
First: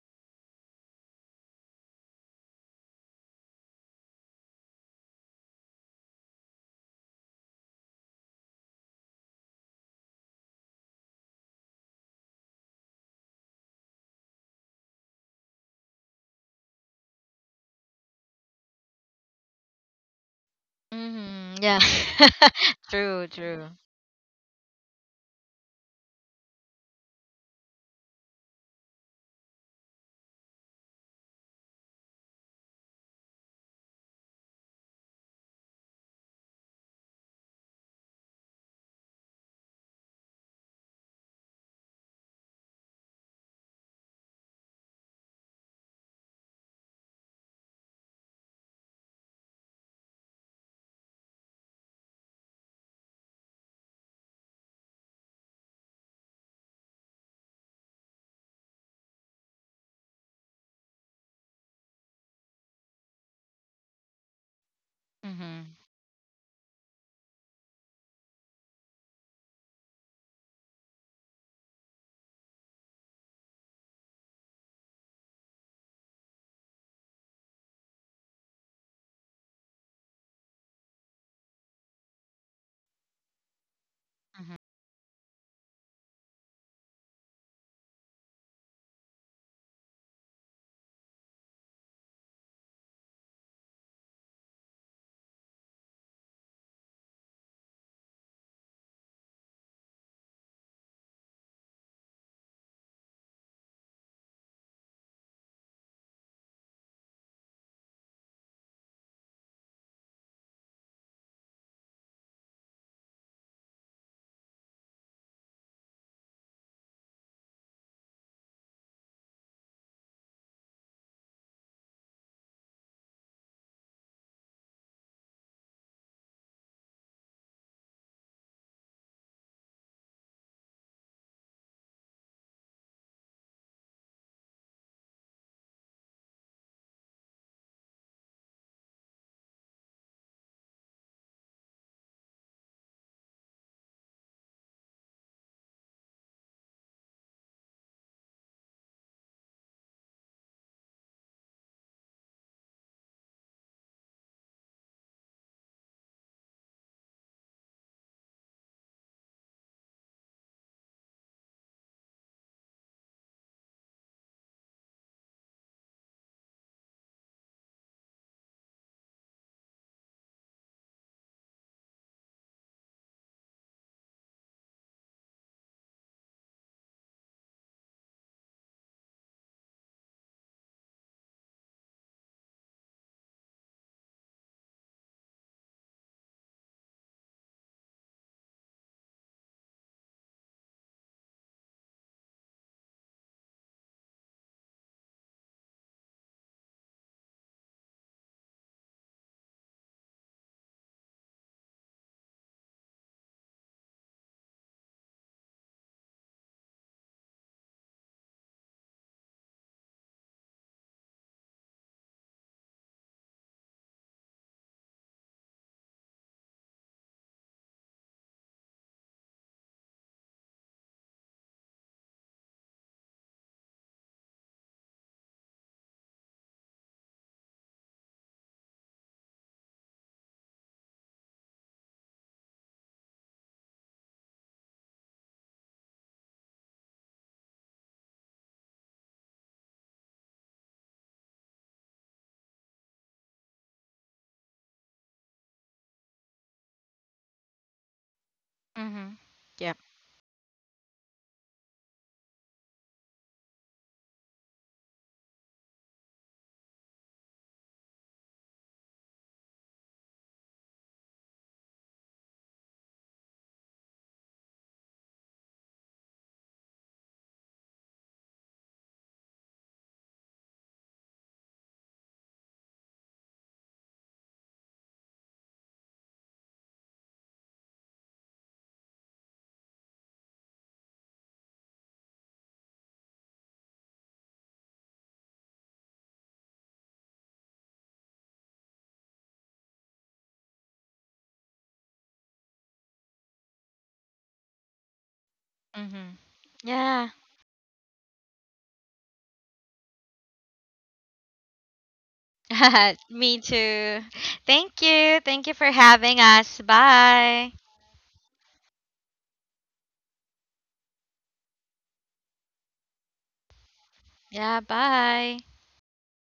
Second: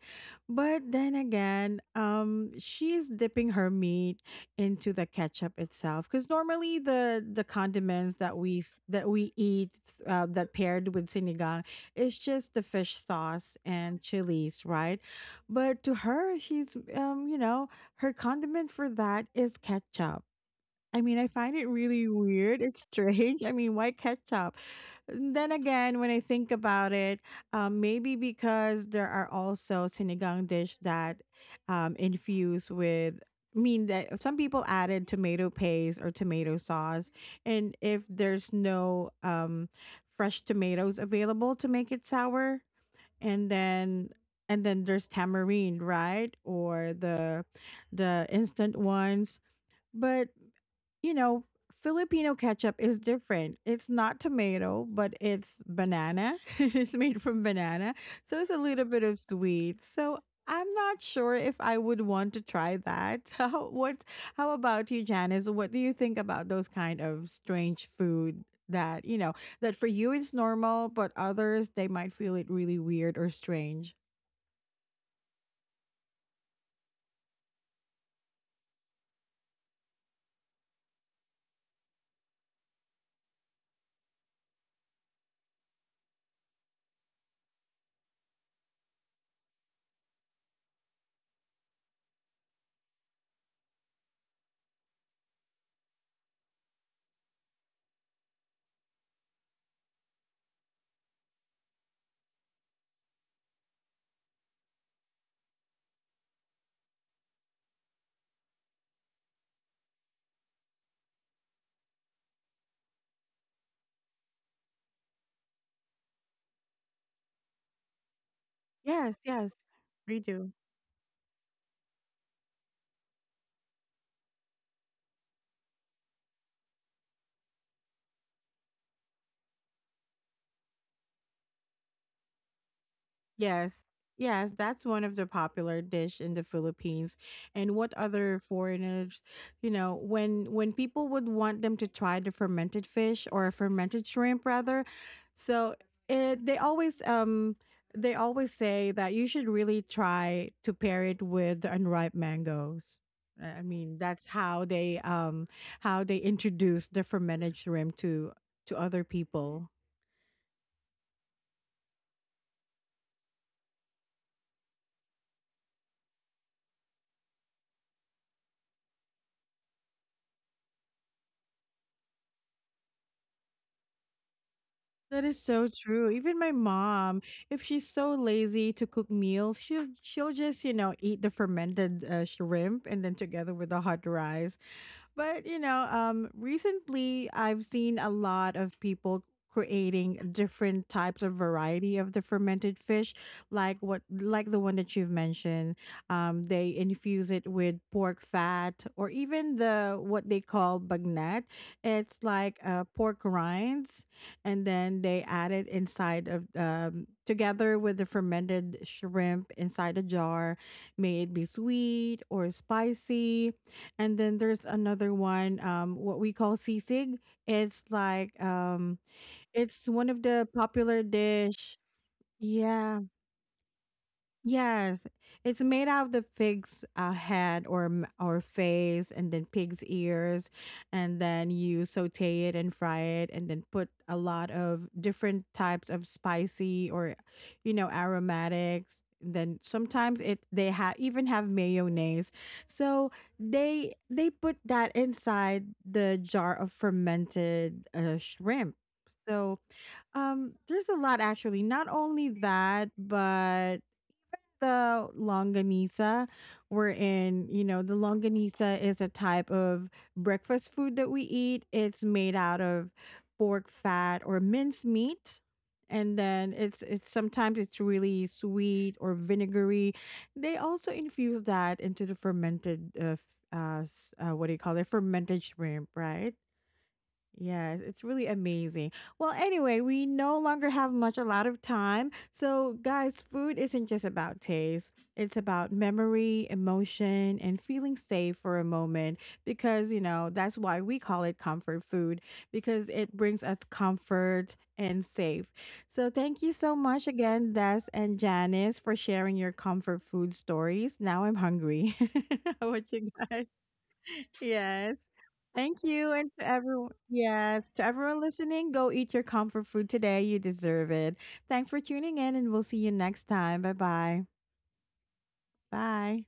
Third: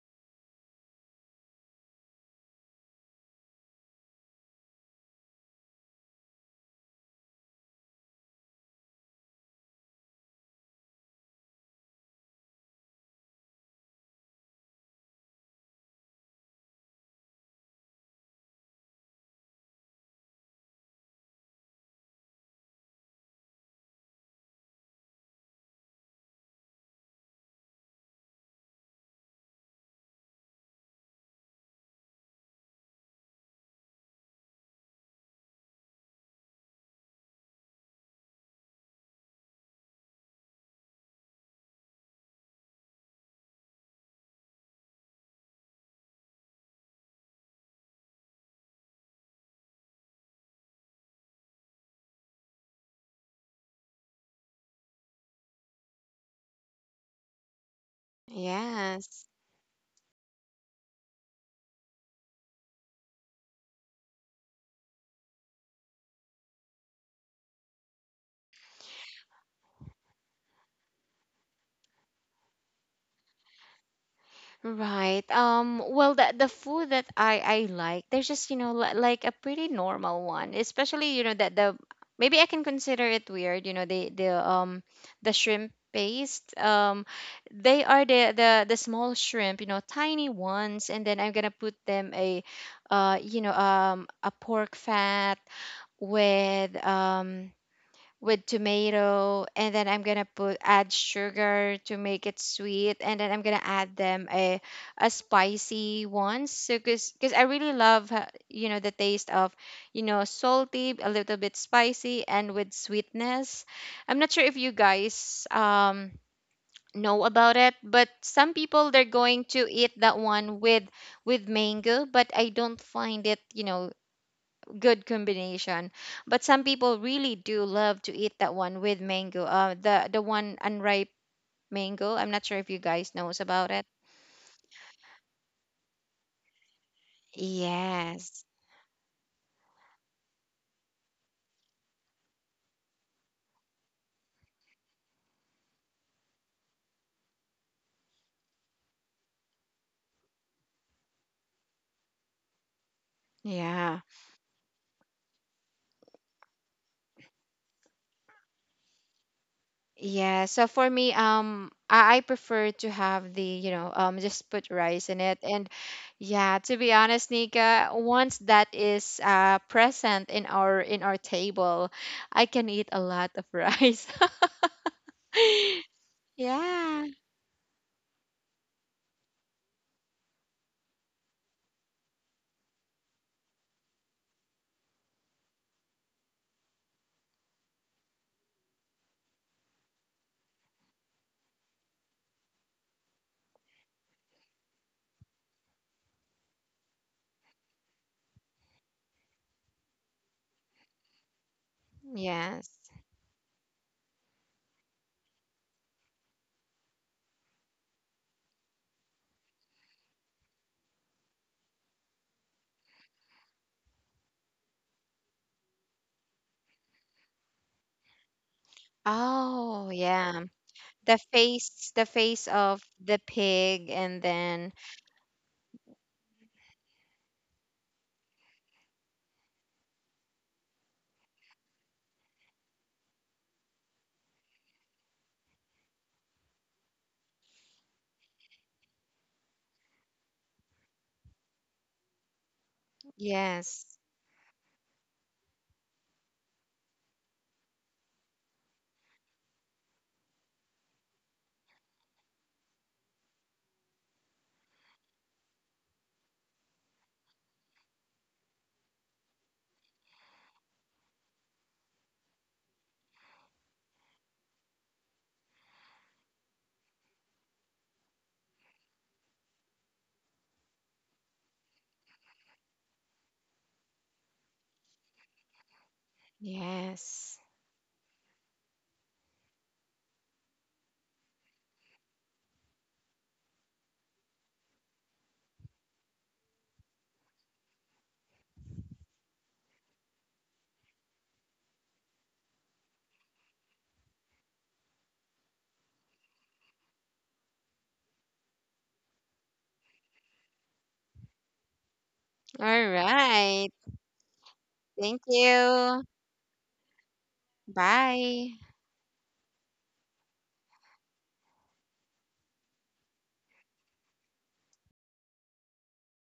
But then again, she's dipping her meat into the ketchup itself because normally the condiments that that we eat that paired with sinigang is just the fish sauce and chilies, right? But to her, she's you know, her condiment for that is ketchup. I mean, I Hmm, find it yeah. really weird. It's <laughs> True, strange. I true. mean, why ketchup? And then again, when I think about it, maybe because there are also sinigang dish that infuse with. I mean that some people added tomato paste or tomato sauce, and if there's no fresh tomatoes available to make it sour, and then and then there's tamarind, right, or the instant ones, but you know, Filipino ketchup is different. It's not tomato, but it's banana. <laughs> It's made from banana. So it's a little bit of Yes. sweet. So I'm not sure if I would want to try that. <laughs> How what how about you, Janice? What Mm-hmm. do you think about those kind of strange food that, you know, that for you it's normal, but others they might feel it really weird or strange? Right. Well, the food that I like, there's just, you know, li- like a pretty normal one, especially, you know, that the maybe I can consider it weird. You know, the Mm-hmm. The shrimp paste. They are the small shrimp, you know, tiny ones, and then I'm gonna put them you know, a pork fat with um with tomato, and then I'm gonna put add sugar to make it sweet, and then I'm gonna add a spicy one. So because I really love, you know, the taste of, you know, salty, a little bit spicy, and with sweetness. I'm not sure if you guys, um, know about it, but some people they're Yes, going to yes. eat that We do. one with mango, but I don't find it, you know, good combination. But some people really do love to eat that one with mango. The one unripe mango. I'm not sure if you guys knows about Yes. it. Yes, that's one of the popular dish in the Philippines. And what other Yes. foreigners, you know, when people would want them to try the fermented fish or fermented shrimp rather. So it, they always say that you should really try to pair it with the unripe mangoes. I mean, Yeah. that's how they introduce the fermented shrimp to other people. Yeah. So for me, I prefer to have the, you know, just put rice in it. And yeah, to be honest, Nika, once that is present in our table, I can eat a lot of rice. That is so <laughs> true. Even my Yeah. mom, if she's so lazy to cook meals, she'll just you know eat the fermented shrimp and then together with the hot rice. But you know, recently I've seen a lot of people creating different types of variety of the fermented fish, like what, like the one that you've mentioned. They infuse it with pork fat or even the what they call bagnat. It's like Yes. Pork rinds, and then they add it inside of together with the fermented shrimp inside a jar. May it be sweet or spicy, and then there's another one, what we call sisig. It's like it's Oh, one of yeah. the popular The dish. face, the face of Yeah. the pig, and then Yes, it's made out of the pig's head or or face, and then pig's ears, and then you saute it and fry it, and then put a lot of different types of spicy or, you know, aromatics. Then sometimes it they have even have mayonnaise, so yes, they put that inside the jar of fermented shrimp. Mm-hmm. So Yep. There's a lot actually. Not only that, but the longanisa, wherein, you know, the longanisa is a type of breakfast food that we eat. It's made out of pork fat or minced meat. And then it's sometimes it's really sweet or vinegary. They also infuse that into the fermented what do you call it? Fermented shrimp, right? yes, Yes, it's really amazing. Well, anyway, we no longer have much a lot of time. So, guys, food isn't just about taste. It's about memory, emotion, and feeling safe for a moment because, you know, that's why we call it comfort food because it brings us comfort and safe. Mm-hmm. So, thank you so Yeah. much again, Des and Janice, for sharing your comfort food stories. Now I'm hungry. <laughs> all What you <laughs> Me guys? right, too. <laughs> Thank Yes. you. thank Thank you for Thank you, you. having And to us. everyone, Bye. yes, to everyone bye. listening, go eat your comfort food today. You deserve it. Thanks for tuning in, and we'll see you next time. Bye-bye. Yeah, bye. Bye.